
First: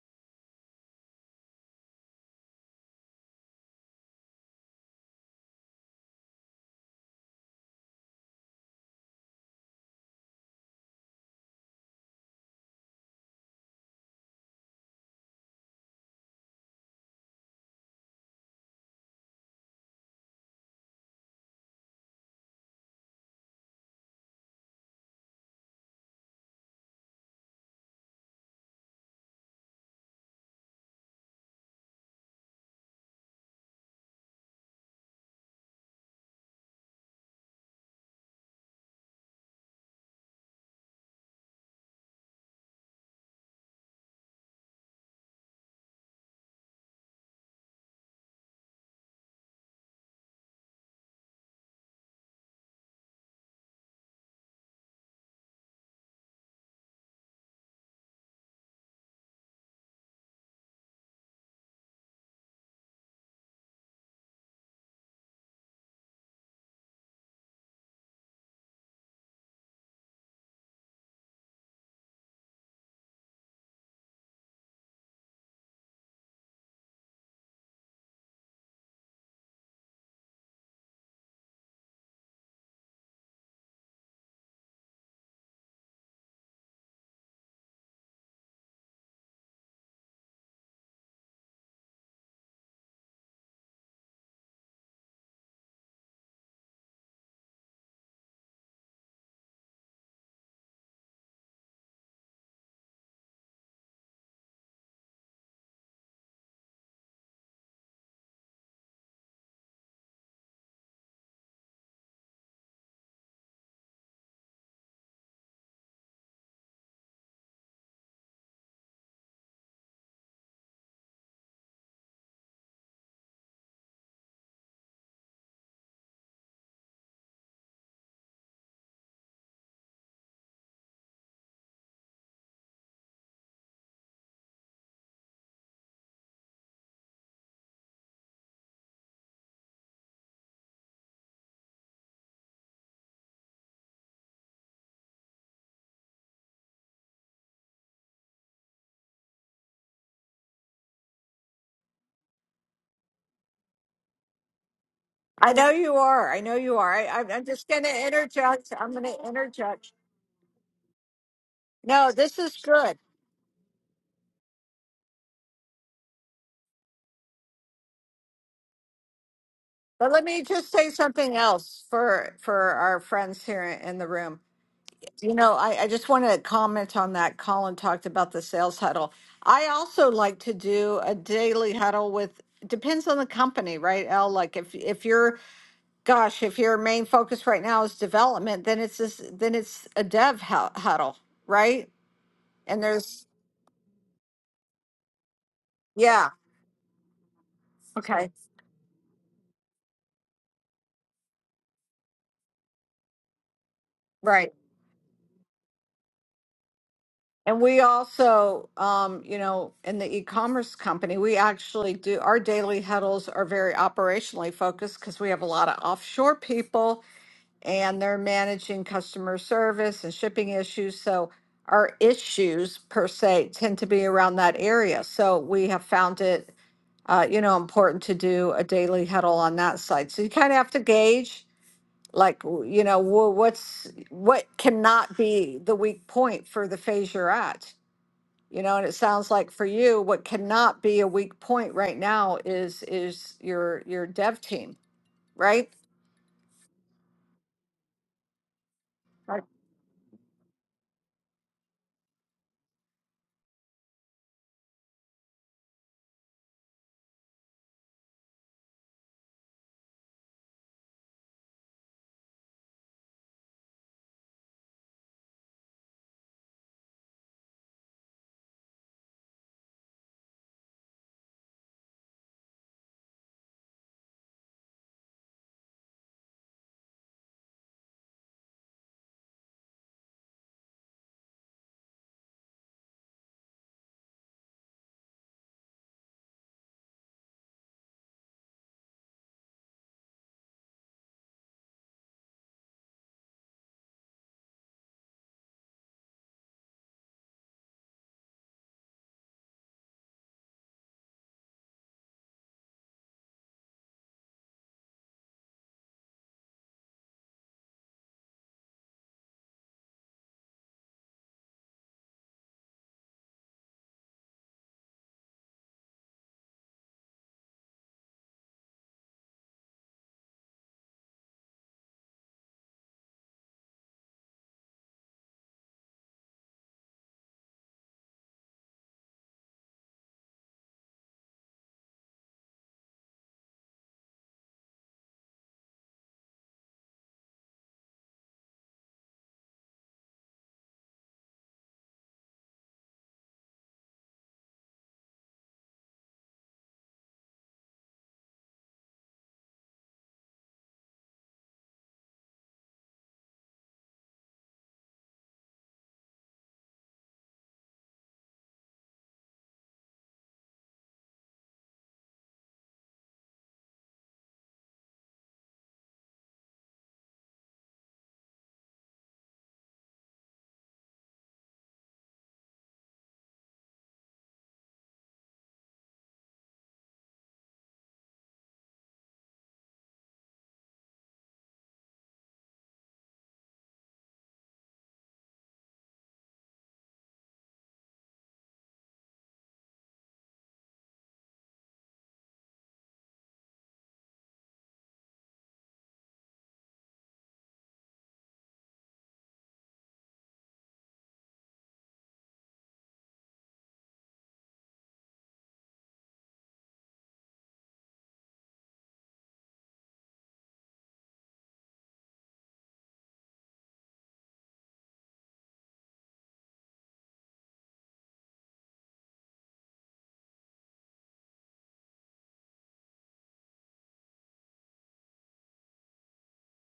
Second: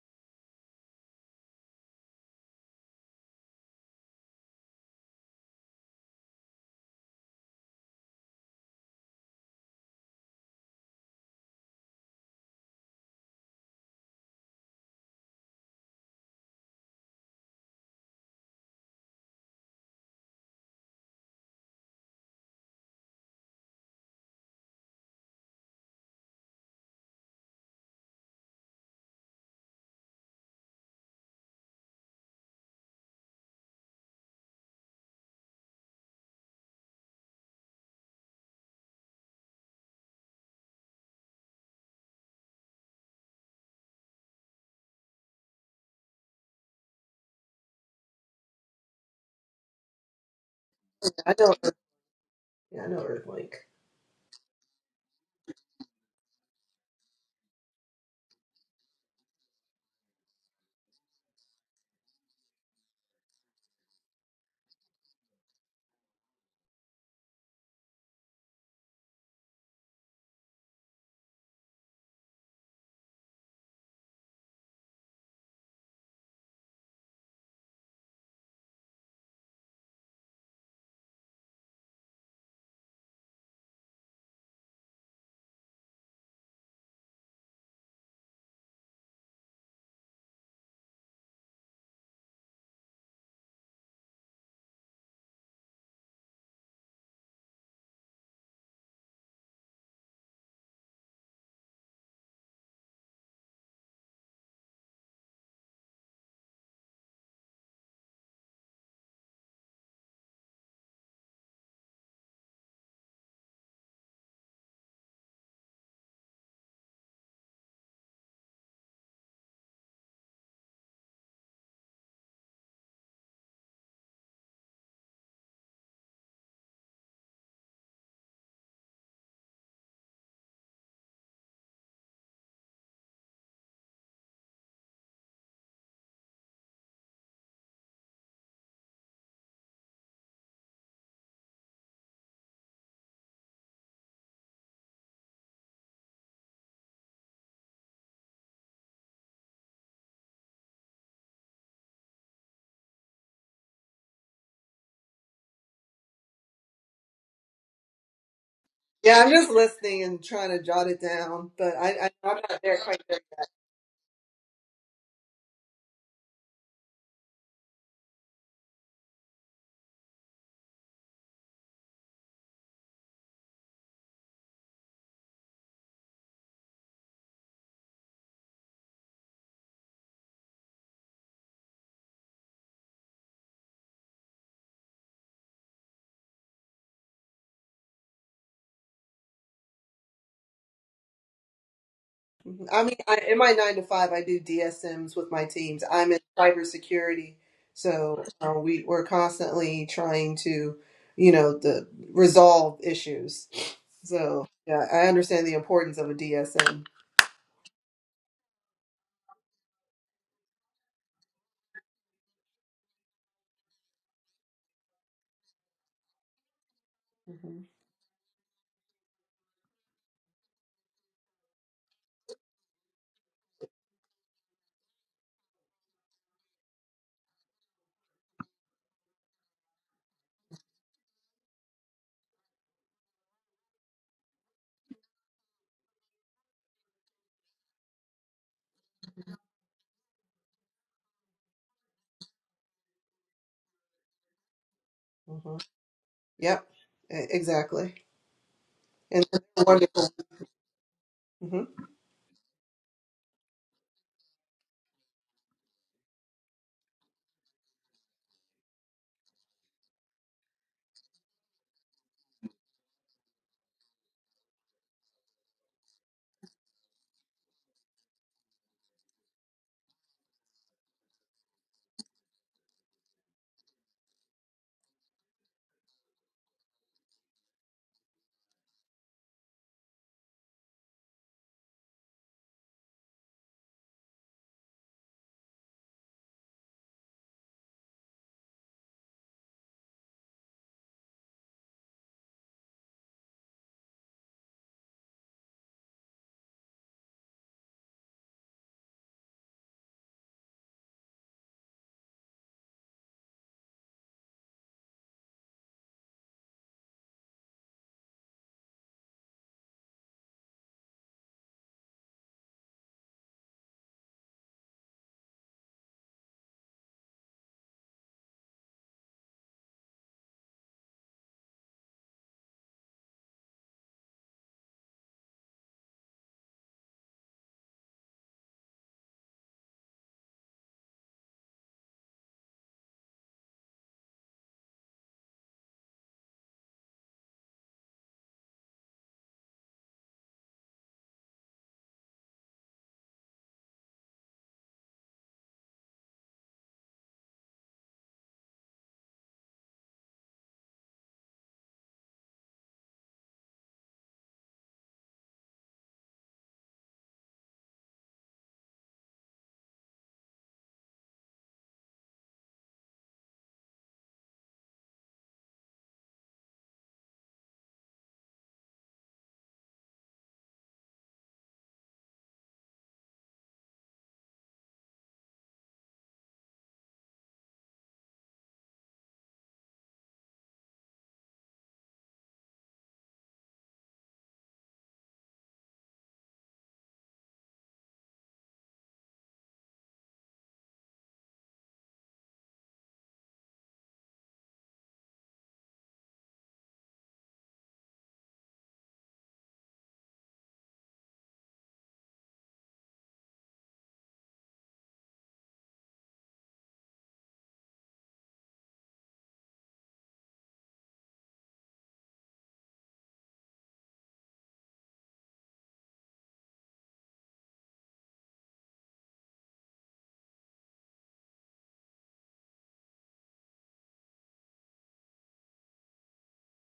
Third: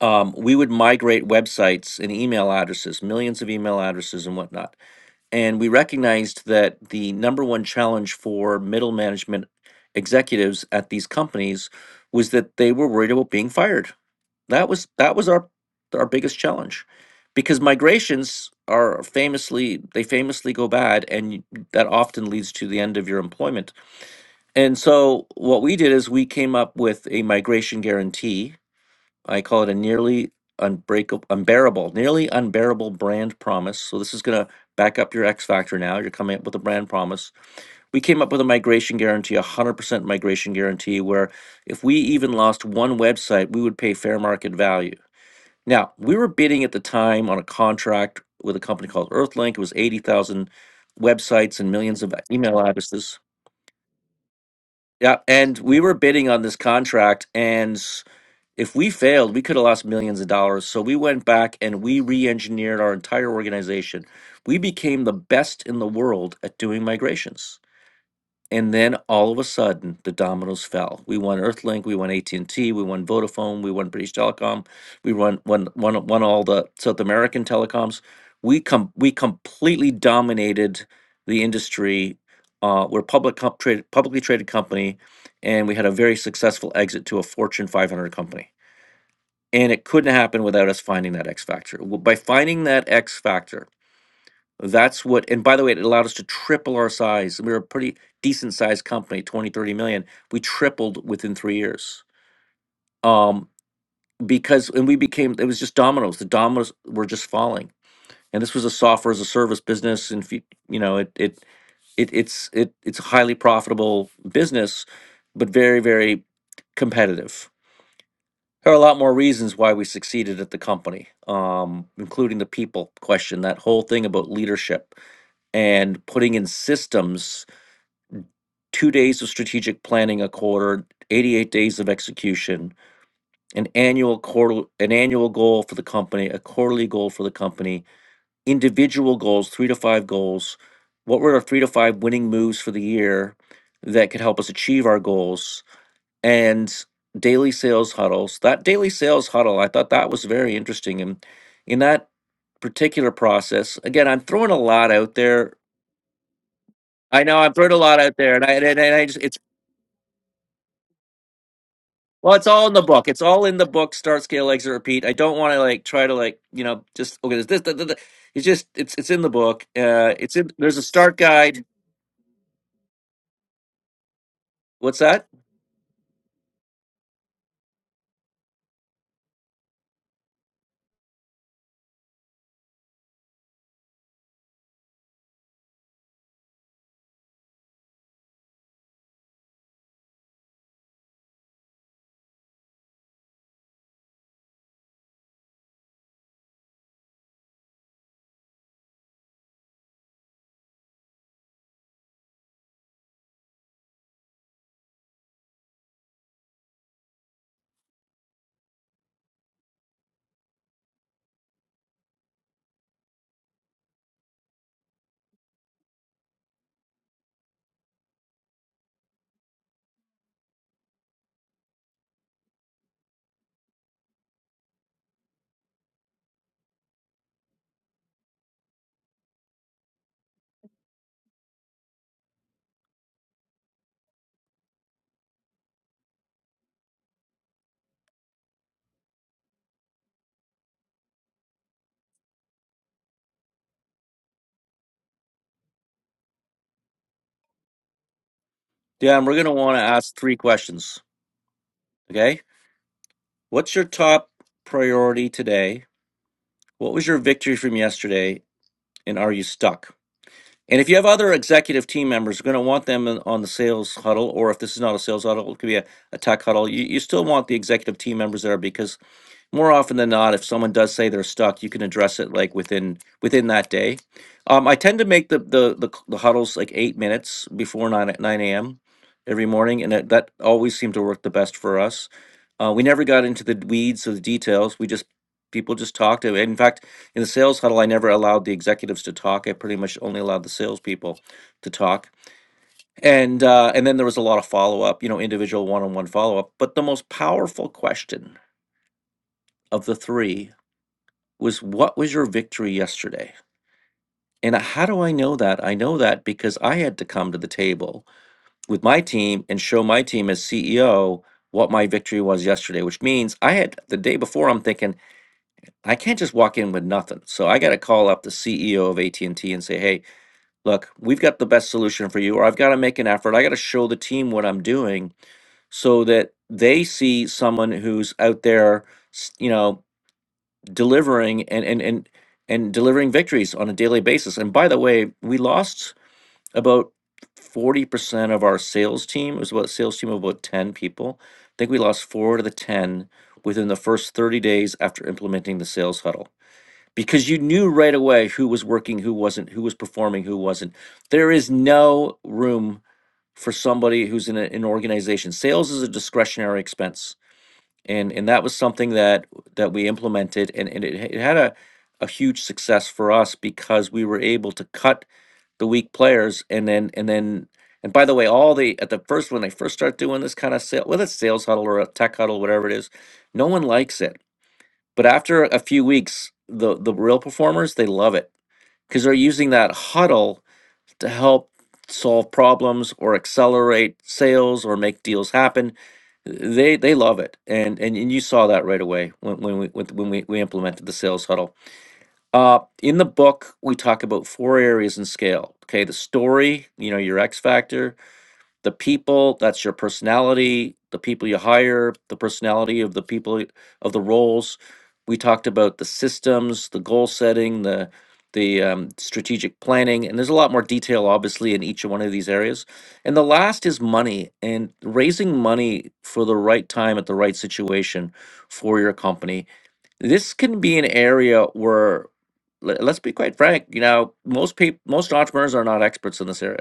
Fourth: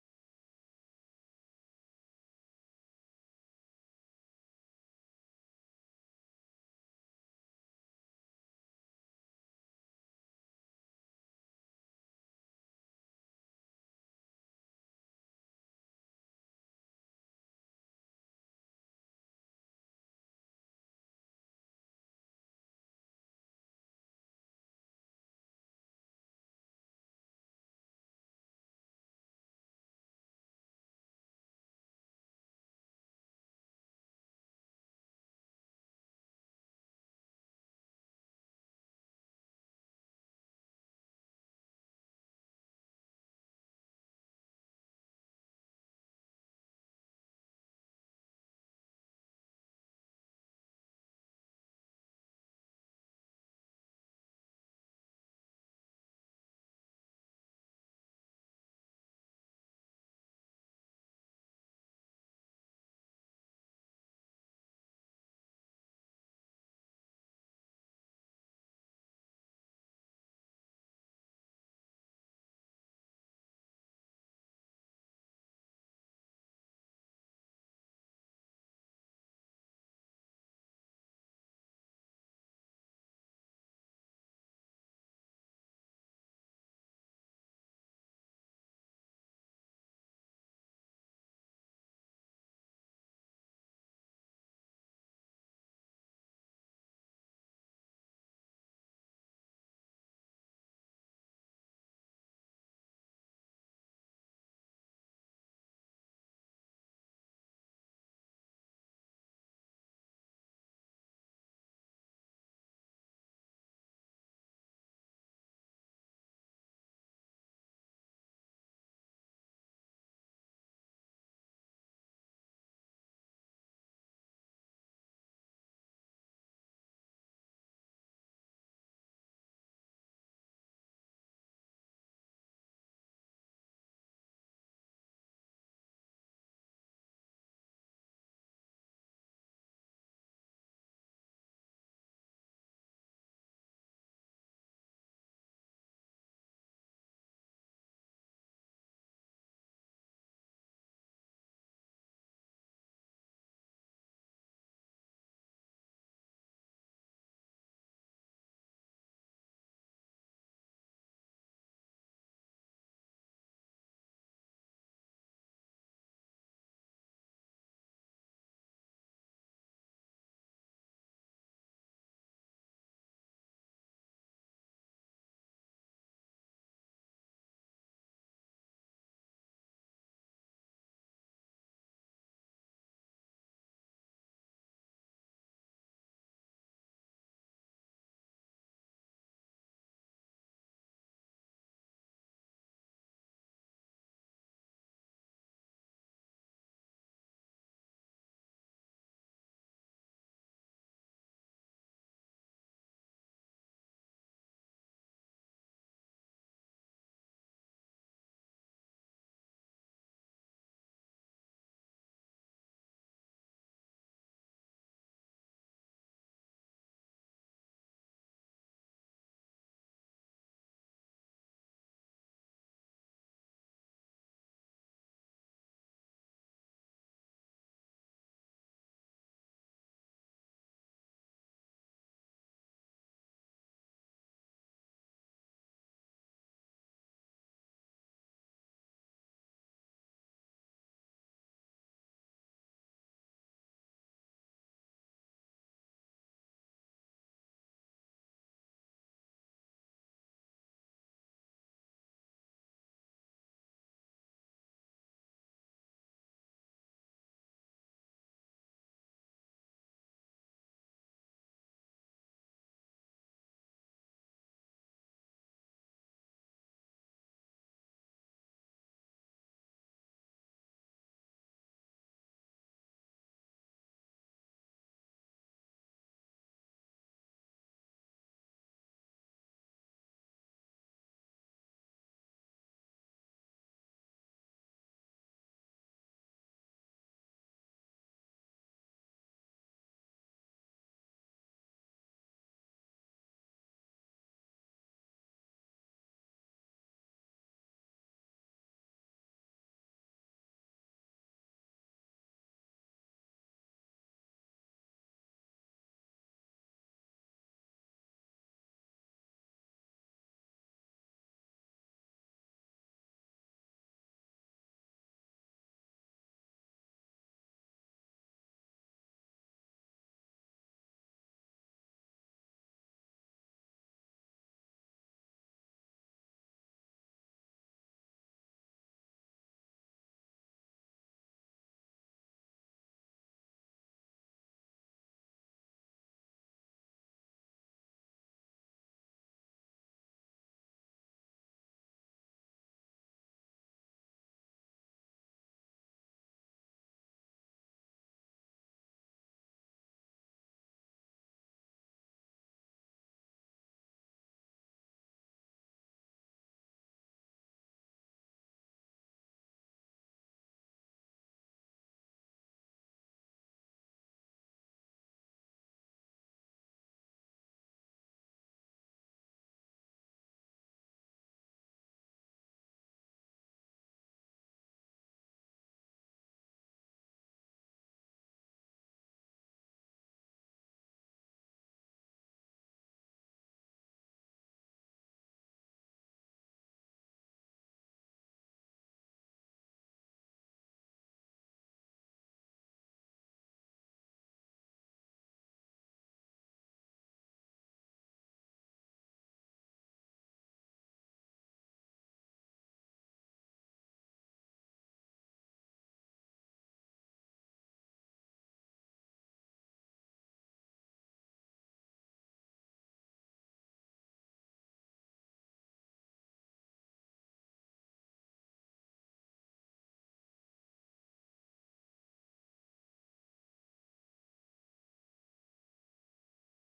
um, we would migrate websites and email addresses, millions of email addresses and whatnot. And we recognized that the number one challenge for middle management executives at these companies was that they were worried about being fired. That was that was our our biggest challenge because migrations are famously they famously go bad and you- that often leads to the end of your employment. And so what we did is we came up with a migration guarantee I call it a nearly unbreakable, unbearable, nearly unbearable brand promise. So this is going to back up your X factor now. You're coming up with a brand promise. We came up with a migration guarantee, a 100% migration guarantee, where if we even lost one website, we would pay fair market value. Now, we were bidding at the time on a contract with a company called Earthlink. It was 80,000
I know.
websites and millions of email
Yeah, I know
addresses.
Earthlink.
Yeah, and we were bidding on this contract and if we failed, we could have lost millions of dollars. So we went back and we re engineered our entire organization. We became the best in the world at doing migrations. And then all of a sudden, the dominoes fell. We won Earthlink, we won AT and T, we won Vodafone, we won British Telecom, we won won won, won all the South American telecoms. We com- we completely dominated the industry. Uh, we're a public comp- trade, publicly traded company, and we had a very successful exit to a Fortune 500 company and it couldn't happen without us finding that X factor. W- By finding that X factor, that's what, and by the way, it allowed us to triple our size. We were a pretty decent sized company, twenty, thirty million. We tripled within three years. Um, because, and we became, it was just dominoes. The dominoes were just falling. And this was a software as a service business. And, if you you know, it, it, it, it's, it, it's a highly profitable business, but very, very competitive There are a lot more reasons why we succeeded at the company, um, including the people question, that whole thing about leadership and putting in systems, two days of strategic planning a quarter, 88 days of execution, an annual quarter, an annual goal for the company, a quarterly goal for the company, individual goals, three to five goals. What were our three to five winning moves for the year that could help us achieve our goals? and daily sales huddles. That daily sales huddle, I thought that was very interesting. And in that particular process, again, I'm throwing a lot out there.
I know you are. I know you are. I,
I
I'm
know
I'm
I'm
just
throwing a
going
lot
to
out there, and I and, I-
interject.
and
I'm going
I
to
just
Yeah, I'm
it's
just
interject.
listening and trying to jot it down, but I,
No,
I I'm
well,
this
it's
is
not
all in
there
the
good.
quite.
book. It's all in the book. Start, scale, exit, repeat. I don't want to like try to like you know just okay. This, this, this, that, it's just it's it's in the book.
But
Uh,
let
it's
me
in
just
there's a
say
start
something
guide.
else for for our friends here in the room.
What's that?
You know, I, I just want to comment on that. Colin talked about the sales huddle. I also like to do a daily huddle with, depends on the company, right, L? Like if, if you're, gosh, if your main focus right now is development, then it's this, then it's a dev hu- huddle, right?
Mm-hmm.
And
I mean, I,
there's,
in my nine to five, I do DSMs with my teams. I'm in
yeah,
cybersecurity, so
okay,
uh, we we're constantly trying to, you know, the resolve issues. So
right.
yeah, I understand the importance of a DSM.
And we also, um, you know, in the e-commerce company, we actually do, our daily huddles are very operationally focused because we have a lot of offshore people
hmm
and they're managing customer service and shipping issues. So our issues per se tend to be around that area. So we have found it, uh, you know, important to do a daily huddle on that side. So you kind of have to gauge, like, w- you know, wh- what's what cannot be the weak point for the phase you're at. You know, and it sounds like for you, what cannot be a weak point right now is is your your dev team,
hmm
right?
Yep, e- exactly.
Yeah,
And
and we're gonna
they're
want to
wonderful.
ask three questions.
hmm
Okay, what's your top priority today? What was your victory from yesterday? and are you stuck? And if you have other executive team members, you're going to want them in- on the sales huddle, or if this is not a sales huddle, it could be a, a tech huddle. You, you still want the executive team members there because more often than not, if someone does say they're stuck, you can address it like within within that day. Um, I tend to make the, the the c- the huddles like eight minutes before nine at nine a.m. every morning, and that, that always seemed to work the best for us. Uh, we never got into the weeds of the details. We just people just talked. And In fact, in the sales huddle, I never allowed the executives to talk. I pretty much only allowed the salespeople to talk. And uh, and then there was a lot of follow up, you know, individual one on one follow up. But the most powerful question of the three was what was your victory yesterday? And how do I know that? I know that because I had to come to the table with my team and show my team as CEO what my victory was yesterday, which means I had the day before I'm thinking I can't just walk in with nothing. So I got to call up the CEO of AT&T and T and say, "Hey, look, we've got the best solution for you or I've got to make an effort. I got to show the team what I'm doing so that they see someone who's out there, s- you know, delivering and and and and delivering victories on a daily basis. And by the way, we lost about forty percent of our sales team. It was about a sales team of about ten people. I think we lost four out of the ten within the first thirty days after implementing the sales huddle because you knew right away who was working, who wasn't, who was performing, who wasn't. There is no room for somebody who's in a, an organization. Sales is a discretionary expense and and that was something that that we implemented and, and it, it had a a huge success for us because we were able to cut the weak players and then and then and by the way all the at the first when they first start doing this kind of sale whether it's sales huddle or a tech huddle whatever it is no one likes it but after a few weeks the the real performers they love it because they're using that huddle to help solve problems or accelerate sales or make deals happen. They they love it, and and, and you saw that right away when when we with- when we, we implemented the sales huddle. Uh, in the book, we talk about four areas in scale. Okay, the story, you know, your X factor, the people that's your personality the people you hire the personality of the people of the roles we talked about the systems the goal setting the the um, strategic planning and there's a lot more detail obviously in each one of these areas and the last is money and raising money for the right time at the right situation for your company this can be an area where le- let's be quite frank you know most people most entrepreneurs are not experts in this area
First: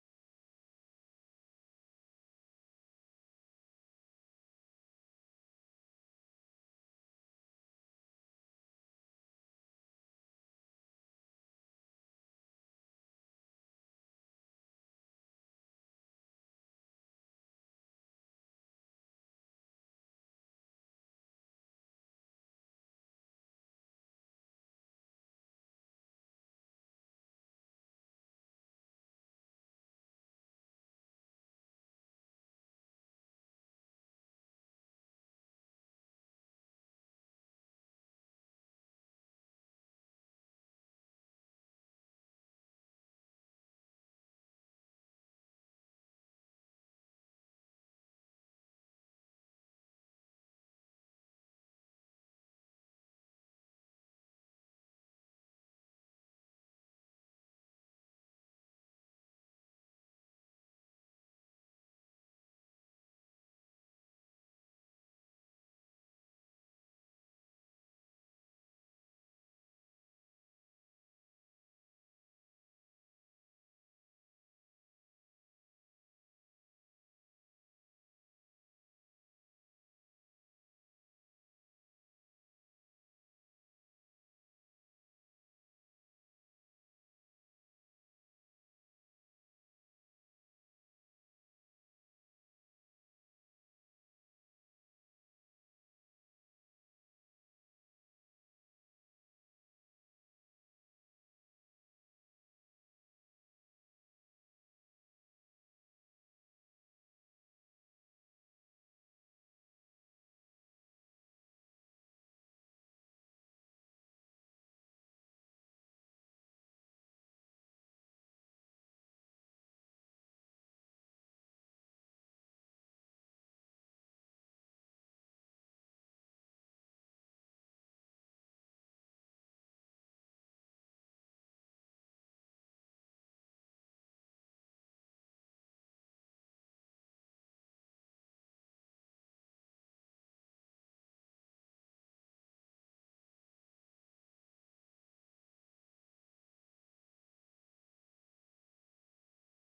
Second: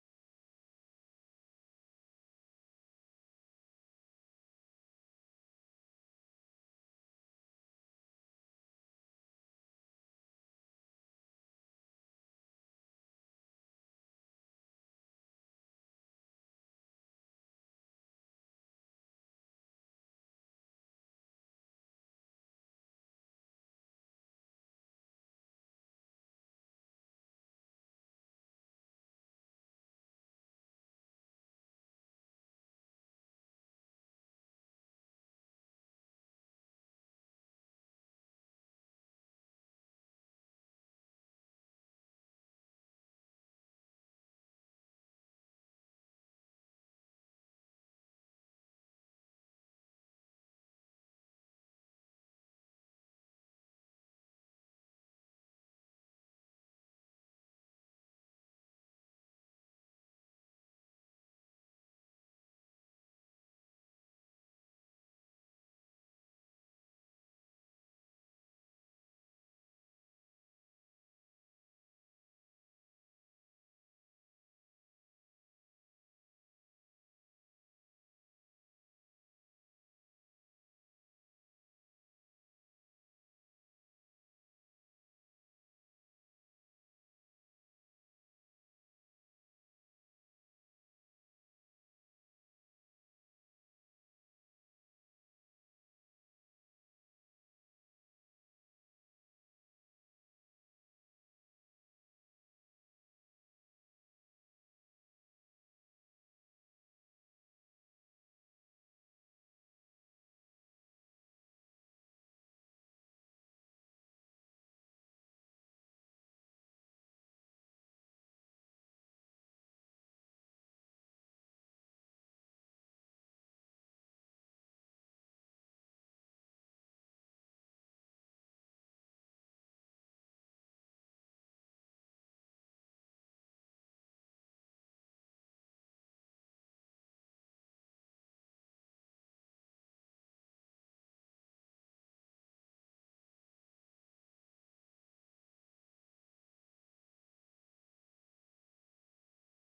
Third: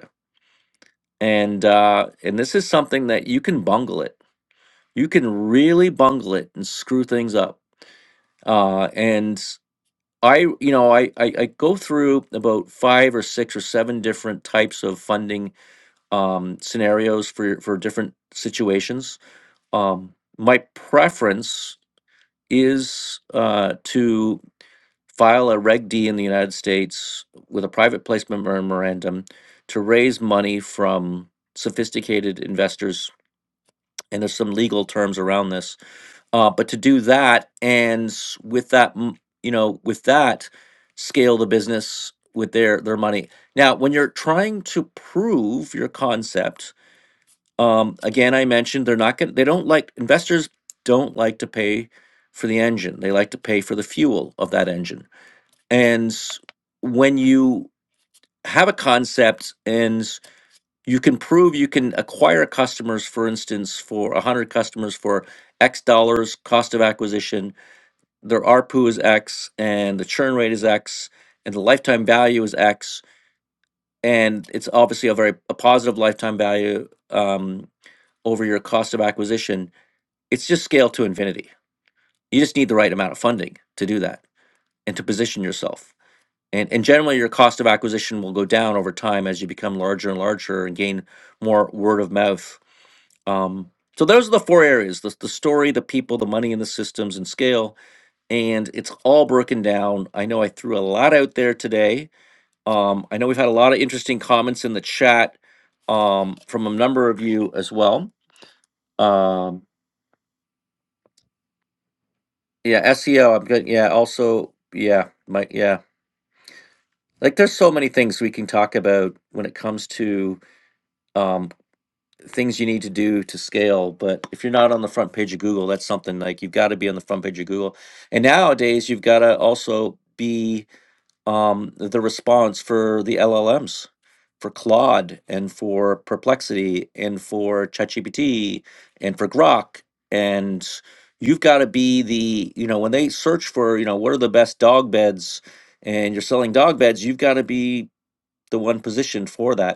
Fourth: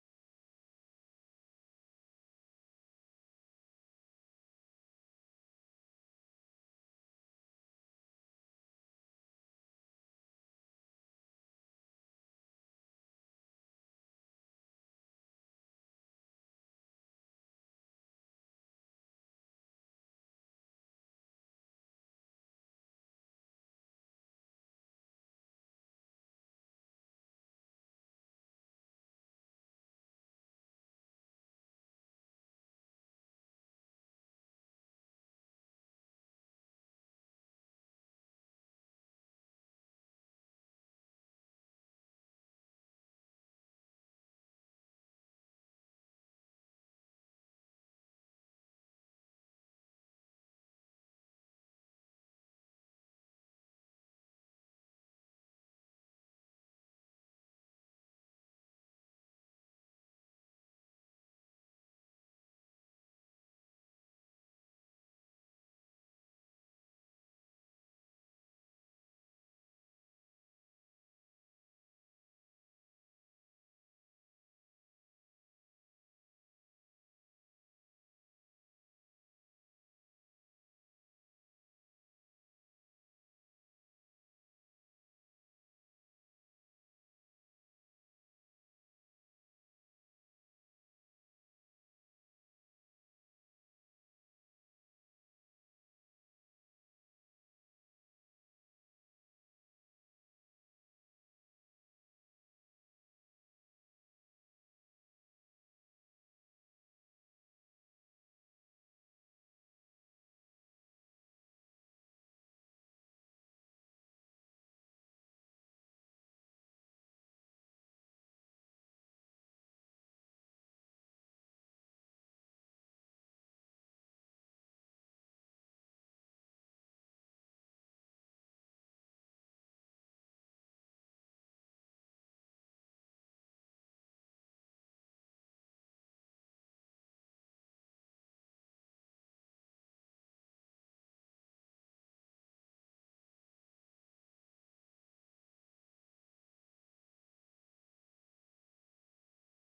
and uh, and this is something that you can bungle it. You can really bungle it and screw things up. Uh, and I, you know, I, I I go through about five or six or seven different types of funding um, scenarios for for different situations. Um, my preference is uh, to file a Reg D in the United States with a private placement memorandum to raise money from sophisticated investors and there's some legal terms around this. Uh, but to do that and s- with that, m- you know, with that, scale the business with their their money. Now, when you're trying to prove your concept, um, again, I mentioned they're not going. to They don't like investors. Don't like to pay for the engine. They like to pay for the fuel of that engine. And s- when you have a concept and you can prove you can acquire customers for instance for 100 customers for x dollars cost of acquisition their arpu is x and the churn rate is x and the lifetime value is x and it's obviously a very a positive lifetime value um, over your cost of acquisition it's just scale to infinity you just need the right amount of funding to do that and to position yourself and, and generally your cost of acquisition will go down over time as you become larger and larger and gain more word of mouth Um, so those are the four areas: the, the story, the people, the money, and the systems and scale. And it's all broken down. I know I threw a lot out there today. Um, I know we've had a lot of interesting comments in the chat um, from a number of you as well. Um, yeah, SEO. am good. Yeah, also, yeah, my yeah. Like, there's so many things we can talk about when it comes to um, things you need to do to scale. But if you're not on the front page of Google, that's something like you've got to be on the front page of Google. And nowadays, you've got to also be um, the response for the LLMs, for Claude, and for Perplexity, and for ChatGPT, and for Grok, and you've got to be the you know when they search for you know what are the best dog beds and you're selling dog beds you've got to be the one positioned for that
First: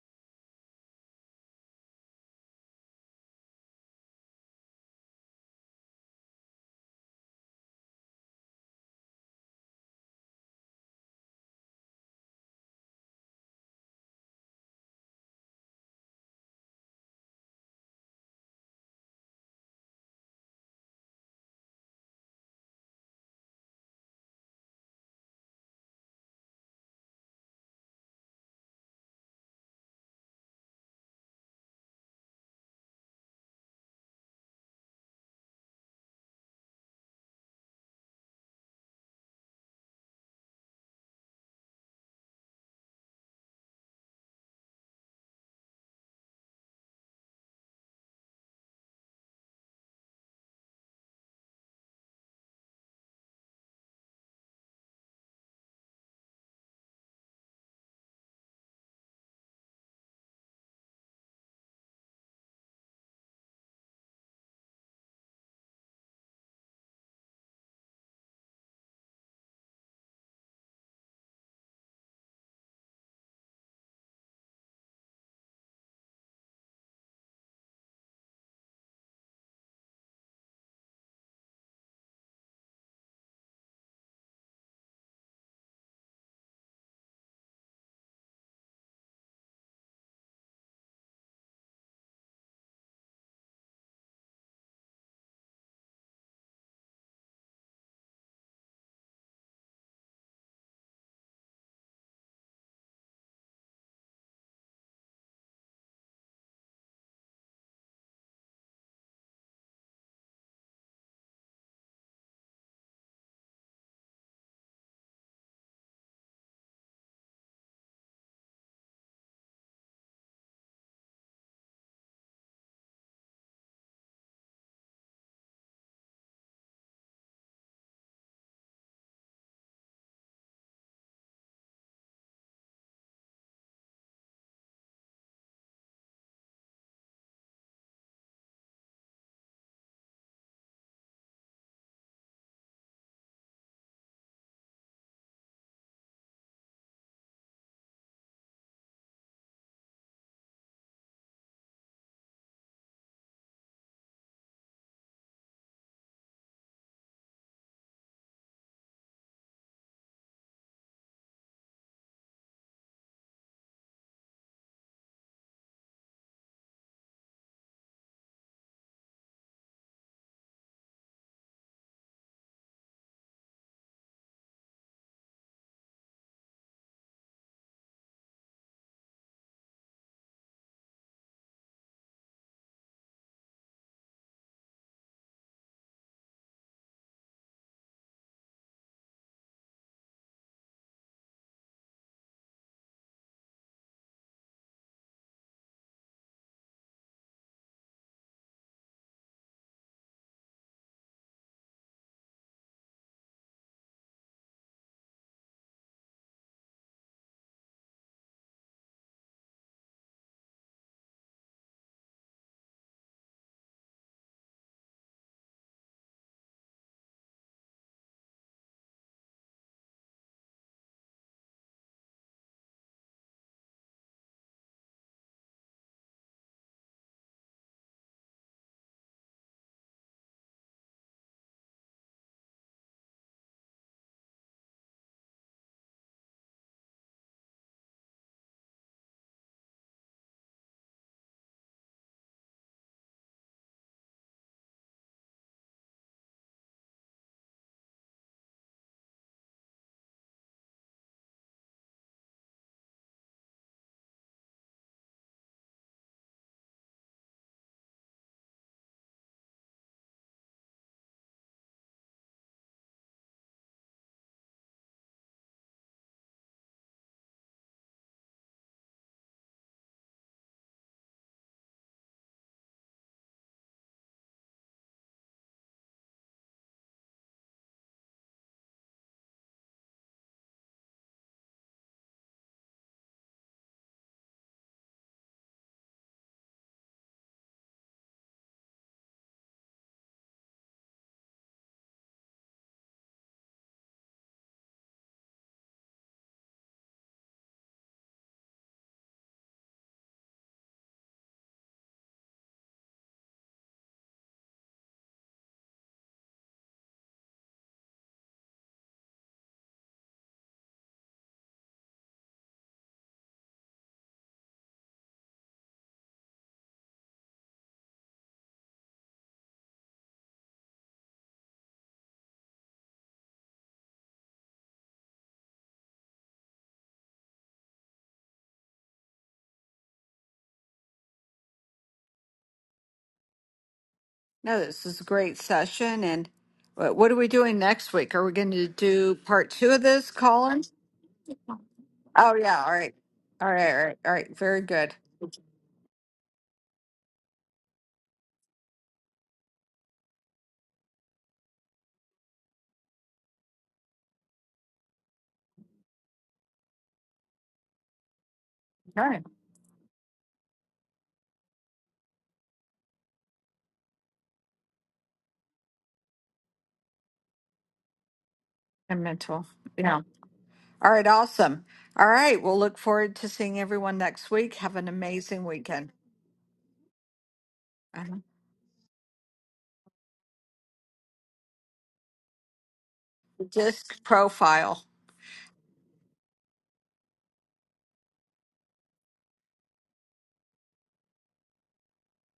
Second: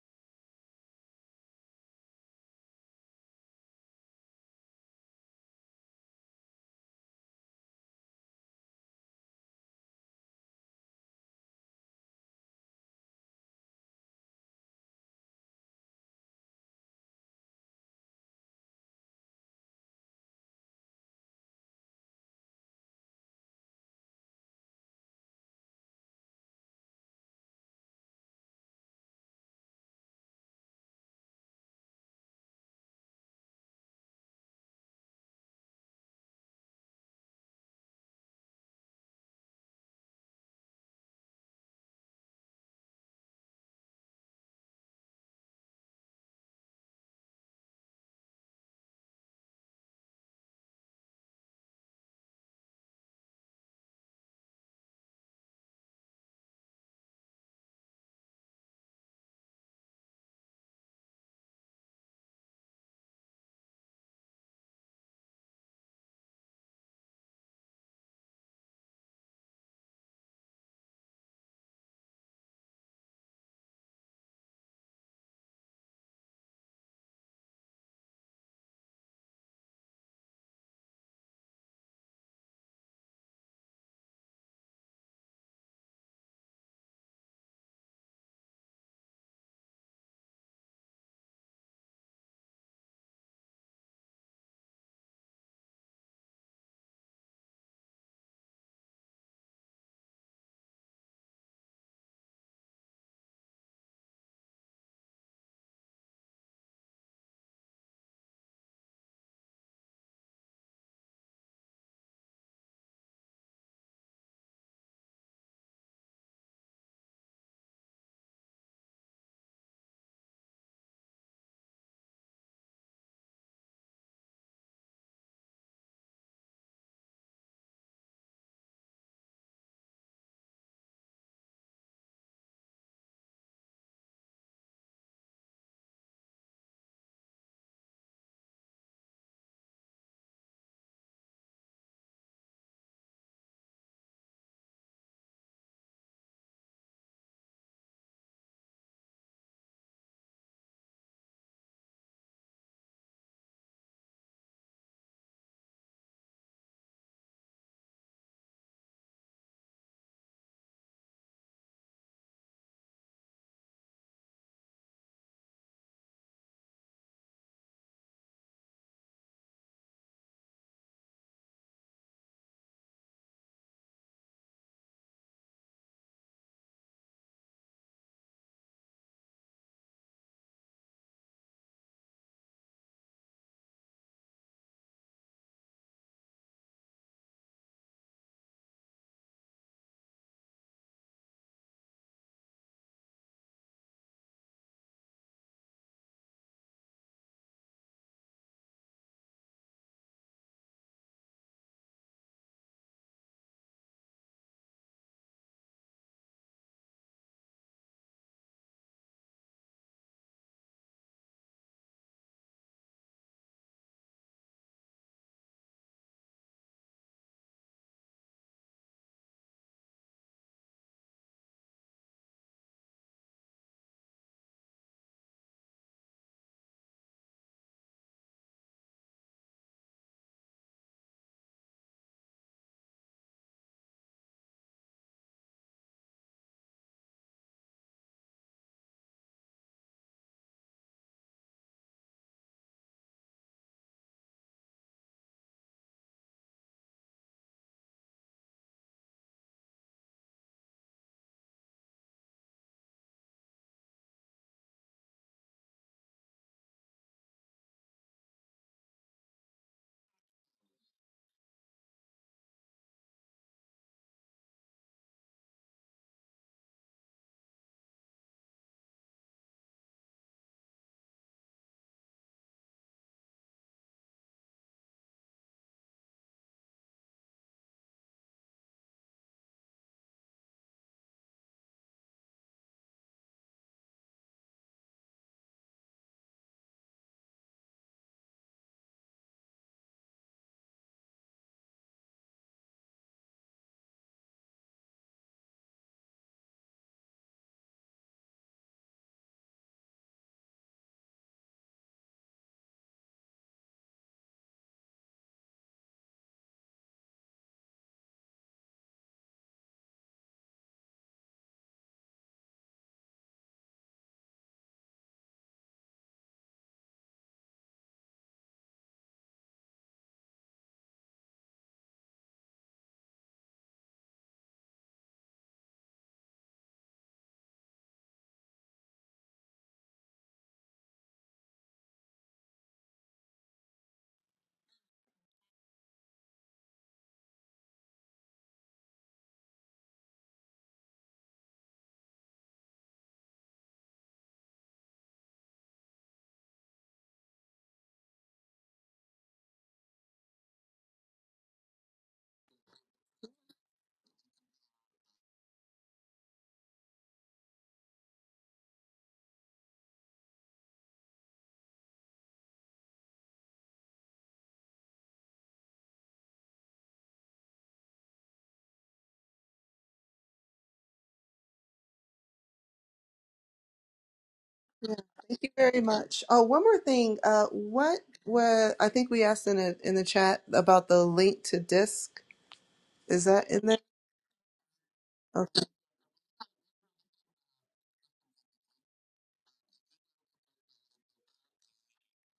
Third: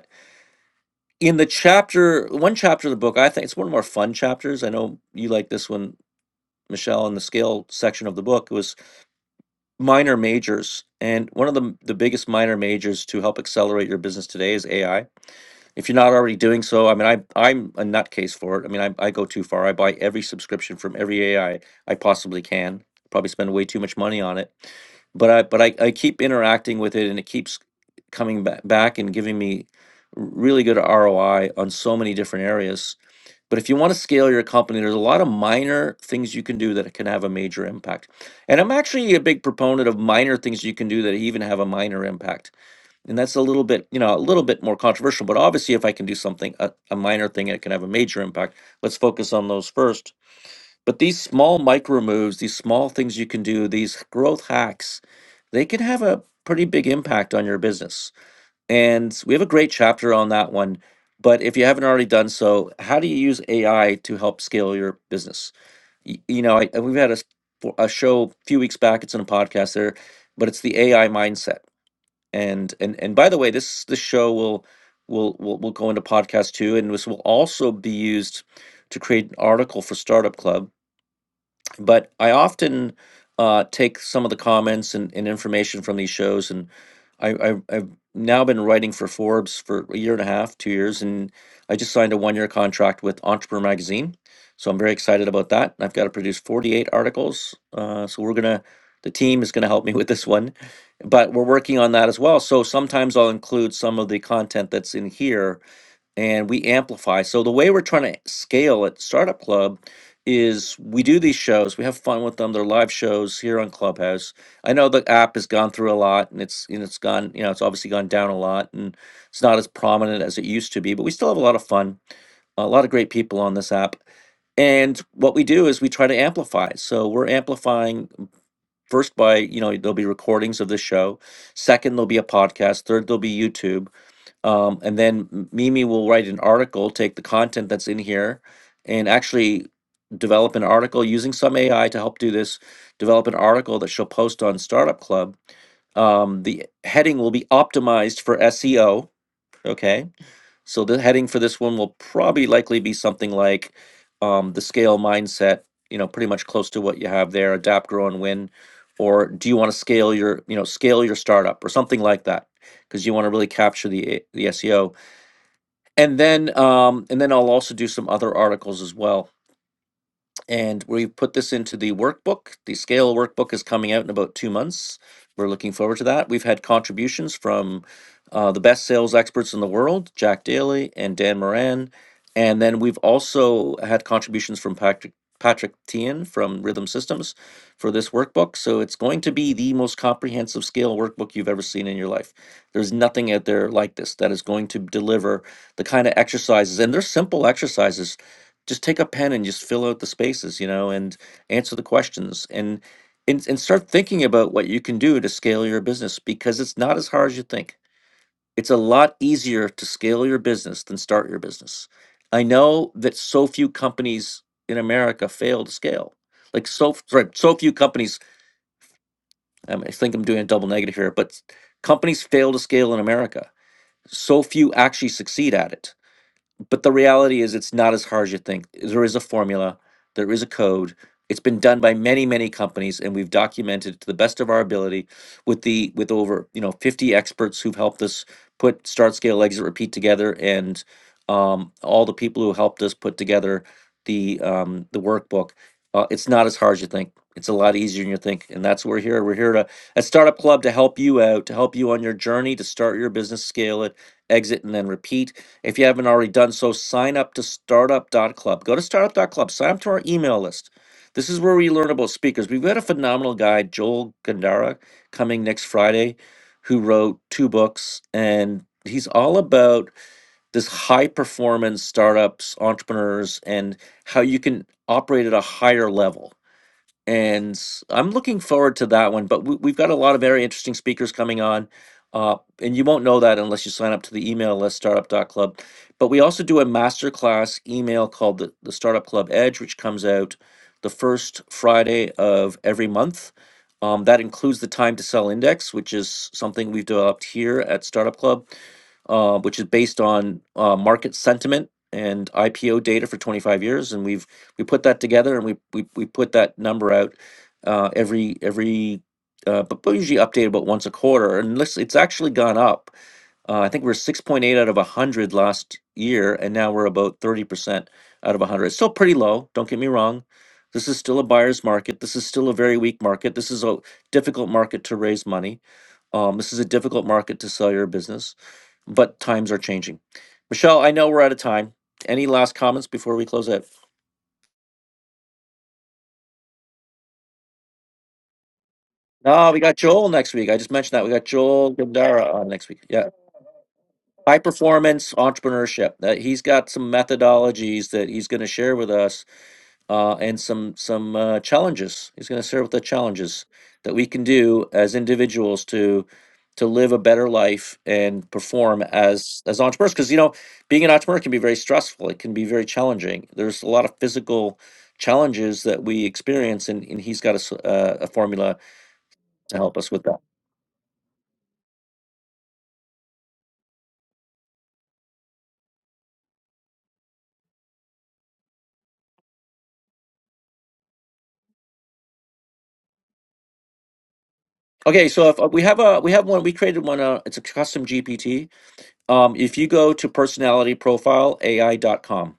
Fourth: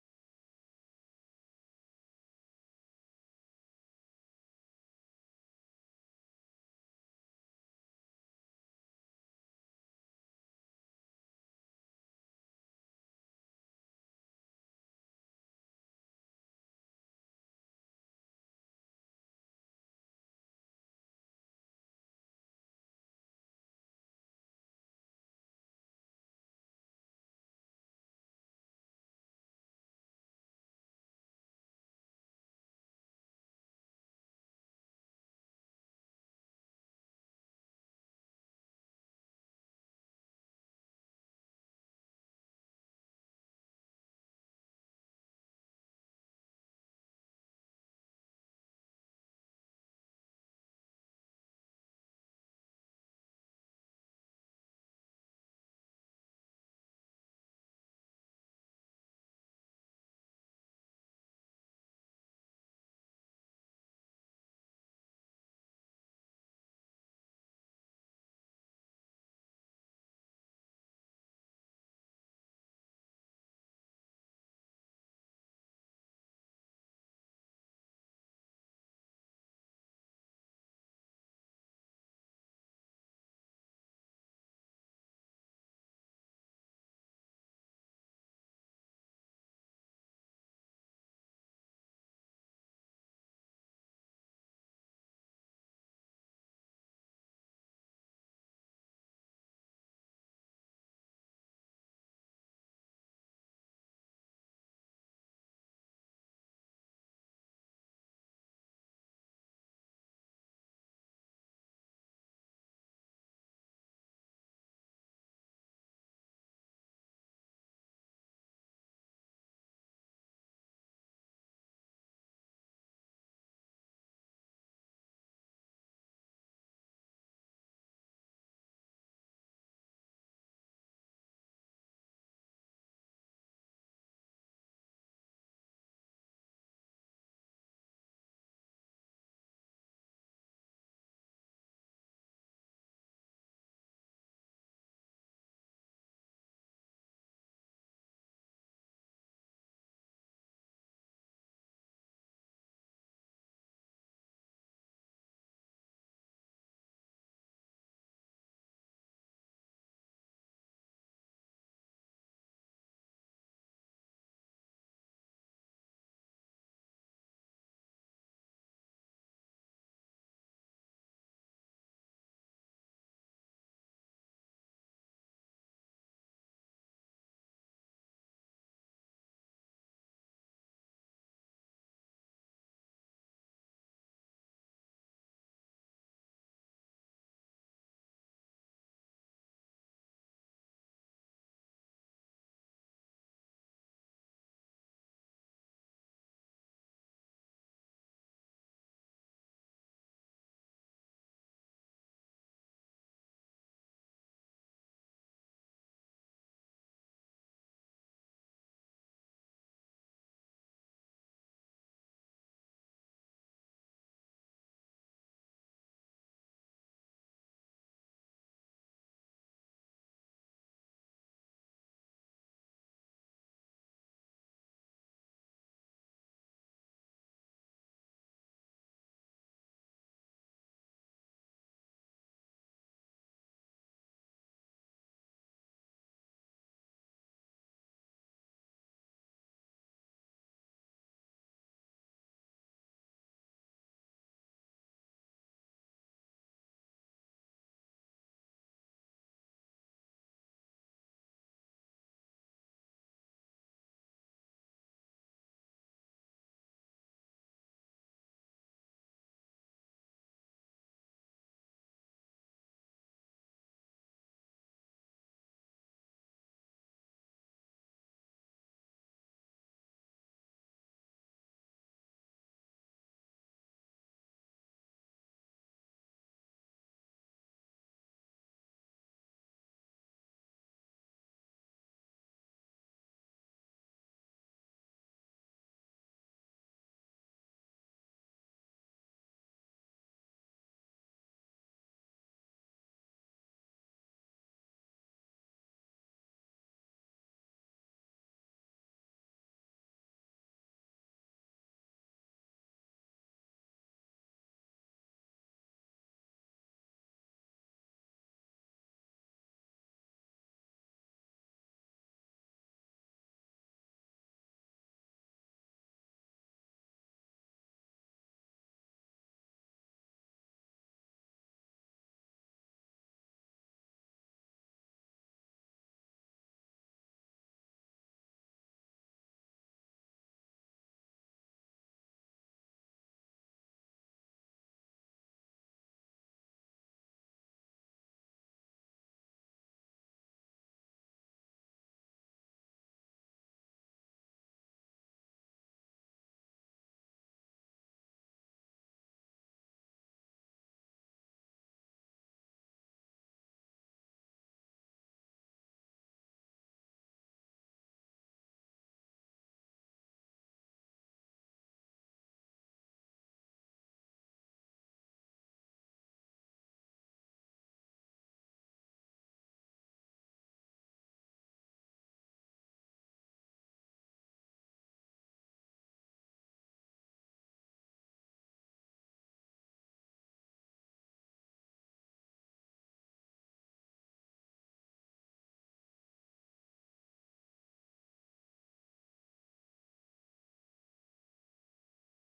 in the chapter one chapter of the book i think it's one of our fun chapters i know you like this one michelle in the scale section of the book it was minor majors and one of the, the biggest minor majors to help accelerate your business today is ai if you're not already doing so, I mean, I, I'm a nutcase for it. I mean, I, I go too far. I buy every subscription from every AI I I possibly can. Probably spend way too much money on it, but I but I, I keep interacting with it, and it keeps coming back back and giving me really good ROI on so many different areas. But if you want to scale your company, there's a lot of minor things you can do that can have a major impact. And I'm actually a big proponent of minor things you can do that even have a minor impact and that's a little bit you know a little bit more controversial but obviously if i can do something a, a minor thing it can have a major impact let's focus on those first but these small micro moves these small things you can do these growth hacks they can have a pretty big impact on your business and we have a great chapter on that one but if you haven't already done so how do you use ai to help scale your business Y- you know I, we've had a, s- a show a few weeks back it's in a podcast there but it's the ai mindset and and and by the way this this show will will will, will go into podcast too and this will also be used to create an article for startup club but I often uh, take some of the comments and, and information from these shows, and I, I, I've now been writing for Forbes for a year and a half, two years, and I just signed a one-year contract with Entrepreneur Magazine, so I'm very excited about that. I've got to produce 48 articles, uh, so we're gonna. The team is going to help me with this one, but we're working on that as well. So sometimes I'll include some of the content that's in here and we amplify. So the way we're trying to scale at Startup Club is we do these shows, we have fun with them. They're live shows here on Clubhouse. I know the app has gone through a lot and it's and it's gone, you know, it's obviously gone down a lot and it's not as prominent as it used to be, but we still have a lot of fun. A lot of great people on this app. And what we do is we try to amplify. So we're amplifying first by, you know, there'll be recordings of the show. Second, there'll be a podcast. Third, there'll be YouTube um, and then M- Mimi will write an article, take the content that's in here, and actually develop an article using some AI to help do this. Develop an article that she'll post on Startup Club. Um, the heading will be optimized for SEO. Okay, so the heading for this one will probably likely be something like um, the scale mindset. You know, pretty much close to what you have there. Adapt, grow, and win. Or do you want to scale your, you know, scale your startup or something like that? Because you want to really capture the the SEO and then um, and then I'll also do some other articles as well and we've put this into the workbook. The scale workbook is coming out in about two months. We're looking forward to that. We've had contributions from uh, the best sales experts in the world, Jack Daly and Dan Moran, and then we've also had contributions from Patrick Patrick Tian from Rhythm Systems for this workbook. So it's going to be the most comprehensive scale workbook you've ever seen in your life. There's nothing out there like this that is going to deliver the kind of exercises, and they're simple exercises just take a pen and just fill out the spaces, you know, and answer the questions and and, and start thinking about what you can do to scale your business because it's not as hard as you think. It's a lot easier to scale your business than start your business. I know that so few companies in America fail to scale. Like so f- sorry, so few companies um, I think I'm doing a double negative here, but s- companies fail to scale in America. So few actually succeed at it but the reality is it's not as hard as you think there is a formula there is a code it's been done by many many companies and we've documented to the best of our ability with the with over you know 50 experts who've helped us put start scale exit repeat together and um, all the people who helped us put together the um, the workbook uh, it's not as hard as you think it's a lot easier than you think and that's what we're here we're here to at startup club to help you out to help you on your journey to start your business scale it exit and then repeat if you haven't already done so, sign up to Startup dot Club. Go to Startup dot Club. sign up to our email list. This is where we learn about speakers. We've got a phenomenal guy, Joel Gandara, coming next Friday, who wrote two books. And he's all about this high performance startups, entrepreneurs, and how you can operate at a higher level and i I'm looking forward to that one. But we, we've got a lot of very interesting speakers coming on, uh, and you won't know that unless you sign up to the email list, Startup dot Club. But we also do a masterclass email called the, the Startup Club Edge, which comes out the first Friday of every month. Um, that includes the time to sell index, which is something we've developed here at Startup Club uh, which is based on uh, market sentiment and IPO data for 25 years. And we've we put that together and we we, we put that number out uh, every every uh, but, but usually updated about once a quarter and let's, it's actually gone up uh, i think we are 6.8 out of 100 last year and now we're about 30% out of 100 it's still pretty low don't get me wrong this is still a buyer's market this is still a very weak market this is a difficult market to raise money um, this is a difficult market to sell your business but times are changing michelle i know we're out of time any last comments before we close out
No, this is a great session. And what, what are we doing next week? Are we going to do part
No, we
two
got
of
Joel
this,
next week. I
Colin?
just mentioned that we got Joel
Oh,
Gandara on
yeah.
next
All
week.
right.
Yeah,
All right. All right. All right.
high
Very good.
performance entrepreneurship. That he's got some methodologies that he's going to share with us, uh, and some some uh, challenges. He's going to share with the challenges that we can do as individuals to to live a better life and perform
All right.
as as entrepreneurs. Because you know, being an entrepreneur can be very stressful. It can be very challenging. There's a lot of physical challenges that we experience, and, and he's got a, s- uh, a formula
And mental.
to help us
Yeah.
with that.
All right. Awesome. All right. We'll look forward to seeing everyone next week. Have an
Yeah, thank
amazing
you very
weekend.
much. Oh, one more thing. Uh, what
Uh-huh.
was I think we asked in a, in the chat about the link to disk? Is that in there?
Disc profile.
Okay, so if uh,
Okay,
we have a we have one, we created one. Uh, it's a custom GPT. Um, if you go to personalityprofileai.com,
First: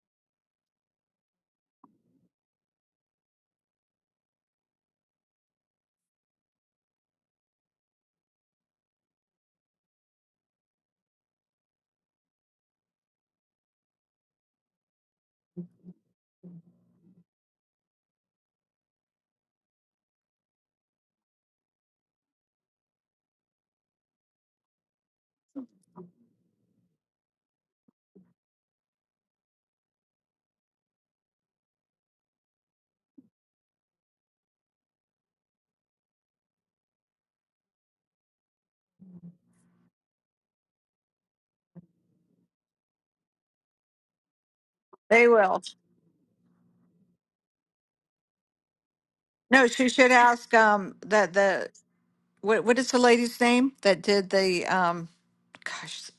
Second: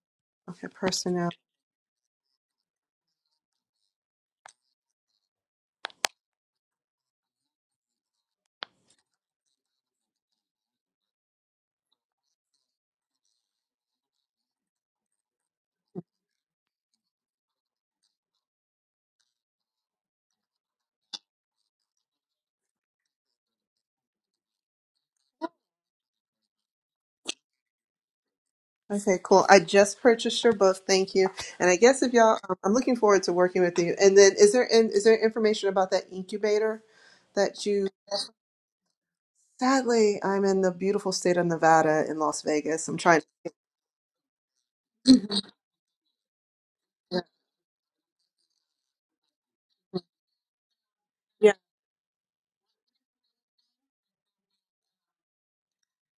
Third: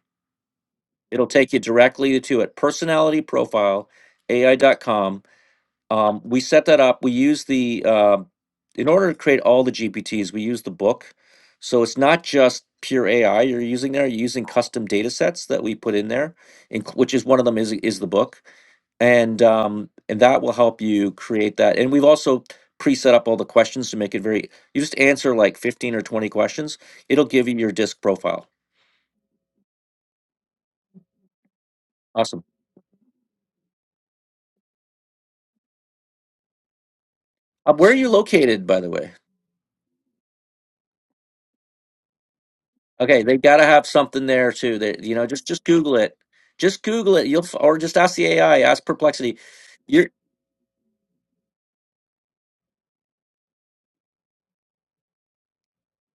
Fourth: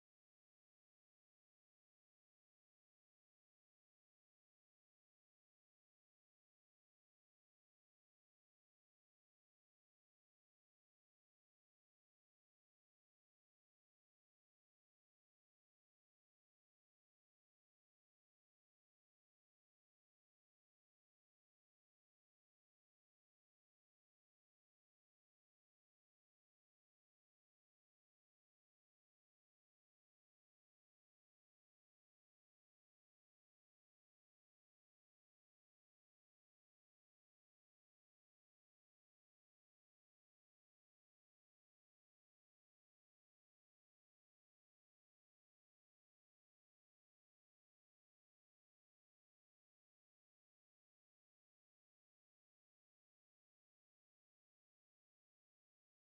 okay personnel.
it'll take you directly to it. Personalityprofileai.com. Um, we set that up. We use the uh, in order to create all the GPTs, we use the book. So it's not just pure AI you're using there. You're using custom data sets that we put in there, inc- which is one of them is is the book, and um, and that will help you create that. And we've also pre-set up all the questions to make it very. You just answer like 15 or 20 questions. It'll give you your disk profile.
Okay, cool. I just purchased your book. Thank you. And I guess if y'all,
Awesome.
um, I'm looking forward to working with you. And then, is there in, is there information about that incubator that
Uh,
you?
where are you located, by the way?
Sadly, I'm in the beautiful state of Nevada in Las Vegas. I'm trying.
Okay, they got to have something there too. That you know,
They
just
will.
just Google it. Just Google it. You'll f- or just ask the AI. Ask Perplexity.
No, she
Your
should ask um that
Yeah,
the what what is the lady's name that did the um gosh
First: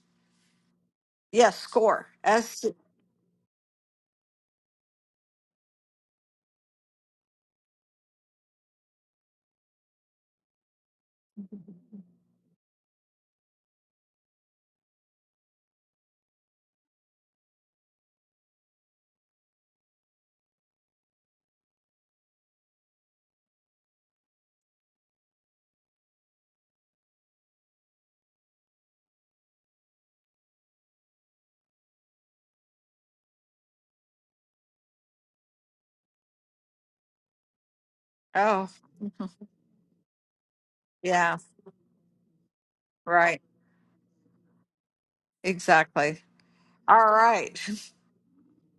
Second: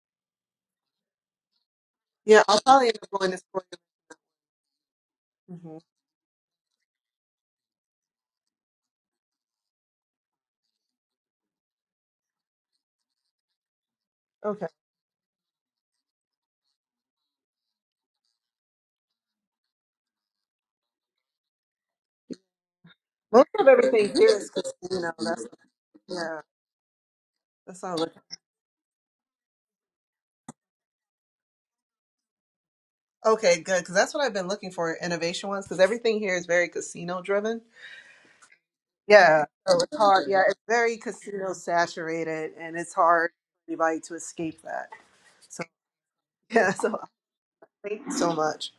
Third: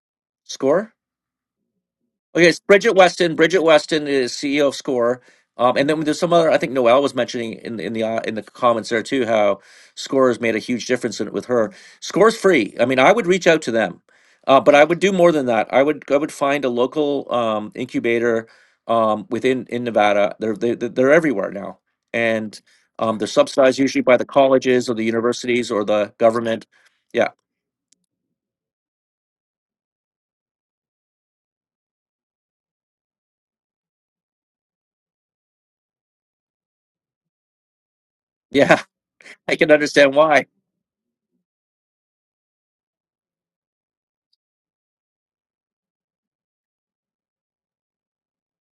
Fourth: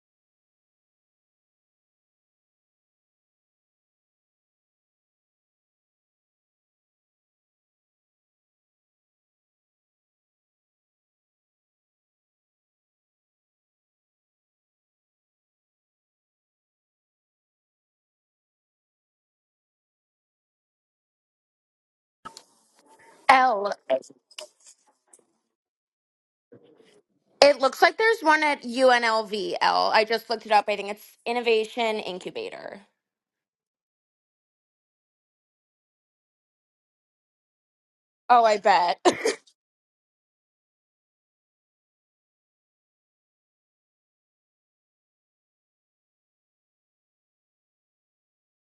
score.
yes score
yeah.
Okay, it's
I'll
S
probably
Bridget
end up going
Weston.
to
Bridget
sport.
Weston is CEO of Score. Um,
hmm
and then there's some other. I think Noelle was mentioning in in the uh, in the comments there too how Score has made a huge difference in, with her. Score's free. I mean, I would reach out to them, uh,
Okay.
but I would do more than that. I would I would find a local um, incubator um, within in Nevada. They're they, they're they're everywhere now, and um, they're
Most of
L.
subsidized usually
everything
by the
here is
colleges or the
casino. That's
universities or the
yeah.
government. Yeah,
It looks
That's all. I'm
like there's
looking-
one at UNLV, L. V L. I just looked it up. I think it's Innovation Incubator.
Okay, good. Because that's what I've been looking for innovation ones. Because everything here is very casino driven.
Oh, I
oh
yeah,
bet.
Yeah,
I can
so it's hard.
understand
Yeah, it's very
yeah
casino saturated, and it's hard
Right.
for anybody to escape that. So
Exactly.
yeah, so
All right.
thank you so much.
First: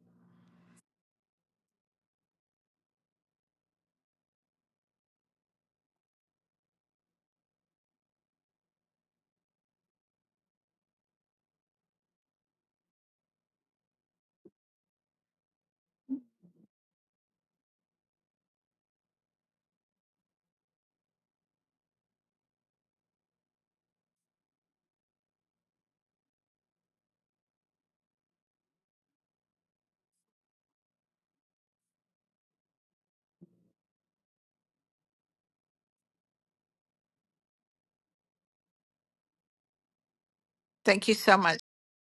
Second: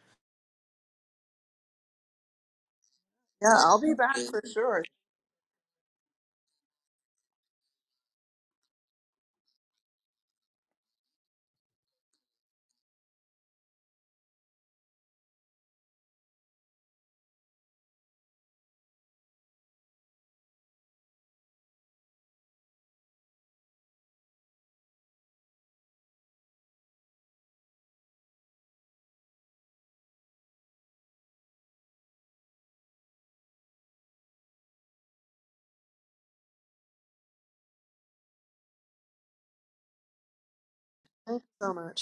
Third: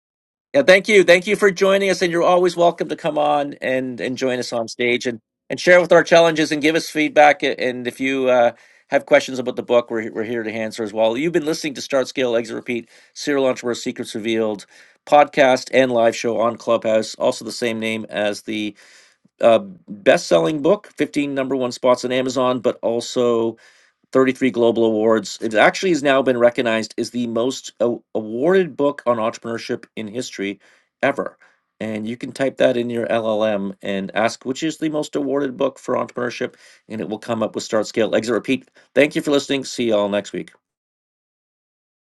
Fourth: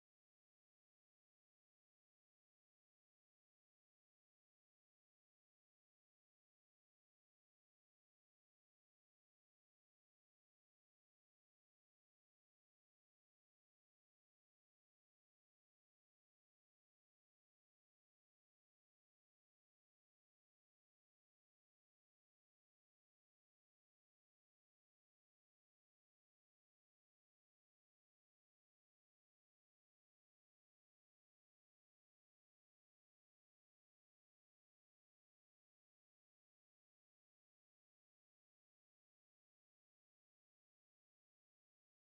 Yeah, thank you. Thank you for joining us. And you're always welcome to come
Yeah,
on
I'll be
and,
back
and join
for
us on
sure.
stage and, and share with our challenges and give us feedback. A- And if you uh, have questions about the book, we're, we're here to answer as well. You've been listening to Start Scale, Exit Repeat, Serial Entrepreneur Secrets Revealed podcast and live show on Clubhouse, also the same name as the uh, best selling book, 15 number one spots on Amazon, but also 33 global awards. It actually has now been recognized as the most a- awarded book on entrepreneurship in history ever. And you can type that in your LLM and ask which is the most awarded book for entrepreneurship, and it will come up with Start, Scale, Exit, Repeat. Thank you for listening. See you all next week.
Thank you so
Thank
much.
you so much.